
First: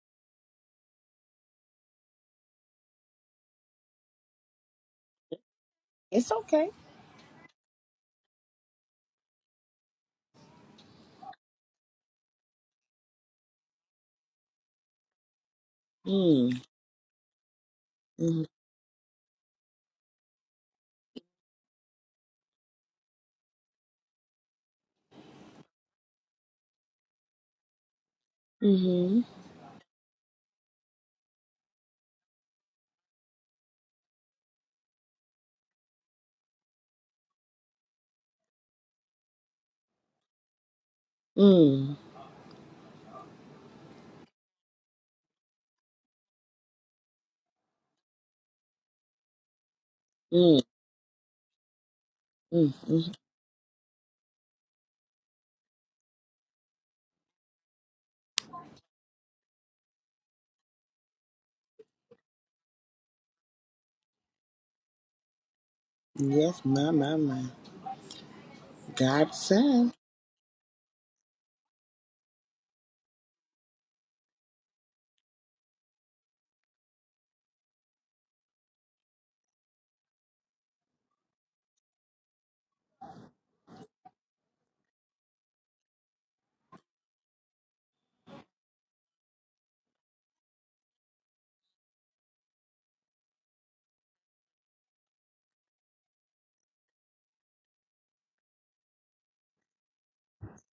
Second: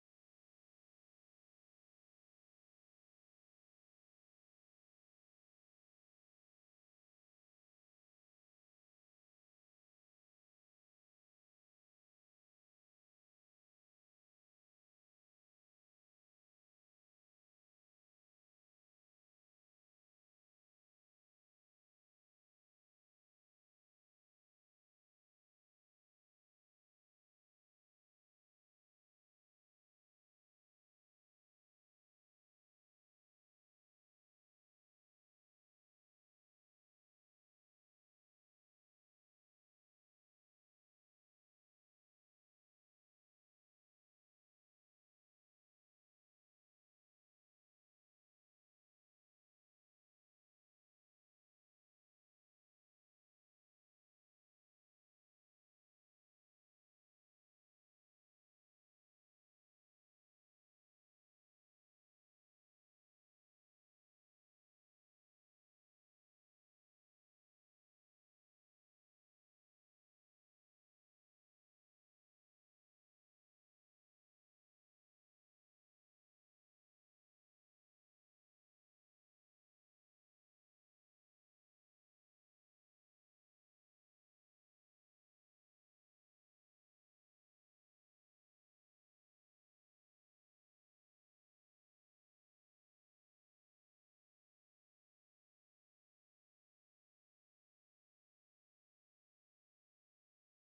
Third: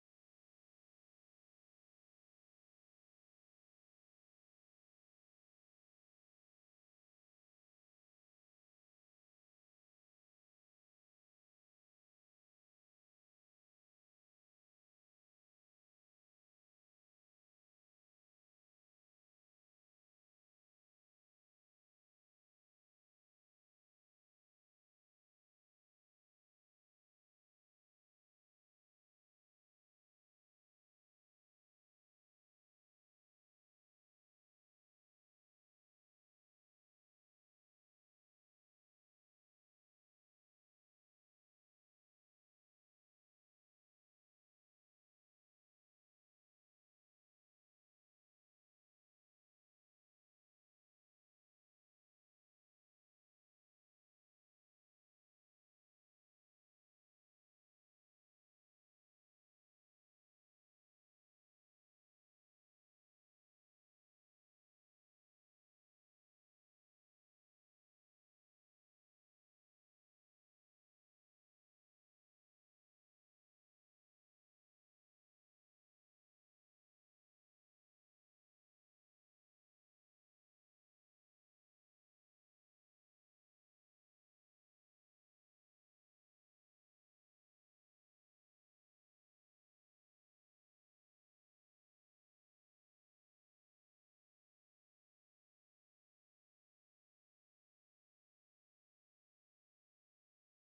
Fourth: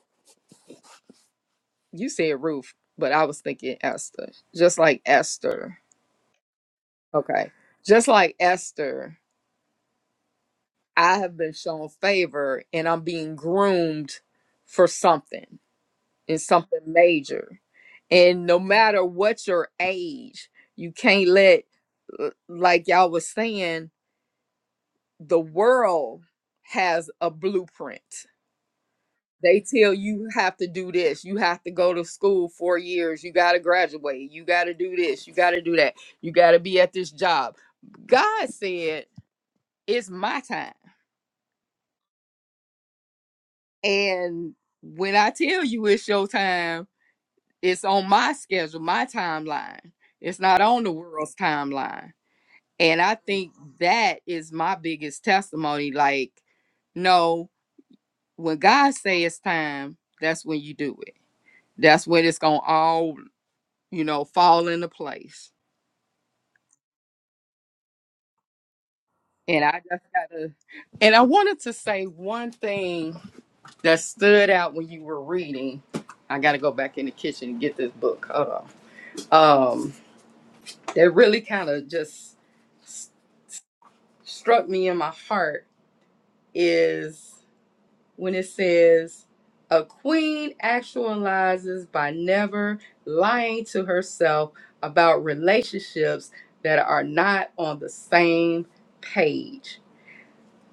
you said ruth but i was thinking esther just like esther It's okay. okay just like esther I have been shown favor and I'm being groomed for something and Mm, something major. And mm, no matter what your age, you can't let, l- like y'all was saying, the world has a blueprint. mm-hmm. They tell you have to do this, you have to go to school four years, you got to graduate, you got to do this, you got to do that, you got to be at this job. God said, It's my time. Mm, And when I tell you it's your time, it's on my schedule, my timeline. It's mm, not on the world's timeline. mm, And mm. I think that is my biggest testimony. Like, no, when God says it's time, that's when you do it. That's when it's gonna all, you know, fall into place. Yes, my, my, my. God And I said. just gotta and I wanted to say one thing that stood out when you were reading. I gotta go back in the kitchen and get this book. Hold on. Um. that really kind of just s- struck me in my heart is when it says a queen actualizes by never lying to herself about relationships that are not on the same page.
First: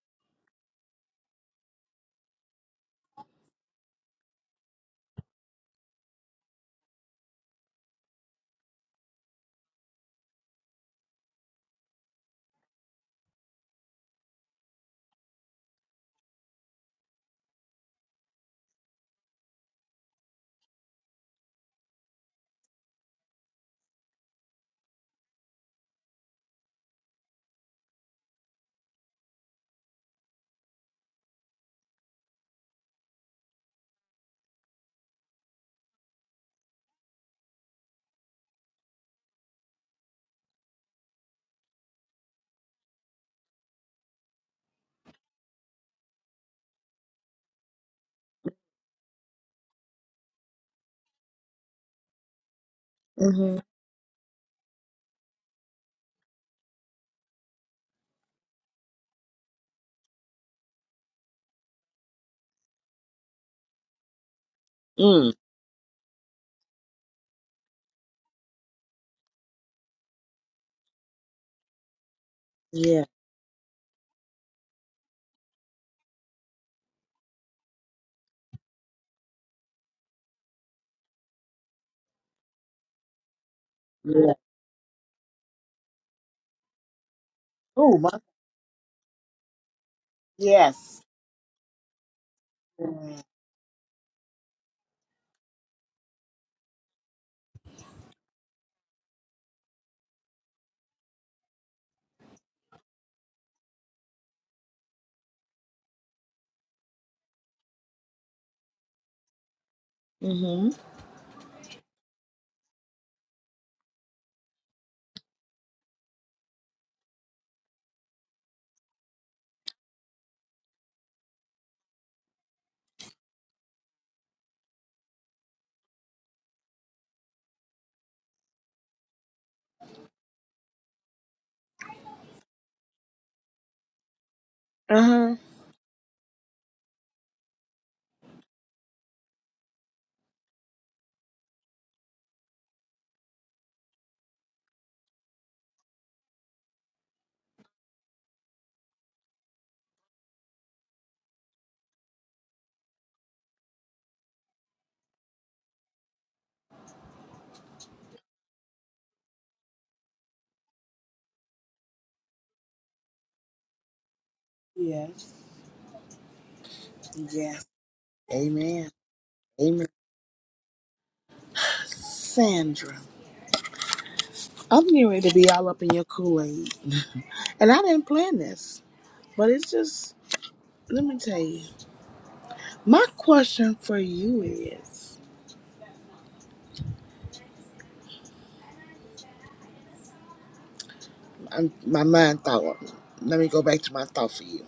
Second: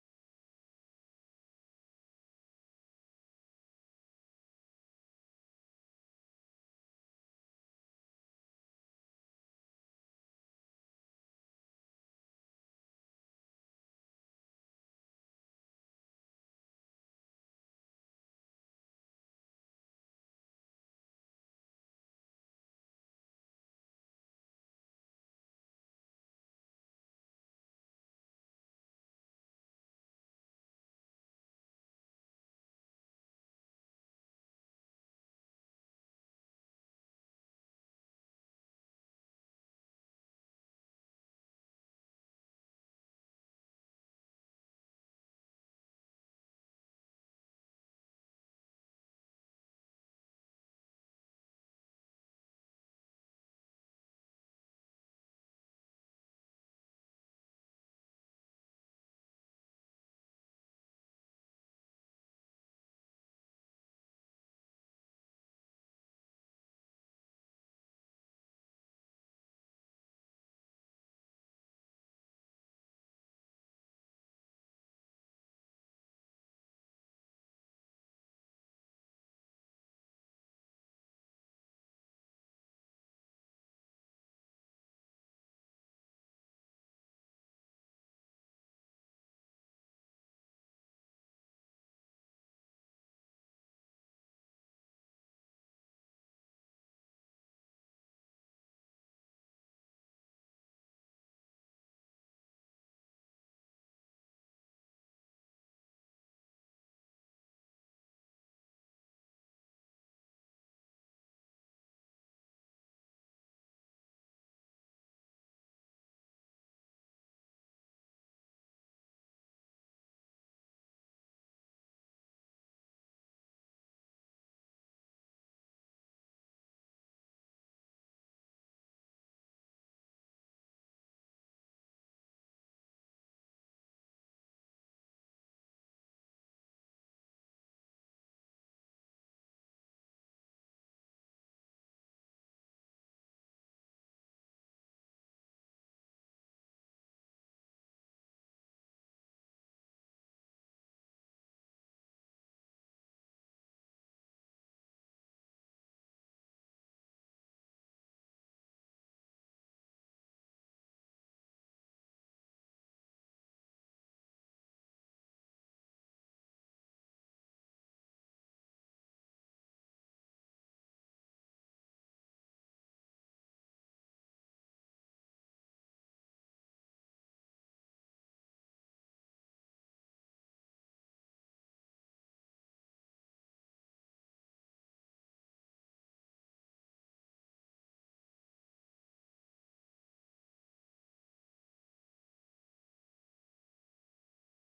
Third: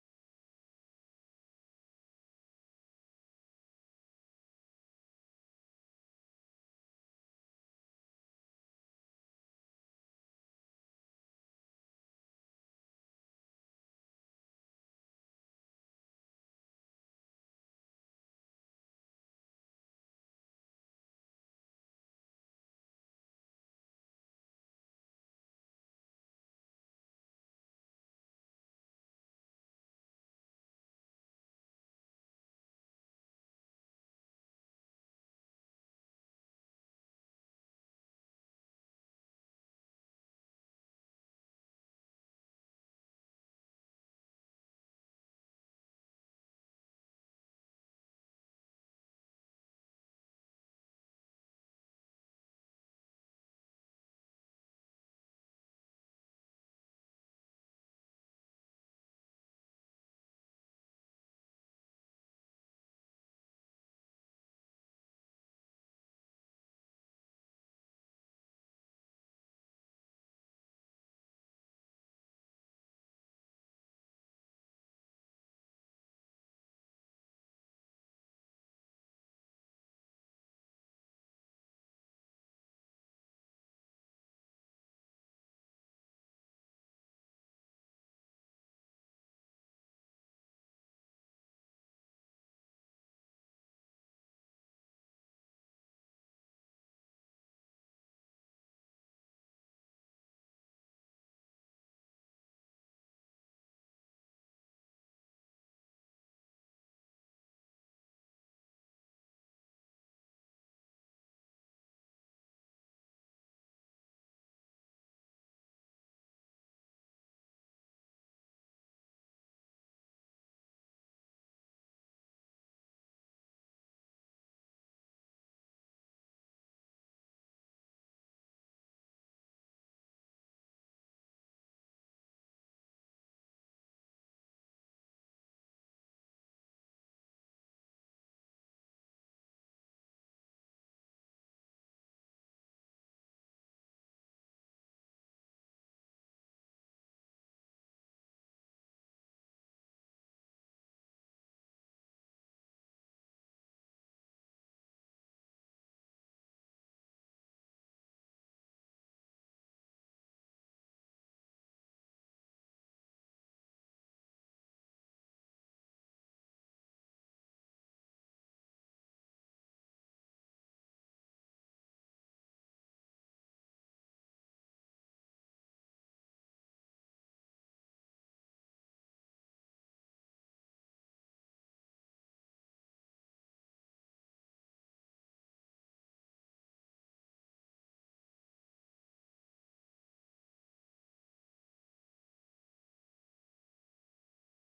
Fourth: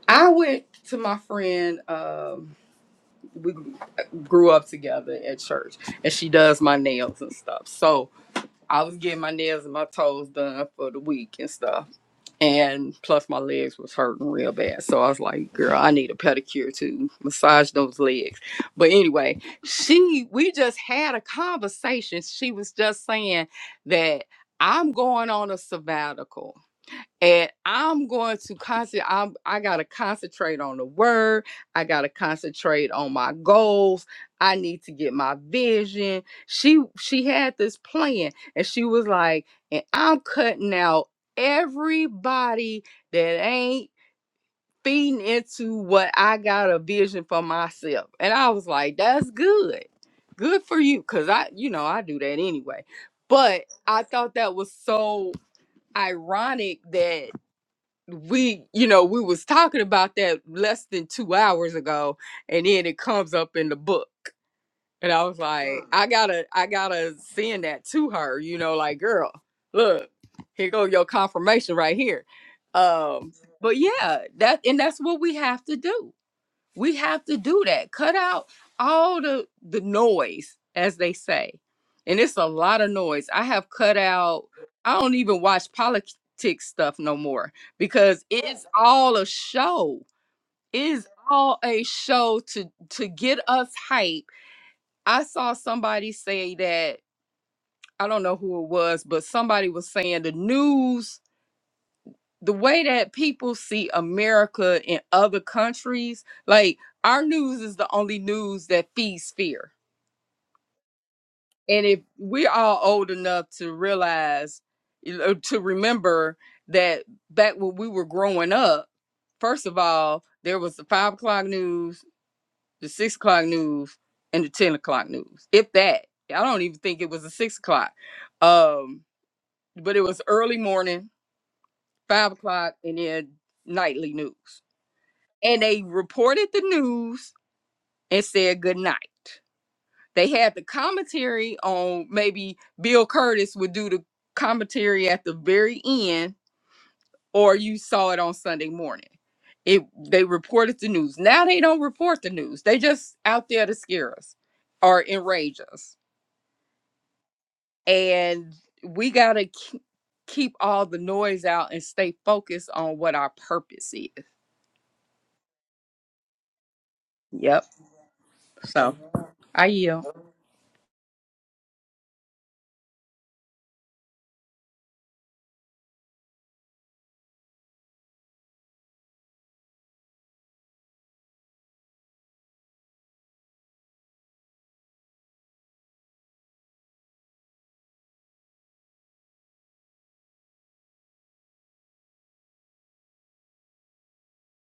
I went to my friend, um, we grew up together at church, and she does my nails and stuff. So I was getting my nails and my toes done for the week and stuff and plus my legs was hurting real bad so i was like girl i need a pedicure to massage those legs but anyway she we just had a conversation she was just saying that i'm going on a sabbatical and I'm going to concentrate. I'm I gotta concentrate on the word. I gotta concentrate on my goals. I need to get my vision. She she had this plan, and she was like, and I'm cutting out everybody that ain't feeding into what I got a vision for myself. And I was like, that's good. Good for you. Cause I, you know, I do that anyway. Mm-hmm. But I thought that was so ironic that we you know we was talking about that less than two hours ago and then it comes up in the book and i Mm. was like Mm. i gotta i gotta send that to her you know like girl look here go your confirmation right here Yeah. um but yeah that and that's what we have to do we have to do that. Cut out all the the noise, as they say. And it's a lot of noise. I have cut Yeah. out I don't even watch politics stuff no more Oh my. because it's all a show. It Yes. is all a show to to Amen. get us hype. I saw somebody say that I don't know who it was, but somebody was saying the news the way that people see America in other countries, like our news is the only news that feeds fear. Mm-hmm. And if we're all old enough to realize, you know, to remember that back when we were growing up, first of all, there was the five o'clock news, the six o'clock news, and the 10 o'clock news, if that. I don't even think it was a six o'clock. Um, but it was early morning, five o'clock, and then nightly news Uh-huh. and they reported the news and said good night. They had the commentary on maybe Bill Curtis would do the commentary at the very end, or you saw it on Sunday morning. It they reported the news. Now they don't report the news. They just out there to scare us or enrage us. And we gotta keep all the noise out and stay focused on what our purpose is. Yes. Yes. Yep. Amen. So I Amen. yield. Sandra, I'm getting ready to be all up in your Kool Aid, and I didn't plan this, but it's just. Let me tell you. My question for you is, I'm, my mind thought. Let me go back to my thought for you.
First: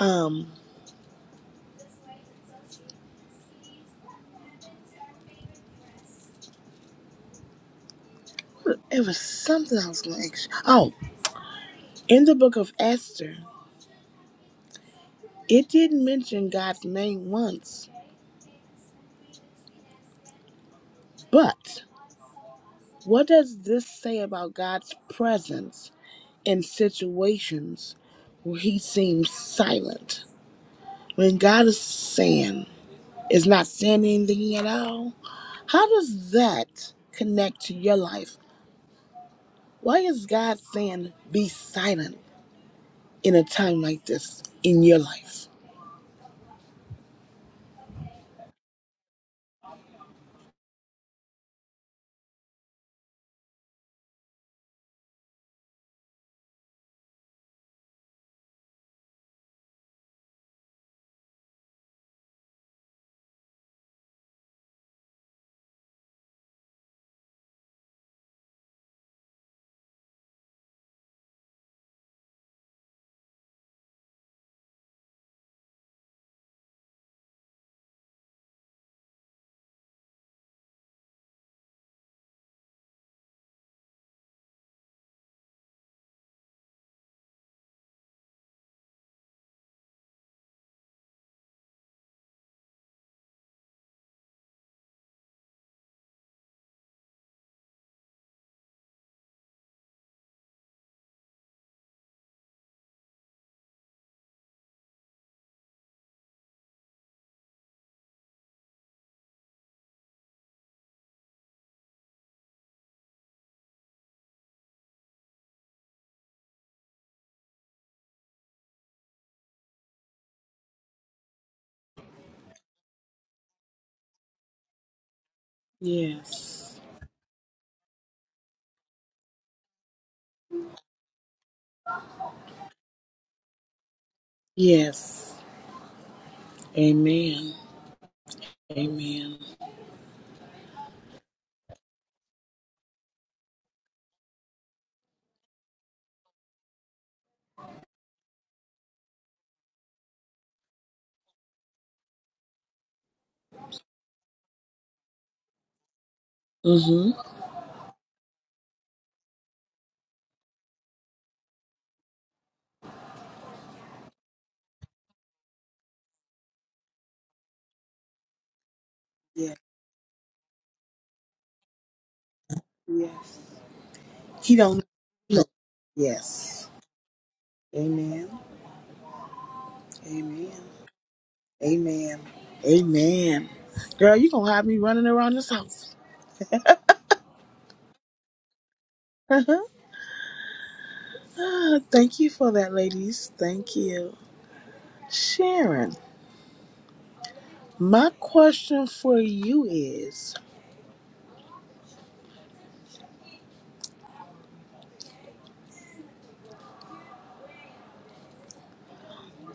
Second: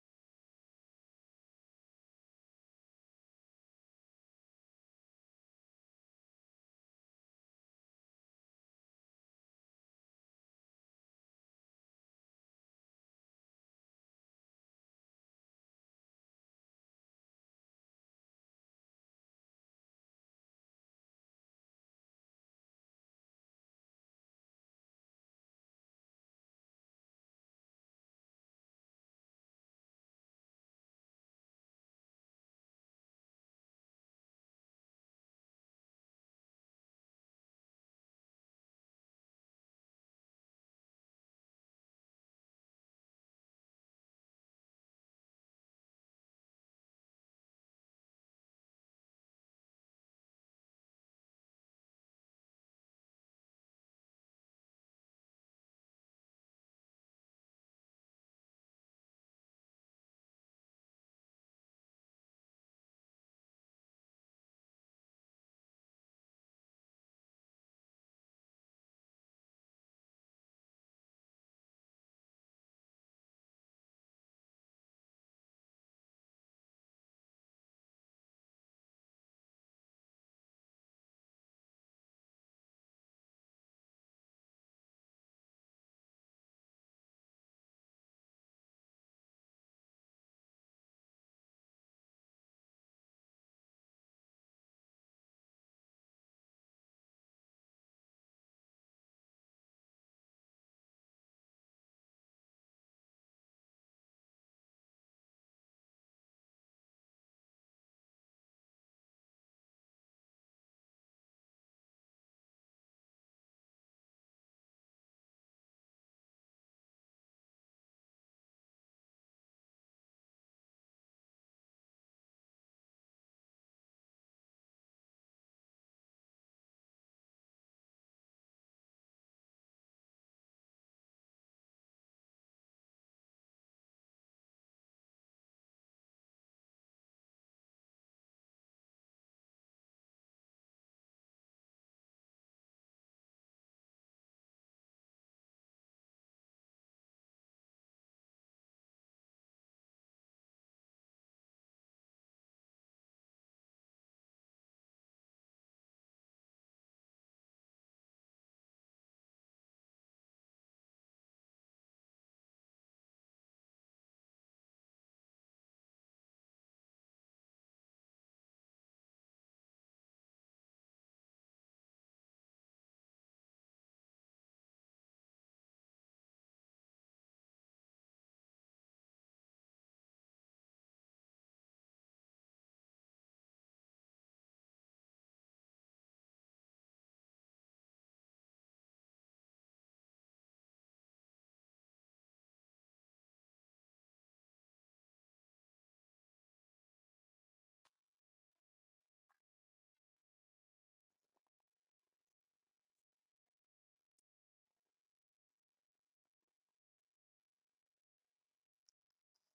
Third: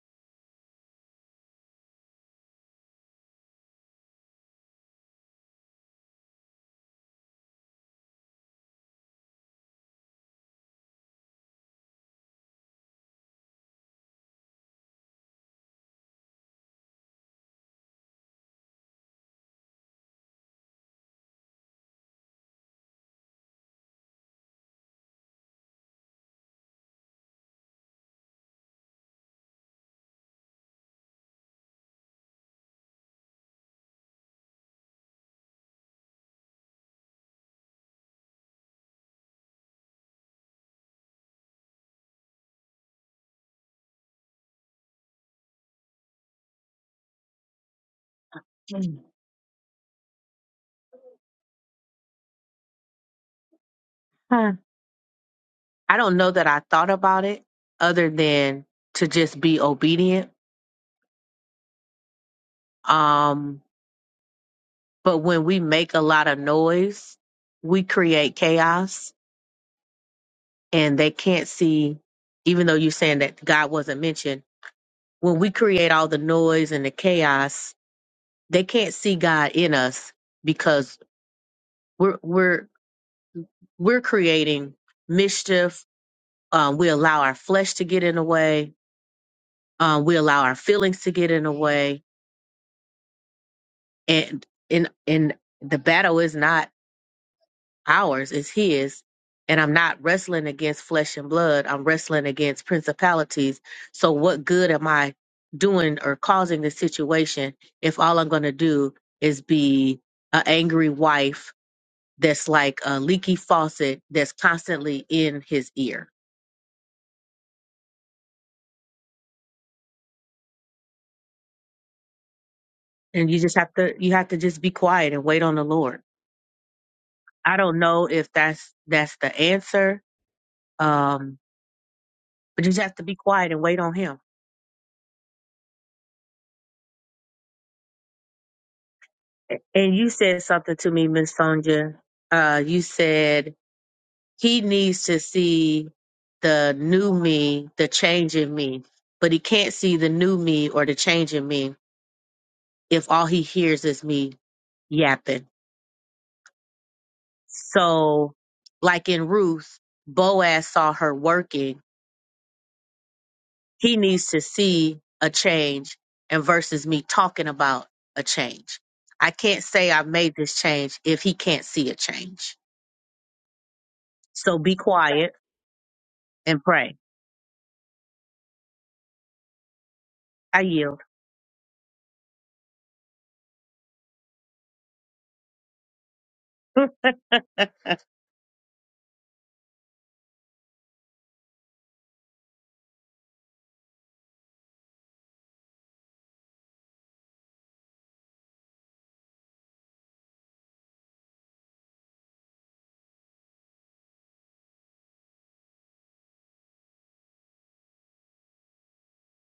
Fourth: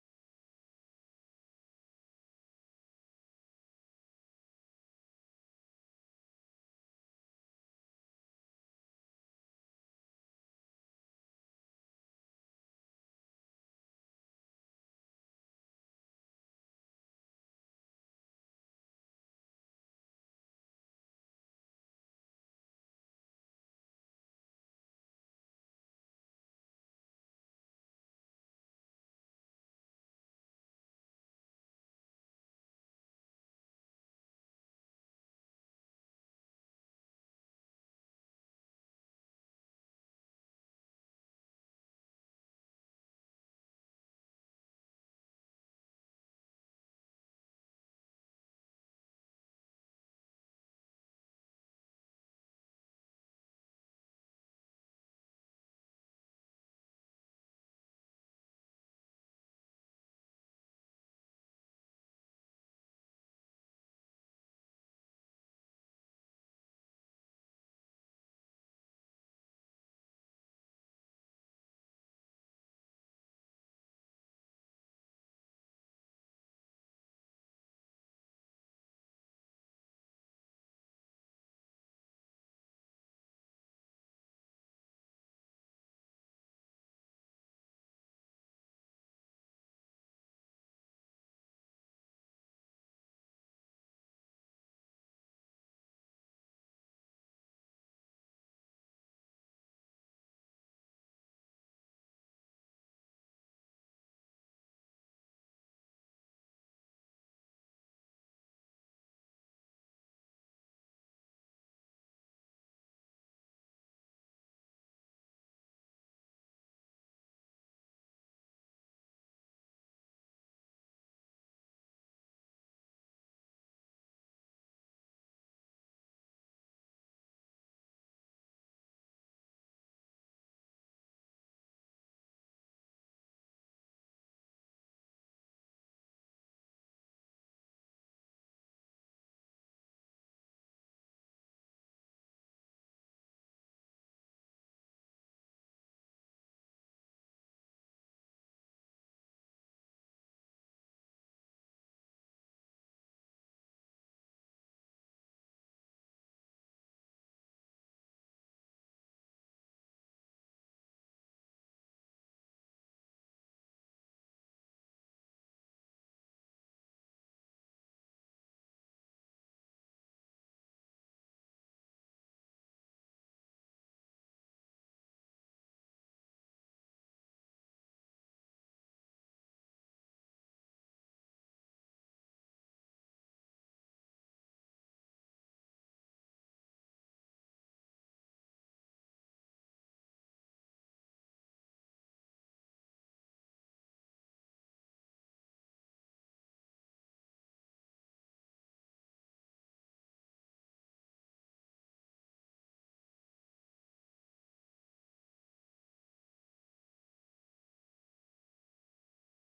Um, it was something I was going to ask. You. Oh, in the book of Esther, it didn't mention God's name once, but What does this say about God's presence in situations where he seems silent? When God is saying, is not saying anything at all? How does that connect to your life? Why is God saying, be silent in a time like this in your life? Mm. Huh. I don't know that I thought about it other than to just be obedient. Um, but when we make a lot of noise, we create chaos and they can't see, even though you're saying that God wasn't mentioned. when we create all the noise and the chaos, they can't see God in us because we're we're we're creating mischief. Um, we allow our flesh to get in the way. Um, we allow our feelings to get in the way, and in in the battle is not. ours is his and i'm not wrestling against flesh and blood i'm wrestling against principalities so what good am i doing or causing this situation if all i'm going to do is be an angry wife that's like a leaky faucet that's constantly in his ear and you just have to you have to just be quiet and wait on the lord Yes. i don't know if that's that's the answer um but you just have to be quiet and wait on him Yes. Amen. Amen. And you said something to me, Miss Sonja. Uh, you said he needs to see the new me, the change in me, but he can't see the new me or the change in me if all he hears is me yapping. Mm-hmm. So, like in Ruth, Boaz saw her working. He needs to see a change and versus me talking about a change. I Yes. can't say I made this change if he can't see a change. Yes. He So be don't quiet know. and Yes. pray. Amen. Amen. I yield. Amen. Amen. Girl, you gonna have me running around this house. Thank you for that, ladies. Thank you. Sharon, my question for you is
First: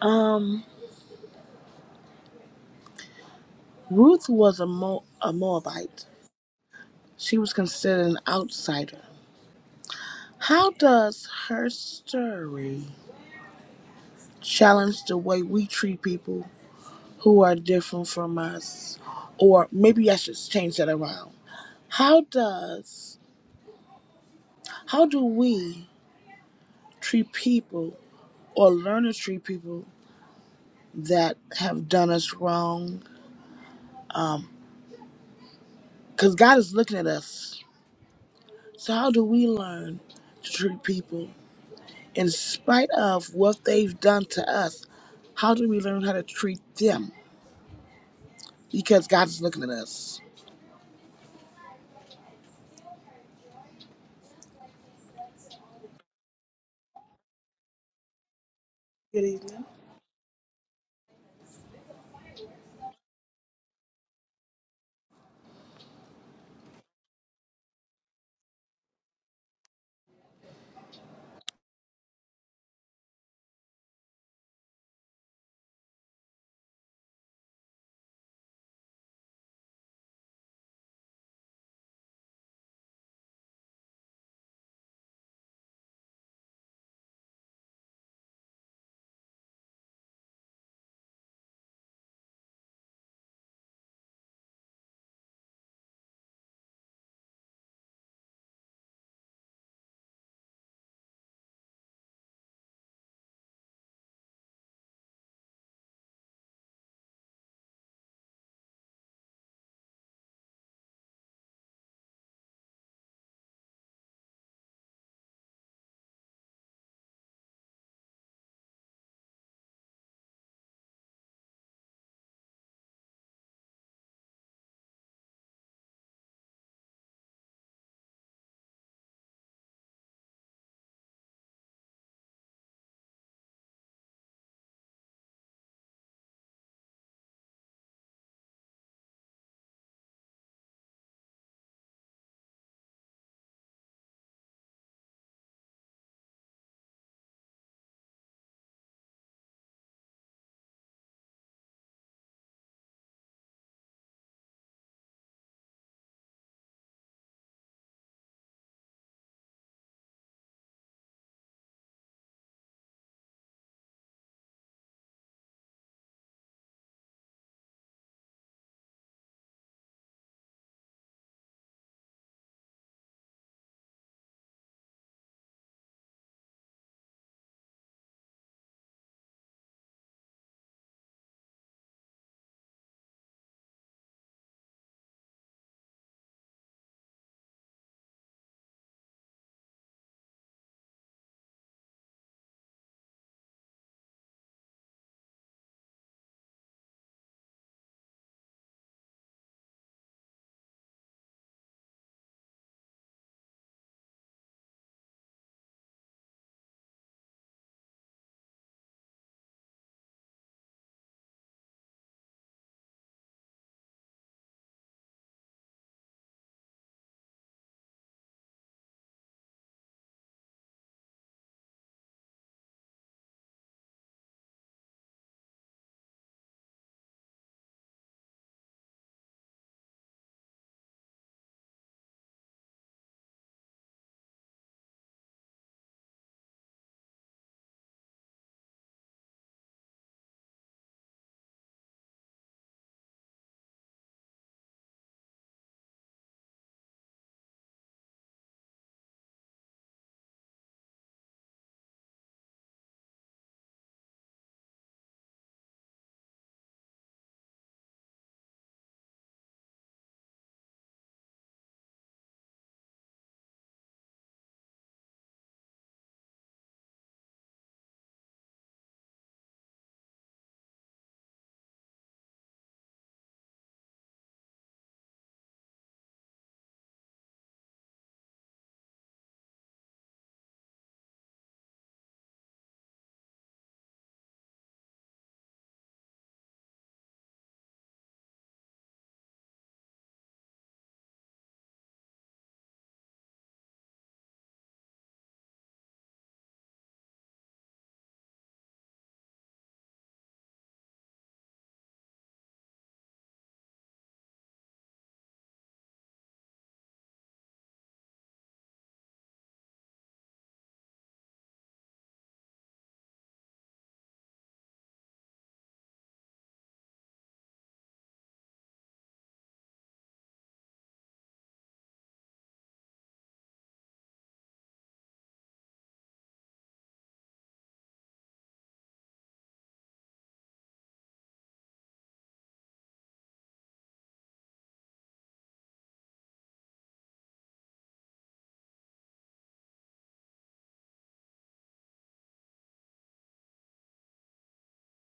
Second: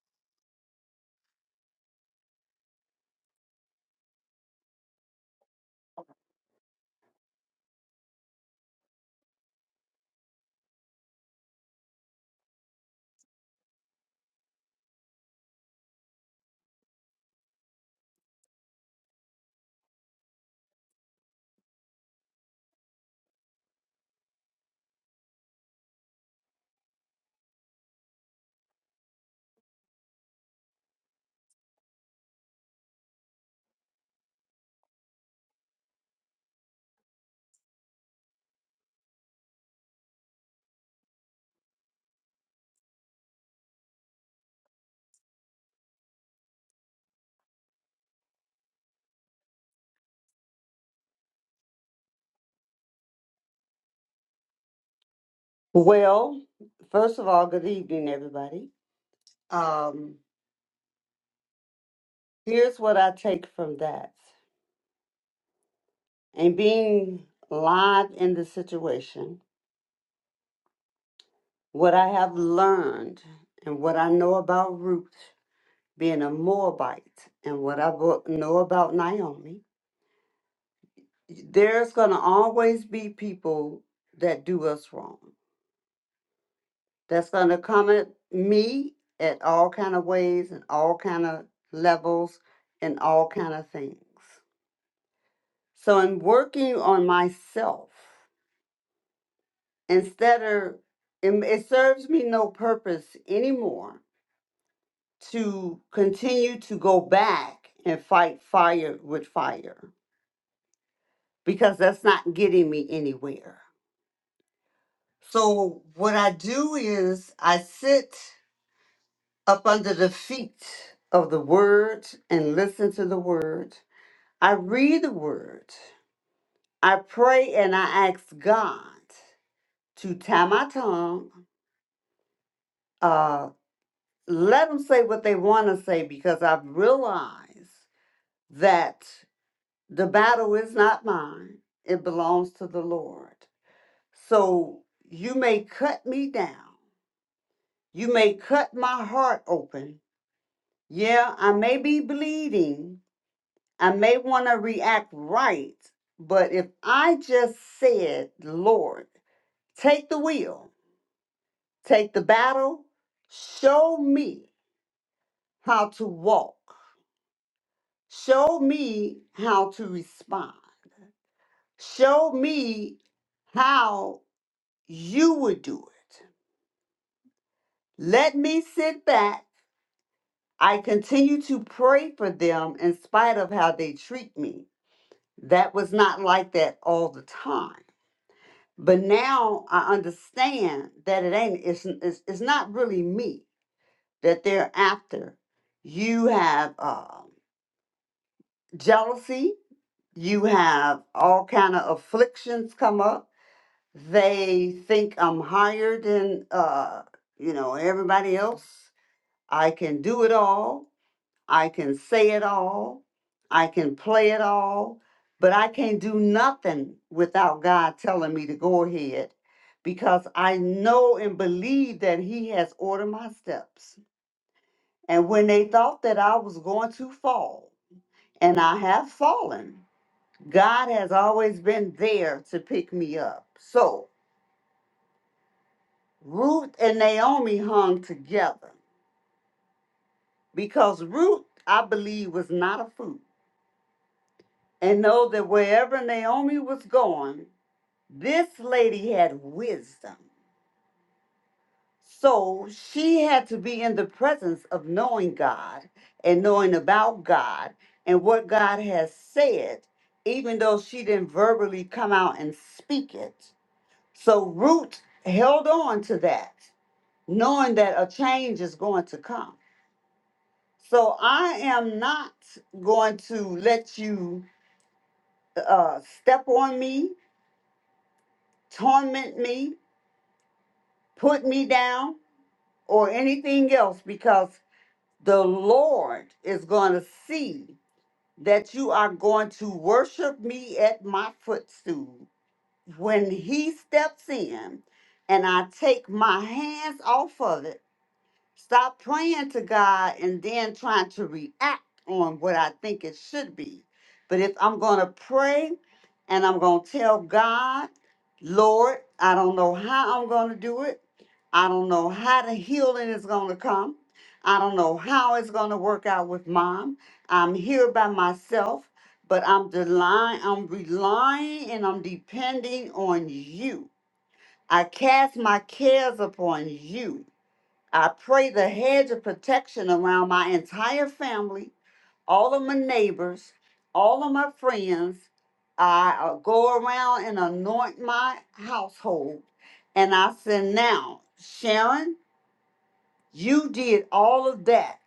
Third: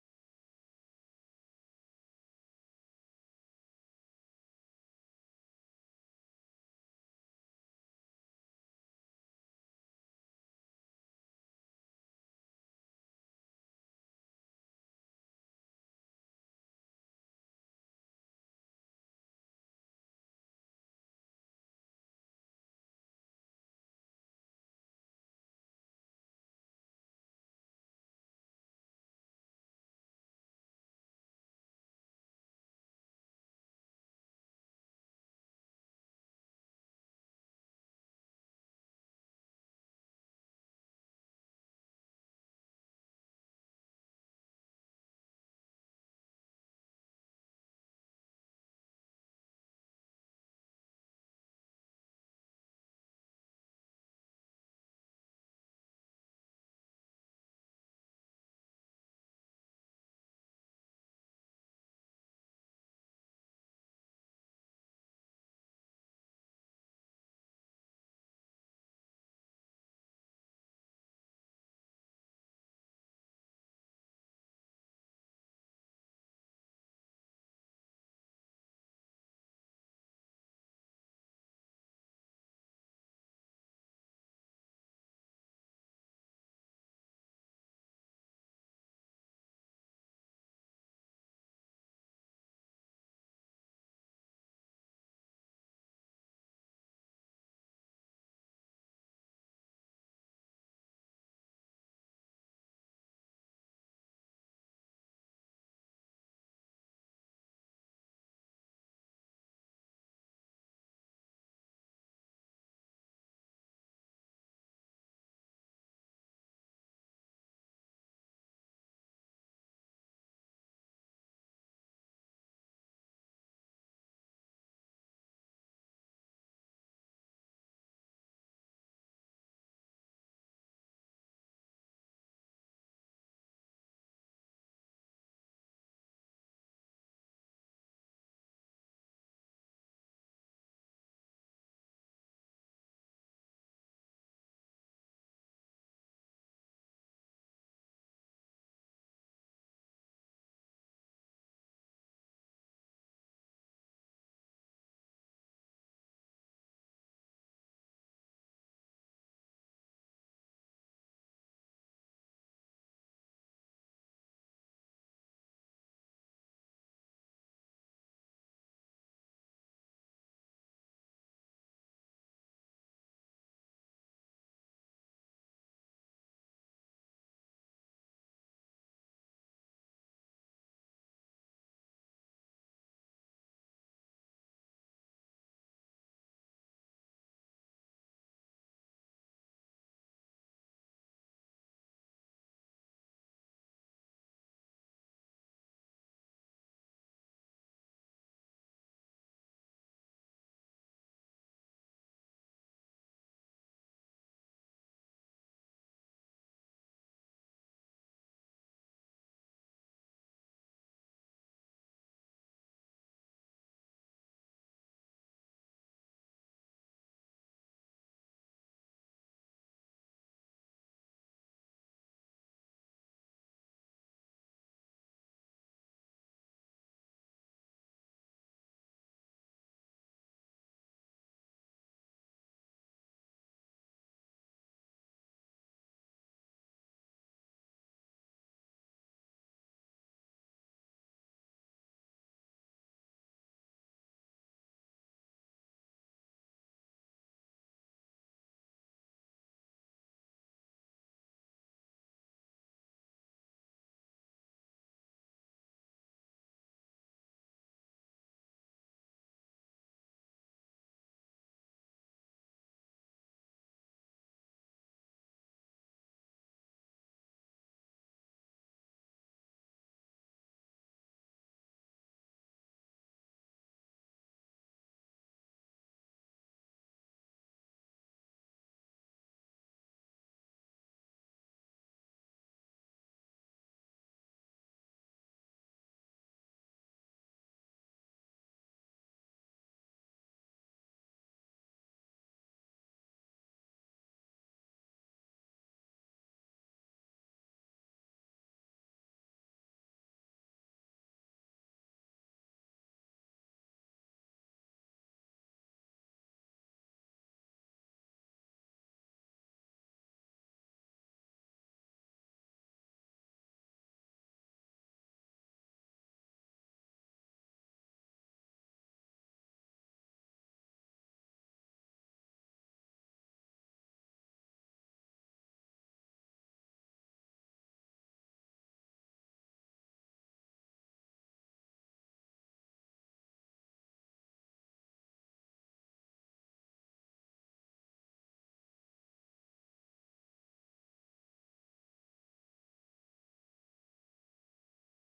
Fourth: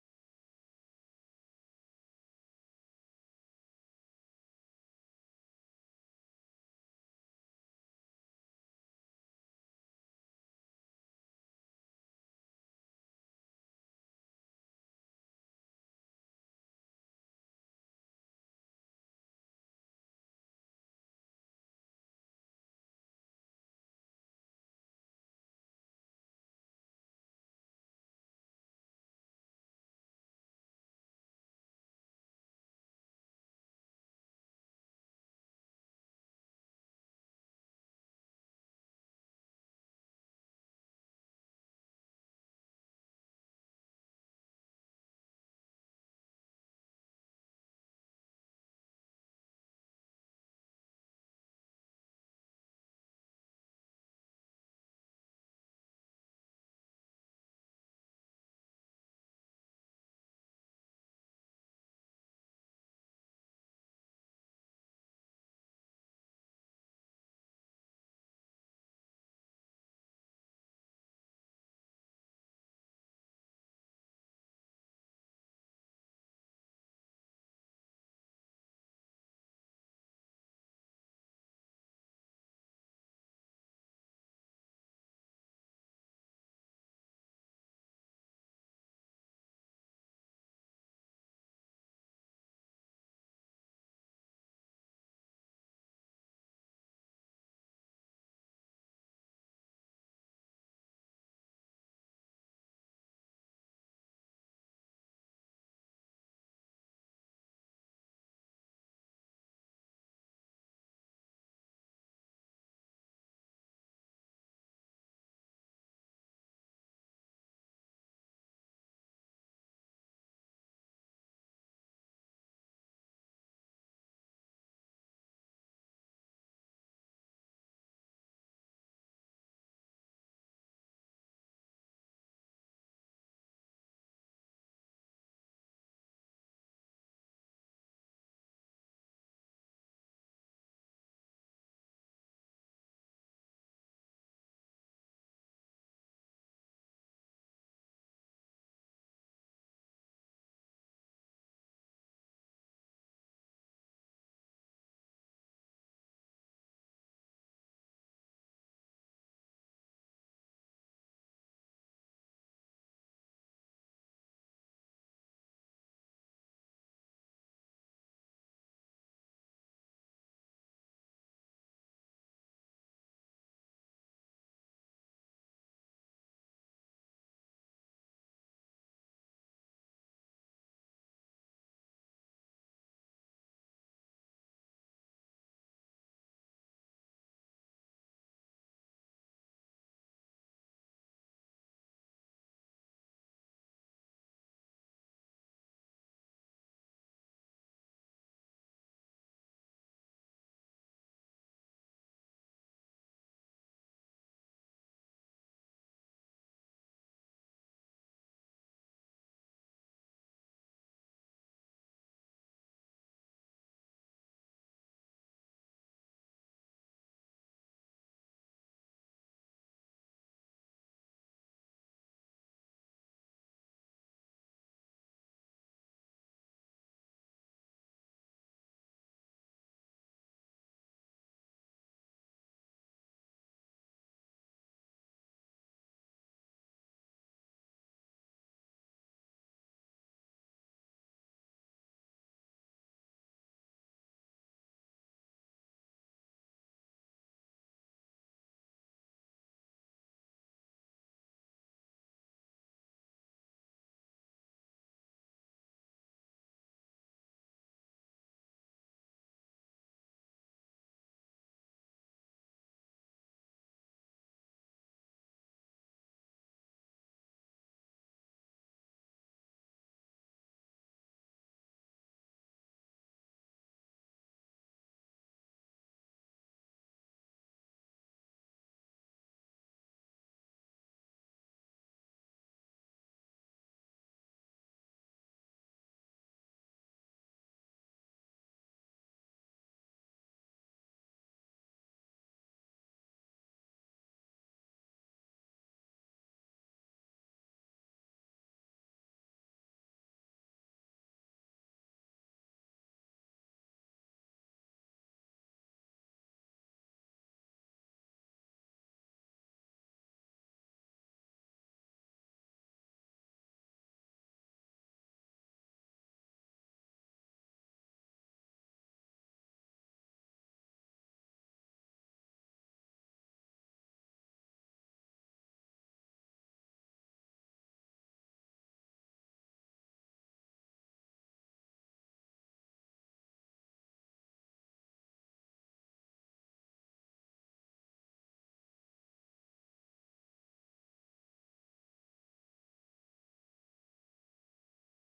um Ruth was a Mo- a Moabite. She was considered an outsider. How does her story challenge the way we treat people who are different from us? Or maybe I should change that around. How does How do we treat people or learn to treat people that have done us wrong? Because God is looking at us. So, how do we learn to treat people in spite of what they've done to us? How do we learn how to treat them? Because God is looking at us. Well, first of all, good evening, everybody. Good evening. Um, here's what I take from that. And being live in the situation, what I have learned and what I know about Ruth being a Moabite and what I bo- know about Naomi, there's going to always be people that do us wrong. That's going to come at me at all kind of ways and all kind of levels and all kind of things. So I'm working on myself instead of it, it serves me no purpose anymore to continue to go back and fight fire with fire because that's not getting me anywhere. So what I do is I sit up under the feet of the word and listen to the word. I read the word. I pray and I ask God to tie my tongue Uh. let them say what they want to say because I've realized that the battle is not mine, it belongs to the Lord. So you may cut me down, you may cut my heart open. Yeah, I may be bleeding, I may want to react right, but if I just said, Lord, take the wheel, take the battle, show me how to walk. Show me how to respond. Show me how you would do it. Let me sit back. I continue to pray for them in spite of how they treat me. That was not like that all the time. But now I understand that it ain't, it's, it's, it's not really me that they're after. You have uh, jealousy, you have all kind of afflictions come up they think I'm higher than uh, you know, everybody else. I can do it all. I can say it all. I can play it all, but I can't do nothing without God telling me to go ahead because I know and believe that he has ordered my steps. And when they thought that I was going to fall, and I have fallen, God has always been there to pick me up. So, Ruth and Naomi hung together because Ruth, I believe, was not a fool and know that wherever Naomi was going, this lady had wisdom. So she had to be in the presence of knowing God and knowing about God and what God has said, even though she didn't verbally come out and speak it. So Ruth held on to that, knowing that a change is going to come. So I am not going to let you uh, step on me, torment me, put me down, or anything else because the Lord is going to see that you are going to worship me at my footstool. When He steps in and I take my hands off of it, Stop praying to God and then trying to react on what I think it should be. But if I'm going to pray and I'm going to tell God, Lord, I don't know how I'm going to do it. I don't know how the healing is going to come. I don't know how it's going to work out with mom. I'm here by myself, but I'm relying, I'm relying and I'm depending on you. I cast my cares upon you I pray the hedge of protection around my entire family, all of my neighbors, all of my friends. I uh, go around and anoint my household. And I said, Now, Sharon, you did all of that.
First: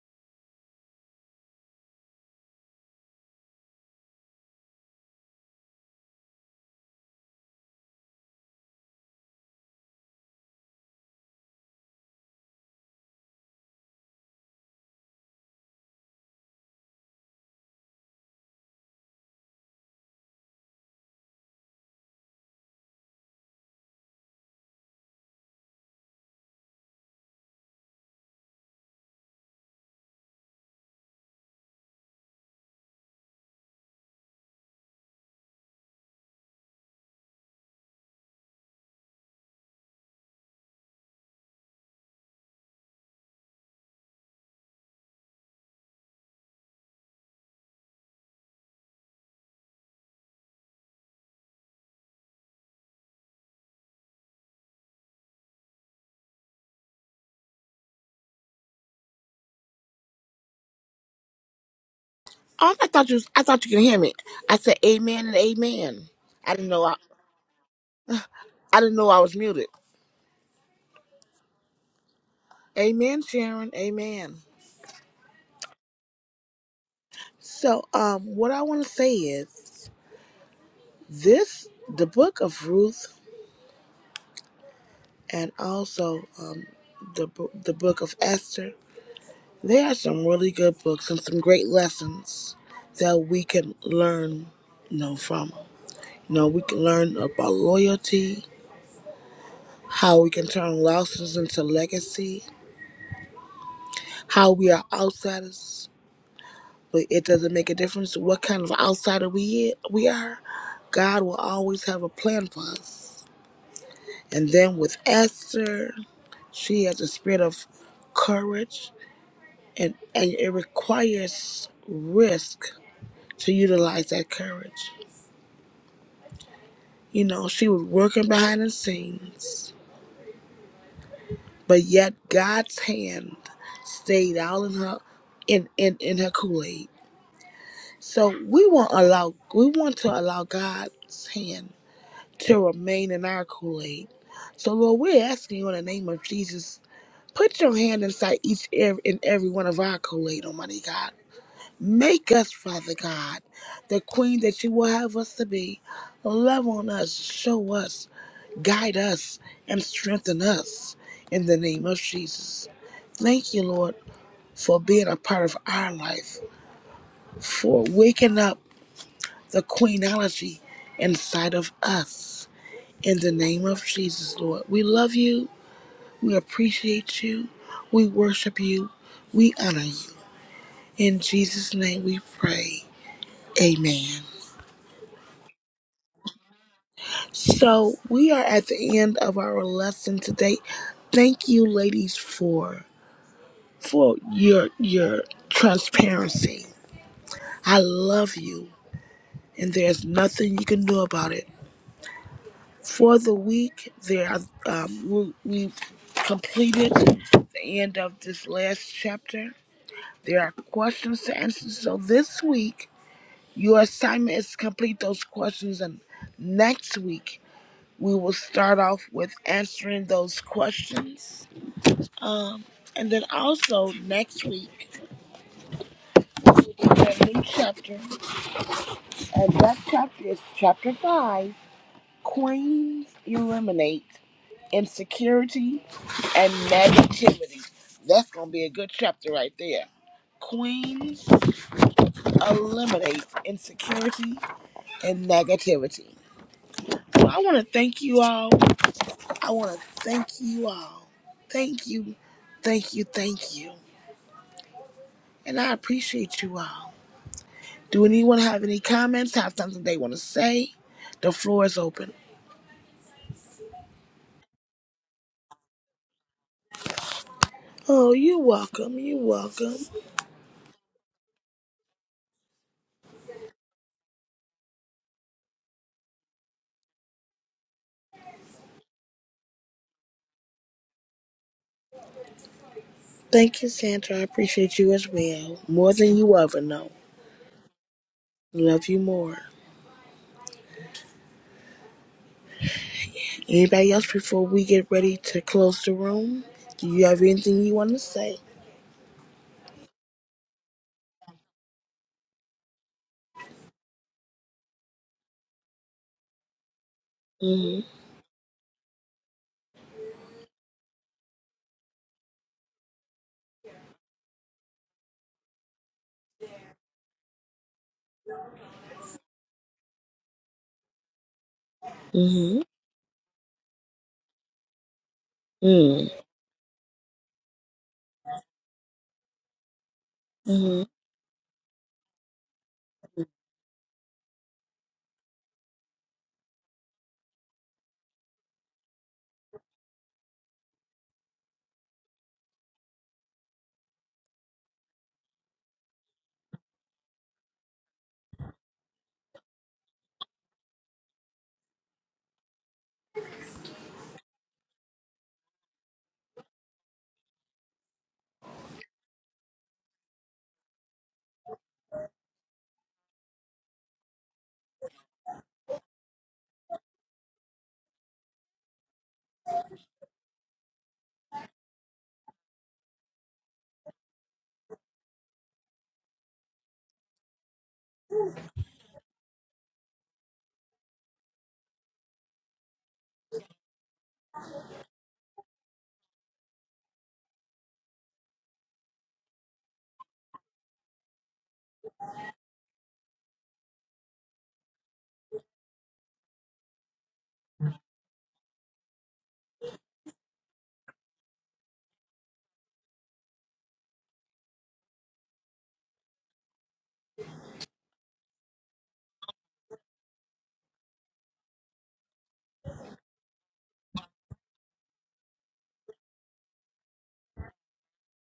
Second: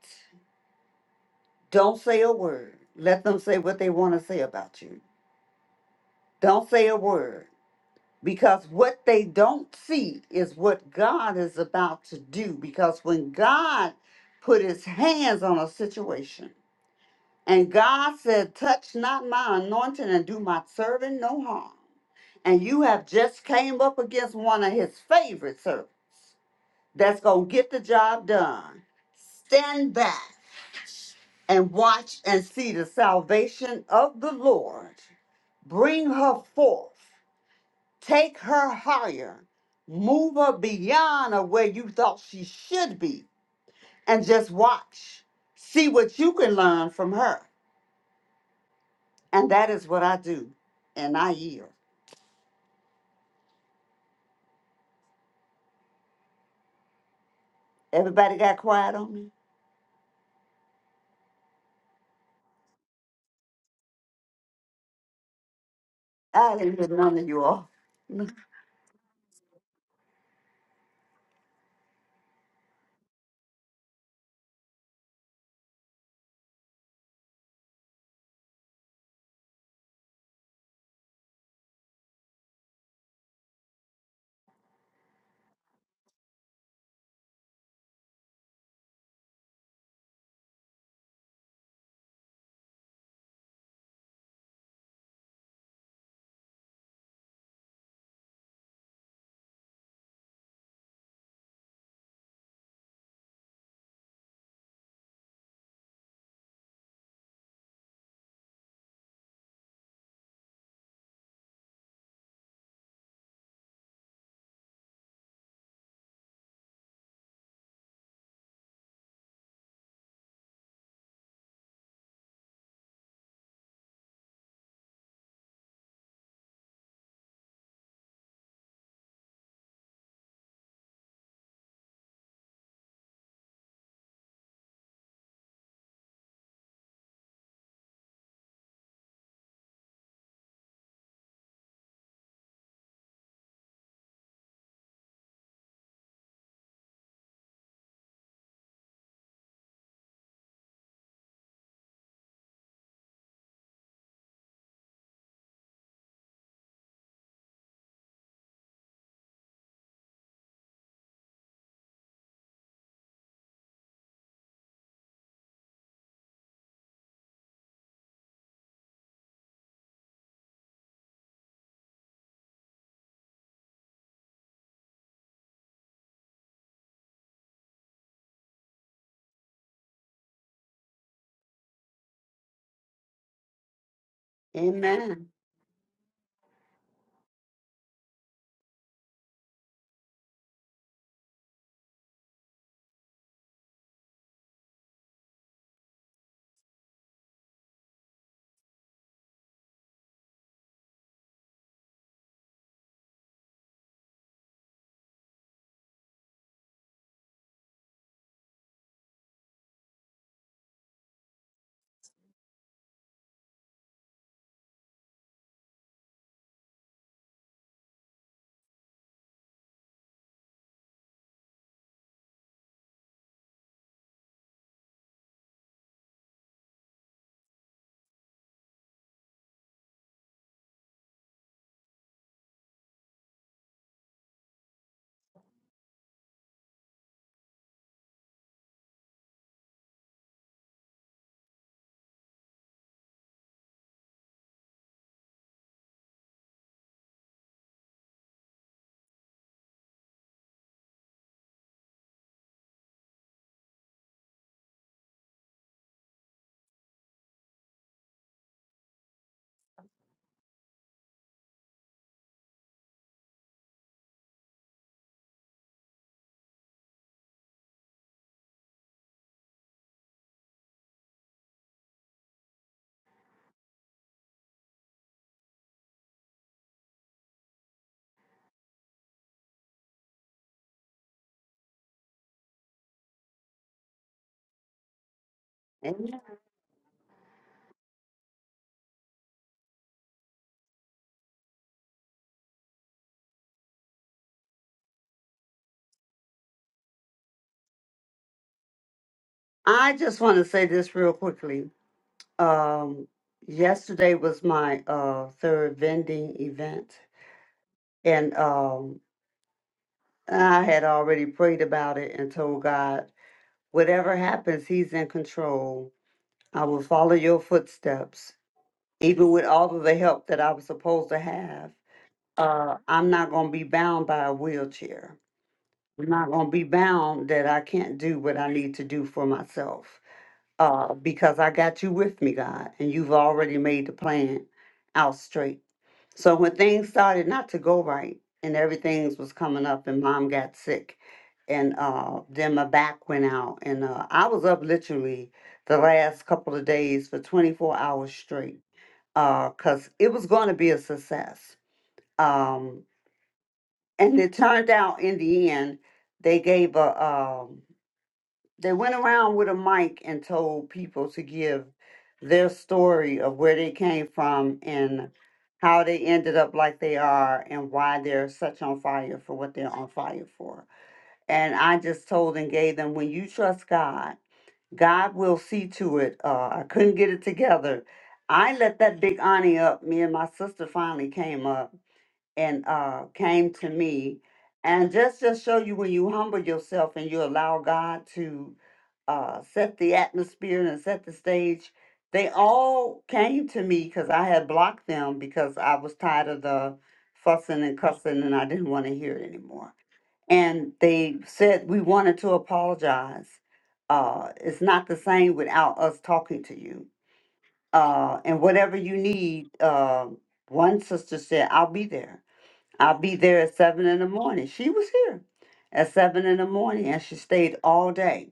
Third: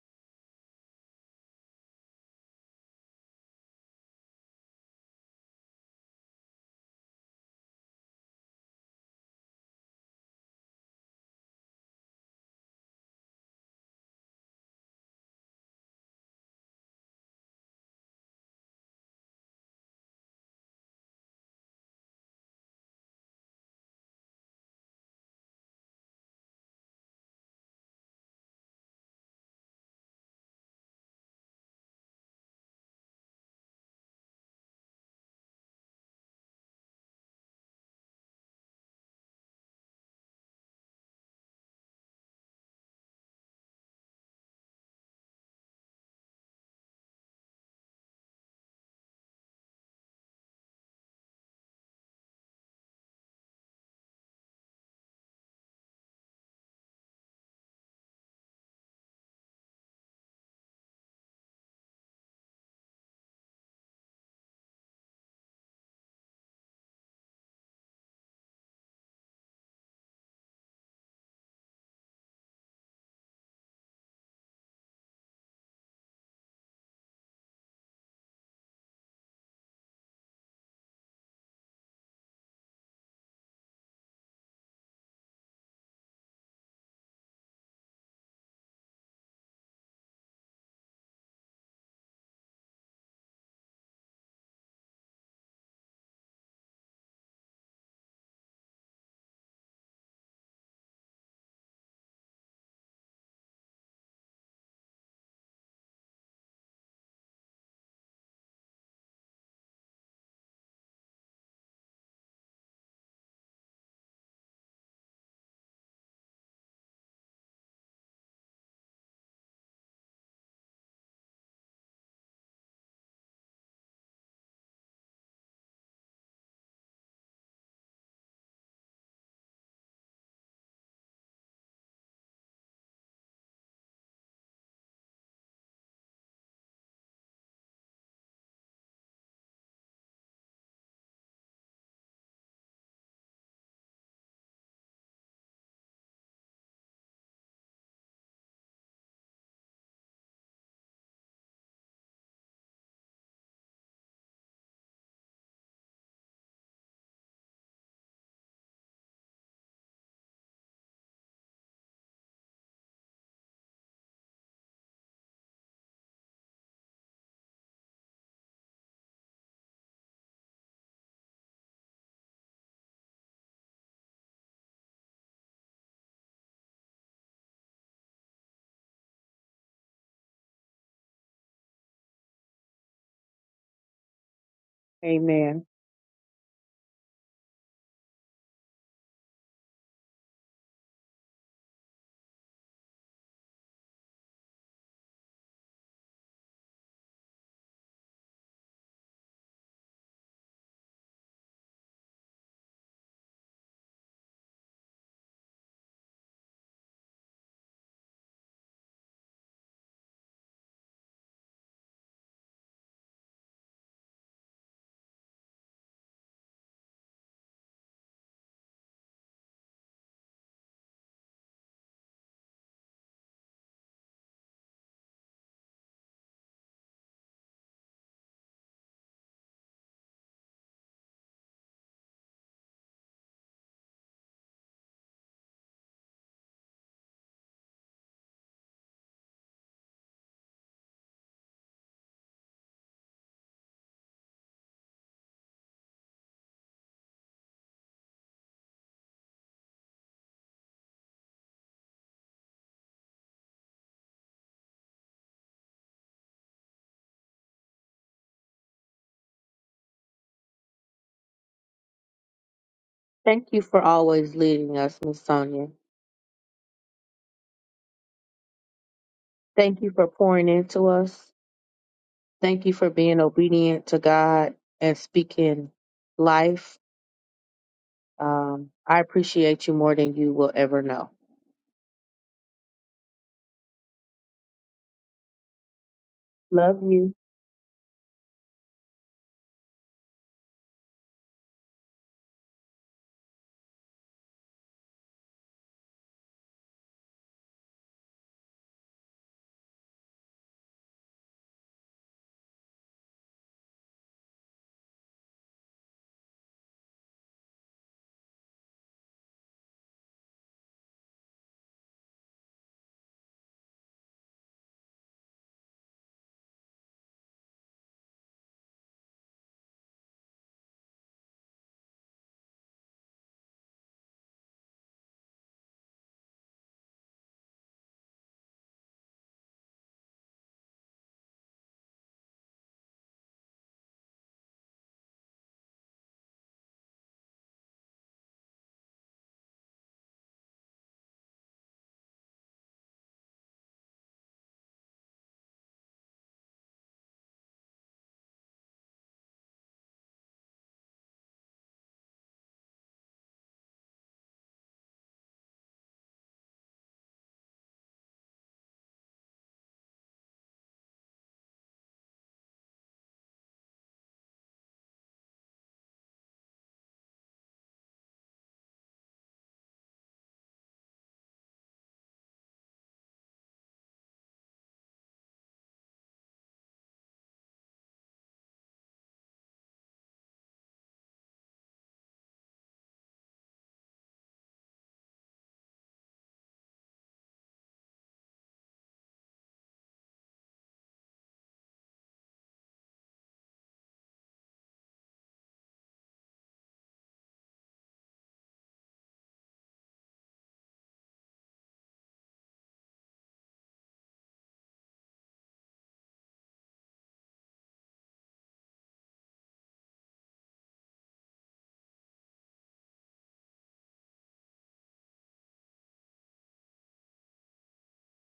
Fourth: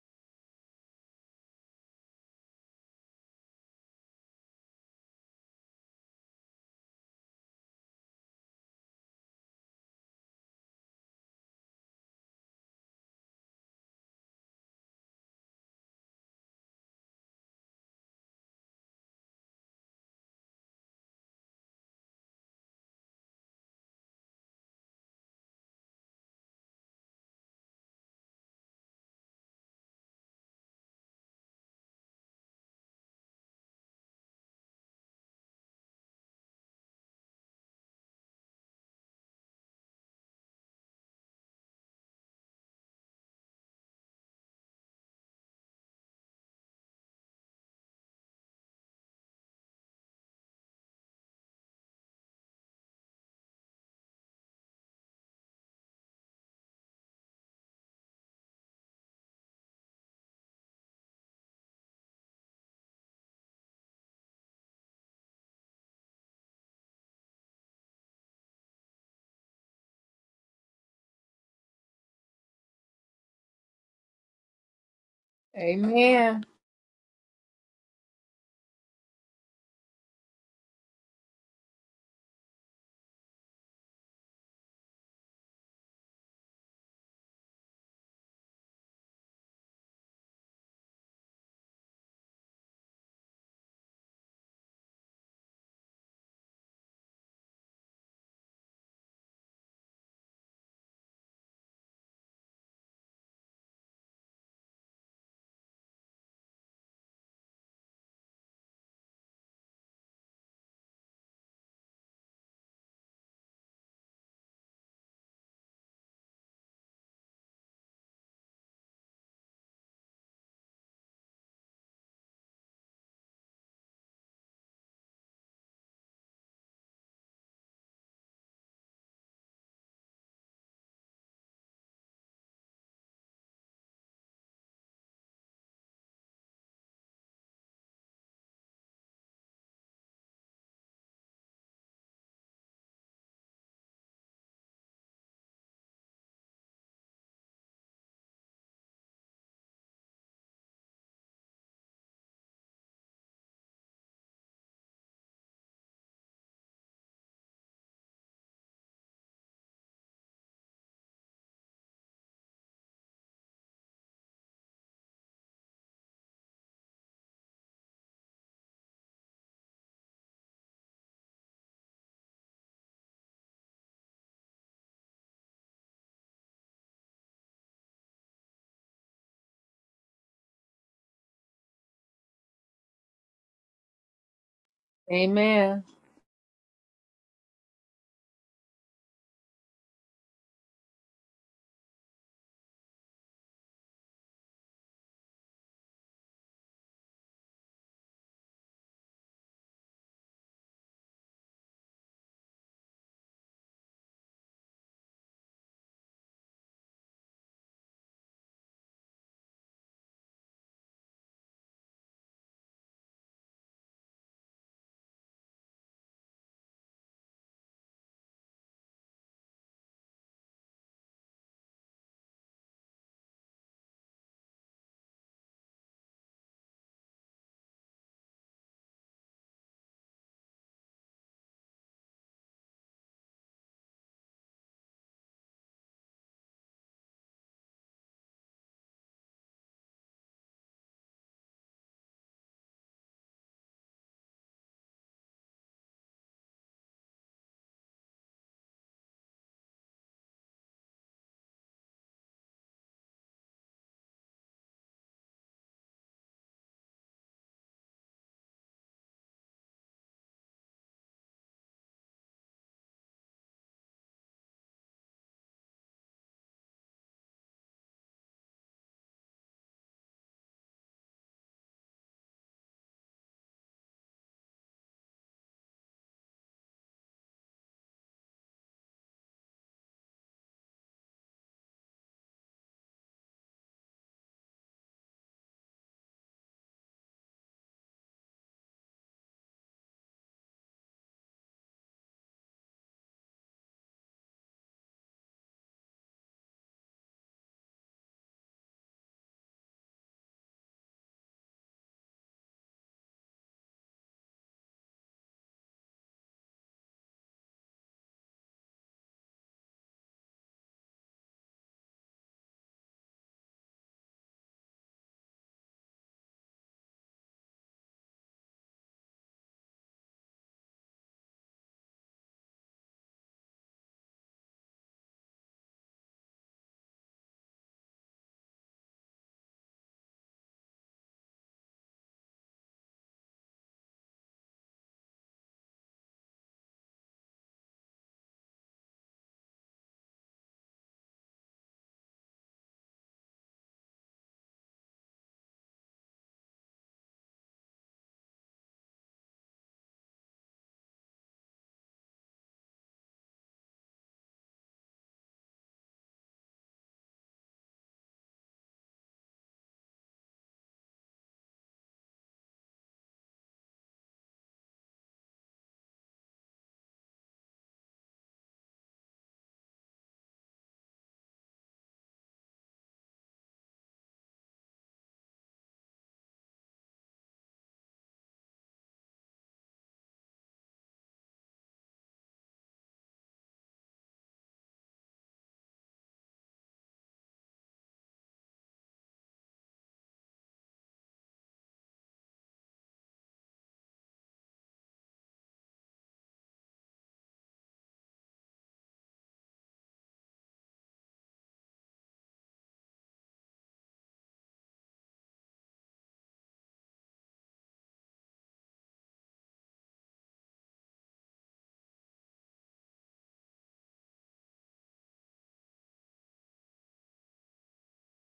Don't say a word. Let them say what they want to say about you. Don't say a word. Because what they don't see is what God is about to do. Because when God put his hands on a situation, And God said, Touch not my anointing and do my servant no harm. And you have just came up against one of his favorite servants that's going to get the job done. Stand back and watch and see the salvation of the Lord. Bring her forth, take her higher, move her beyond of where you thought she should be, and just watch. See what you can learn from her. And that is what I do. And I yield. Everybody got quiet on me? Oh, I thought you. Was, I thought you could hear me. I said Amen and Amen. I I didn't didn't know. I, hear none of you all. I didn't know I was muted. Amen, Sharon. Amen. Amen. So, um, what I want to say is. This, the book of Ruth, and also um, the the book of Esther. They are some really good books and some great lessons that we can learn, you know, from. You know, we can learn about loyalty, how we can turn losses into legacy, how we are outsiders, but it doesn't make a difference what kind of outsider we we are. God will always have a plan for us. And then with Esther, she has a spirit of courage, and, and it requires risk to utilize that courage. You know, she was working behind the scenes, but yet God's hand stayed all in her in, in, in her Kool-Aid. So we want allow we want to allow God's hand to remain in our Kool-Aid. So Lord, we're asking you in the name of Jesus Put your hand inside each ev- and every one of our Kool-Aid, Almighty God. Make us, Father God, the queen that you will have us to be. Love on us, show us, guide us, and strengthen us in the name of Jesus. Thank you, Lord, for being a part of our life, for waking up the queenology inside of us. In the name of Jesus, Lord, we love you. We appreciate you. We worship you. We honor you. In Jesus' name we pray. Amen. Amen. Amen. Amen. So we are at the end of our lesson today. Thank you, ladies, for for your your transparency. I love you, and there's nothing you can do about it. For the week, there are, um, we, we completed the end of this last chapter. There are questions to answer. So this week, your assignment is to complete those questions, and next week we will start off with answering those questions. Um, and then also next week, we have a new chapter. And that chapter is chapter five Queens Eliminate Insecurity and Negativity. That's going to be a good chapter right there. Queens eliminate insecurity and negativity. So I want to thank you all. I want to thank you all. Thank you, thank you, thank you. And I appreciate you all. Do anyone have any comments? Have something they want to say? The floor is open. Thank you for always leading us, Miss Sonia. Oh, you're welcome. You're welcome. Thank you for pouring into us. Thank you for being obedient to God and speaking life. Um, I appreciate you more than you will ever know. Thank you, Sandra. I appreciate you as well. More than Amen. you ever Love know. you. Love you more. Anybody else before we get ready to close the room? Do you have anything you want to say? I just want to say this real quickly. Um, yesterday was my uh, third vending event, Mm-hmm. and um, I had already prayed about it and told God, whatever happens, He's in control. I will follow your footsteps, even with all of the help that I was supposed to have. Mm-hmm. uh, I'm not going to be bound by a wheelchair. I'm Mm-hmm. not going to be bound that I can't do what I need to do for myself mm-hmm. uh, because I got you with me, God, and you've already made the plan out straight. So when things started not to go right and everything was coming up, and mom got sick, and uh, then my back went out, and uh, I was up literally the last couple of days for 24 hours straight because it was going to be a success. Um. and it turned out in the end they gave a um they went around with a mic and told people to give their story of where they came from and how they ended up like they are and why they're such on fire for what they're on fire for. And I just told and gave them when you trust God, God will see to it. Uh, I couldn't get it together. I let that big Ani up. Me and my sister finally came up and uh, came to me. And just to show you when you humble yourself and you allow God to uh, set the atmosphere and set the stage, they all came to me because I had blocked them because I was tired of the fussing and cussing and I didn't want to hear it anymore. And they said we wanted to apologize. Uh, it's not the same without us talking to you. Uh, and whatever you need, uh, one sister said, I'll be there I'll be there at seven in the morning. She was here at seven in the morning and she stayed all day.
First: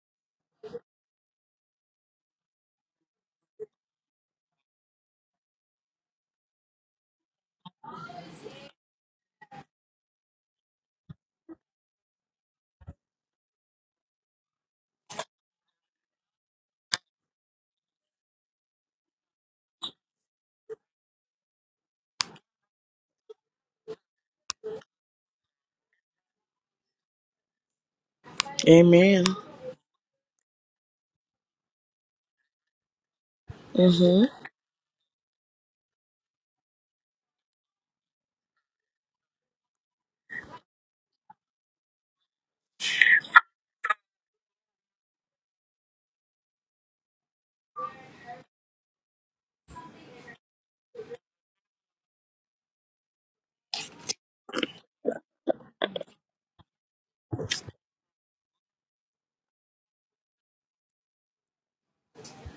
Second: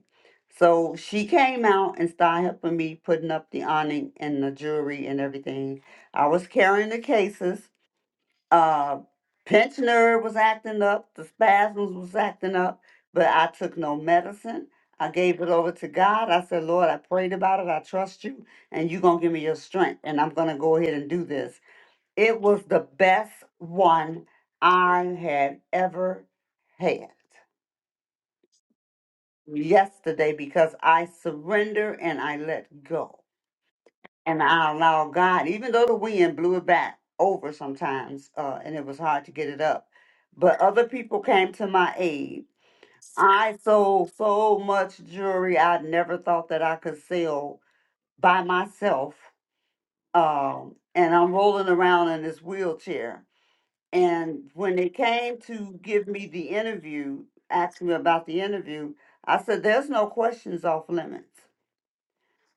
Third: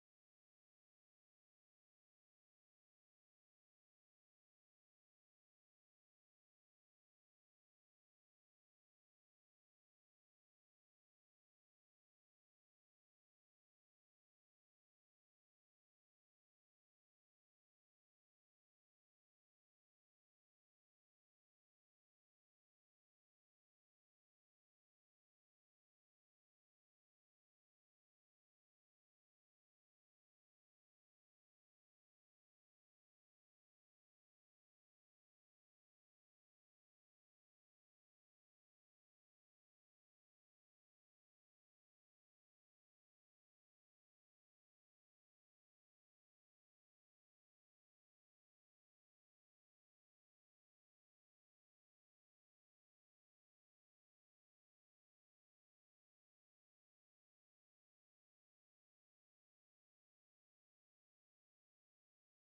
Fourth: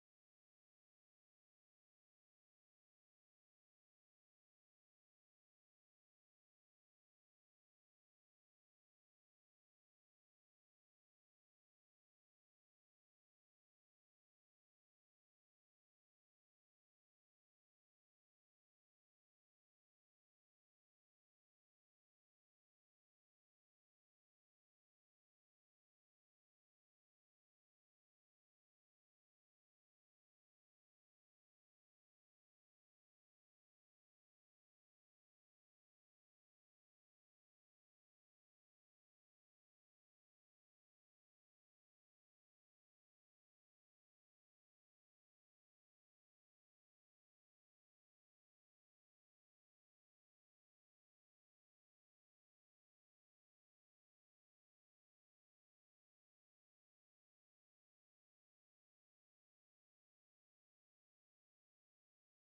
So she came out and started helping me putting up the awning and the jewelry and everything. I was carrying the cases. Uh pensioner was acting up, the spasms was acting up, but I took no medicine. I gave it over to God. I said, Lord, I prayed about it. I trust you, and you're going to give me your strength, and I'm going to go ahead and do this. It was the best one I had ever had Amen. yesterday because I surrender and I let go. Mm-hmm. And I allow God, even though the wind blew it back over sometimes uh, and it was hard to get it up, but other people came to my aid. I sold so much jewelry I never thought that I could sell by myself. Um, and I'm rolling around in this wheelchair And when they came to give me the interview, ask me about the interview, I said, There's no questions off limits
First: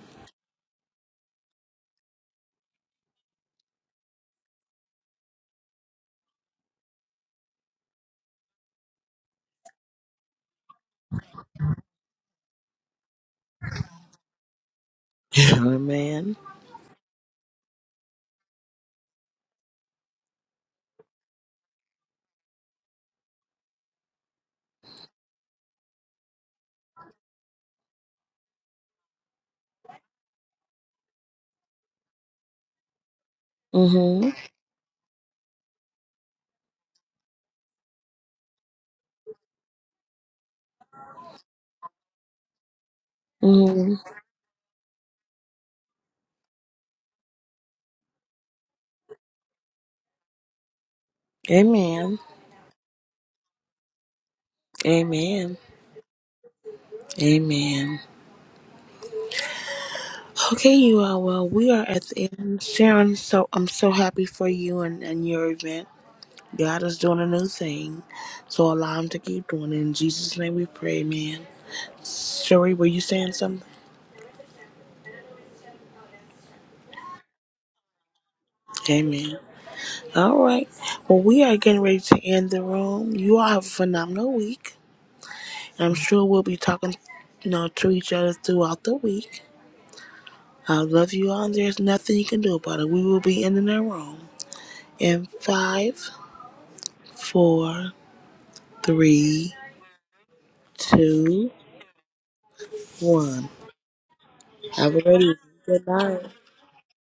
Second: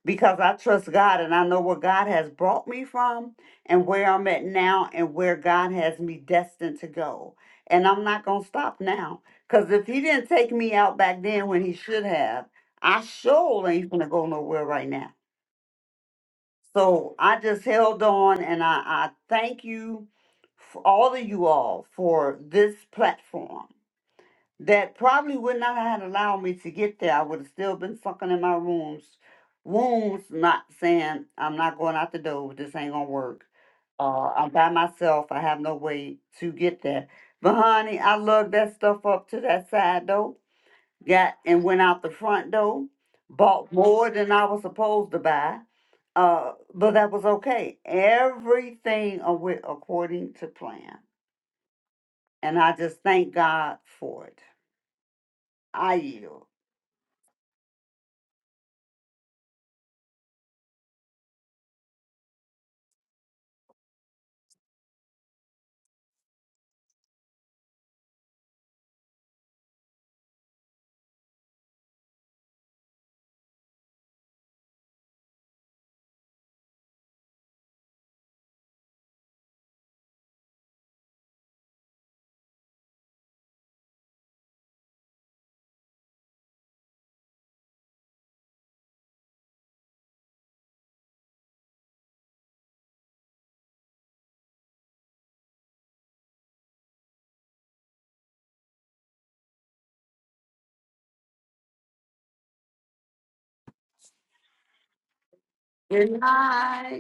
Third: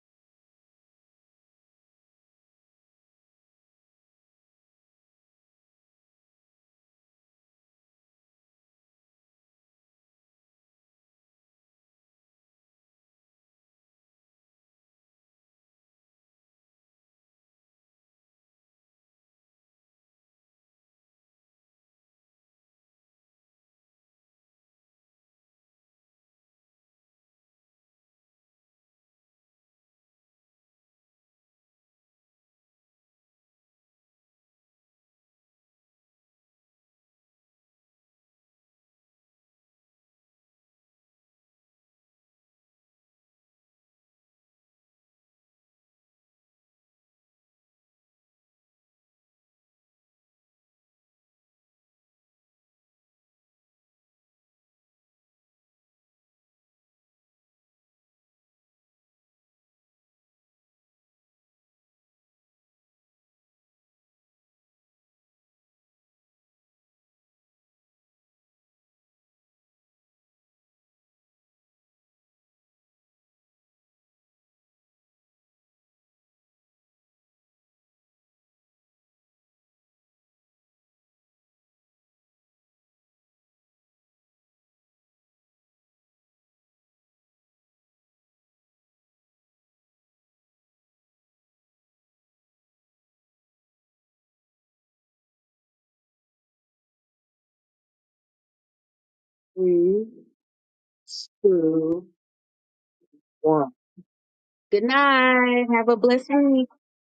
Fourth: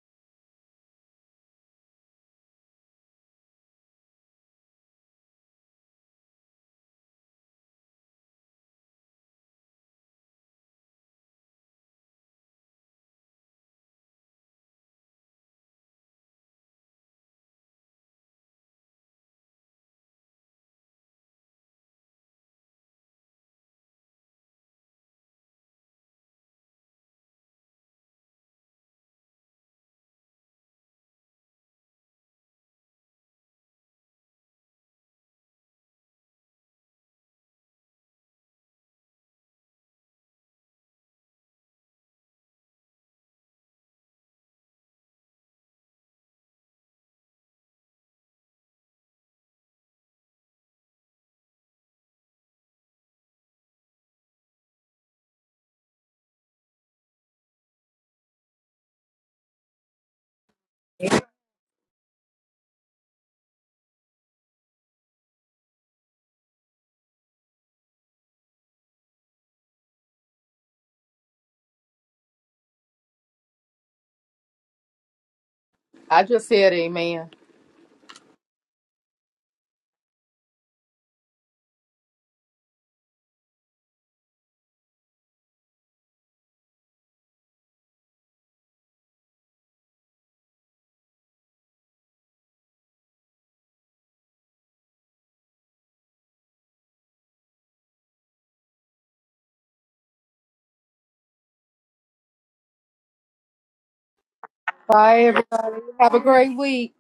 because I trust God and I know where God has brought me from and where I'm at now and where God has me destined to go. And I'm not going to stop now because if He didn't take me out back then when He should have, I sure ain't going to go nowhere right now. Amen. So I just held on and I, I thank you, for all of you all, for this platform that probably would not have allowed me to get there. I would have still been sucking in my rooms, wounds, not saying I'm not going out the door, this ain't gonna work. Uh, Mm-hmm. I'm by myself, I have no way to get there. But honey, I love that stuff up to that side though got and went out the front door, bought Mm-hmm. more than I was supposed to buy, uh, but that was okay. Everything a- went according to plan, Amen. and I just thank God for it. Amen. I yield. Amen. Okay, you are. Well, we are at the end. Sharon, so I'm so happy for you and, and your event. God is doing a new thing. So allow him to keep doing it. In Jesus' name we pray, man. Sherry, were you saying something? I just said amen. Amen. All right. Well, we are getting ready to end the room. You all have a phenomenal week. I'm sure we'll be talking you know, to each other throughout the week. I love you all. and There's nothing you can do about it. We will be ending the room in five, four, three, Three, two, two, one. one. Good Have a good Bye, evening. night. everybody. Good Have a Have a Good night. blessed great week. week. night.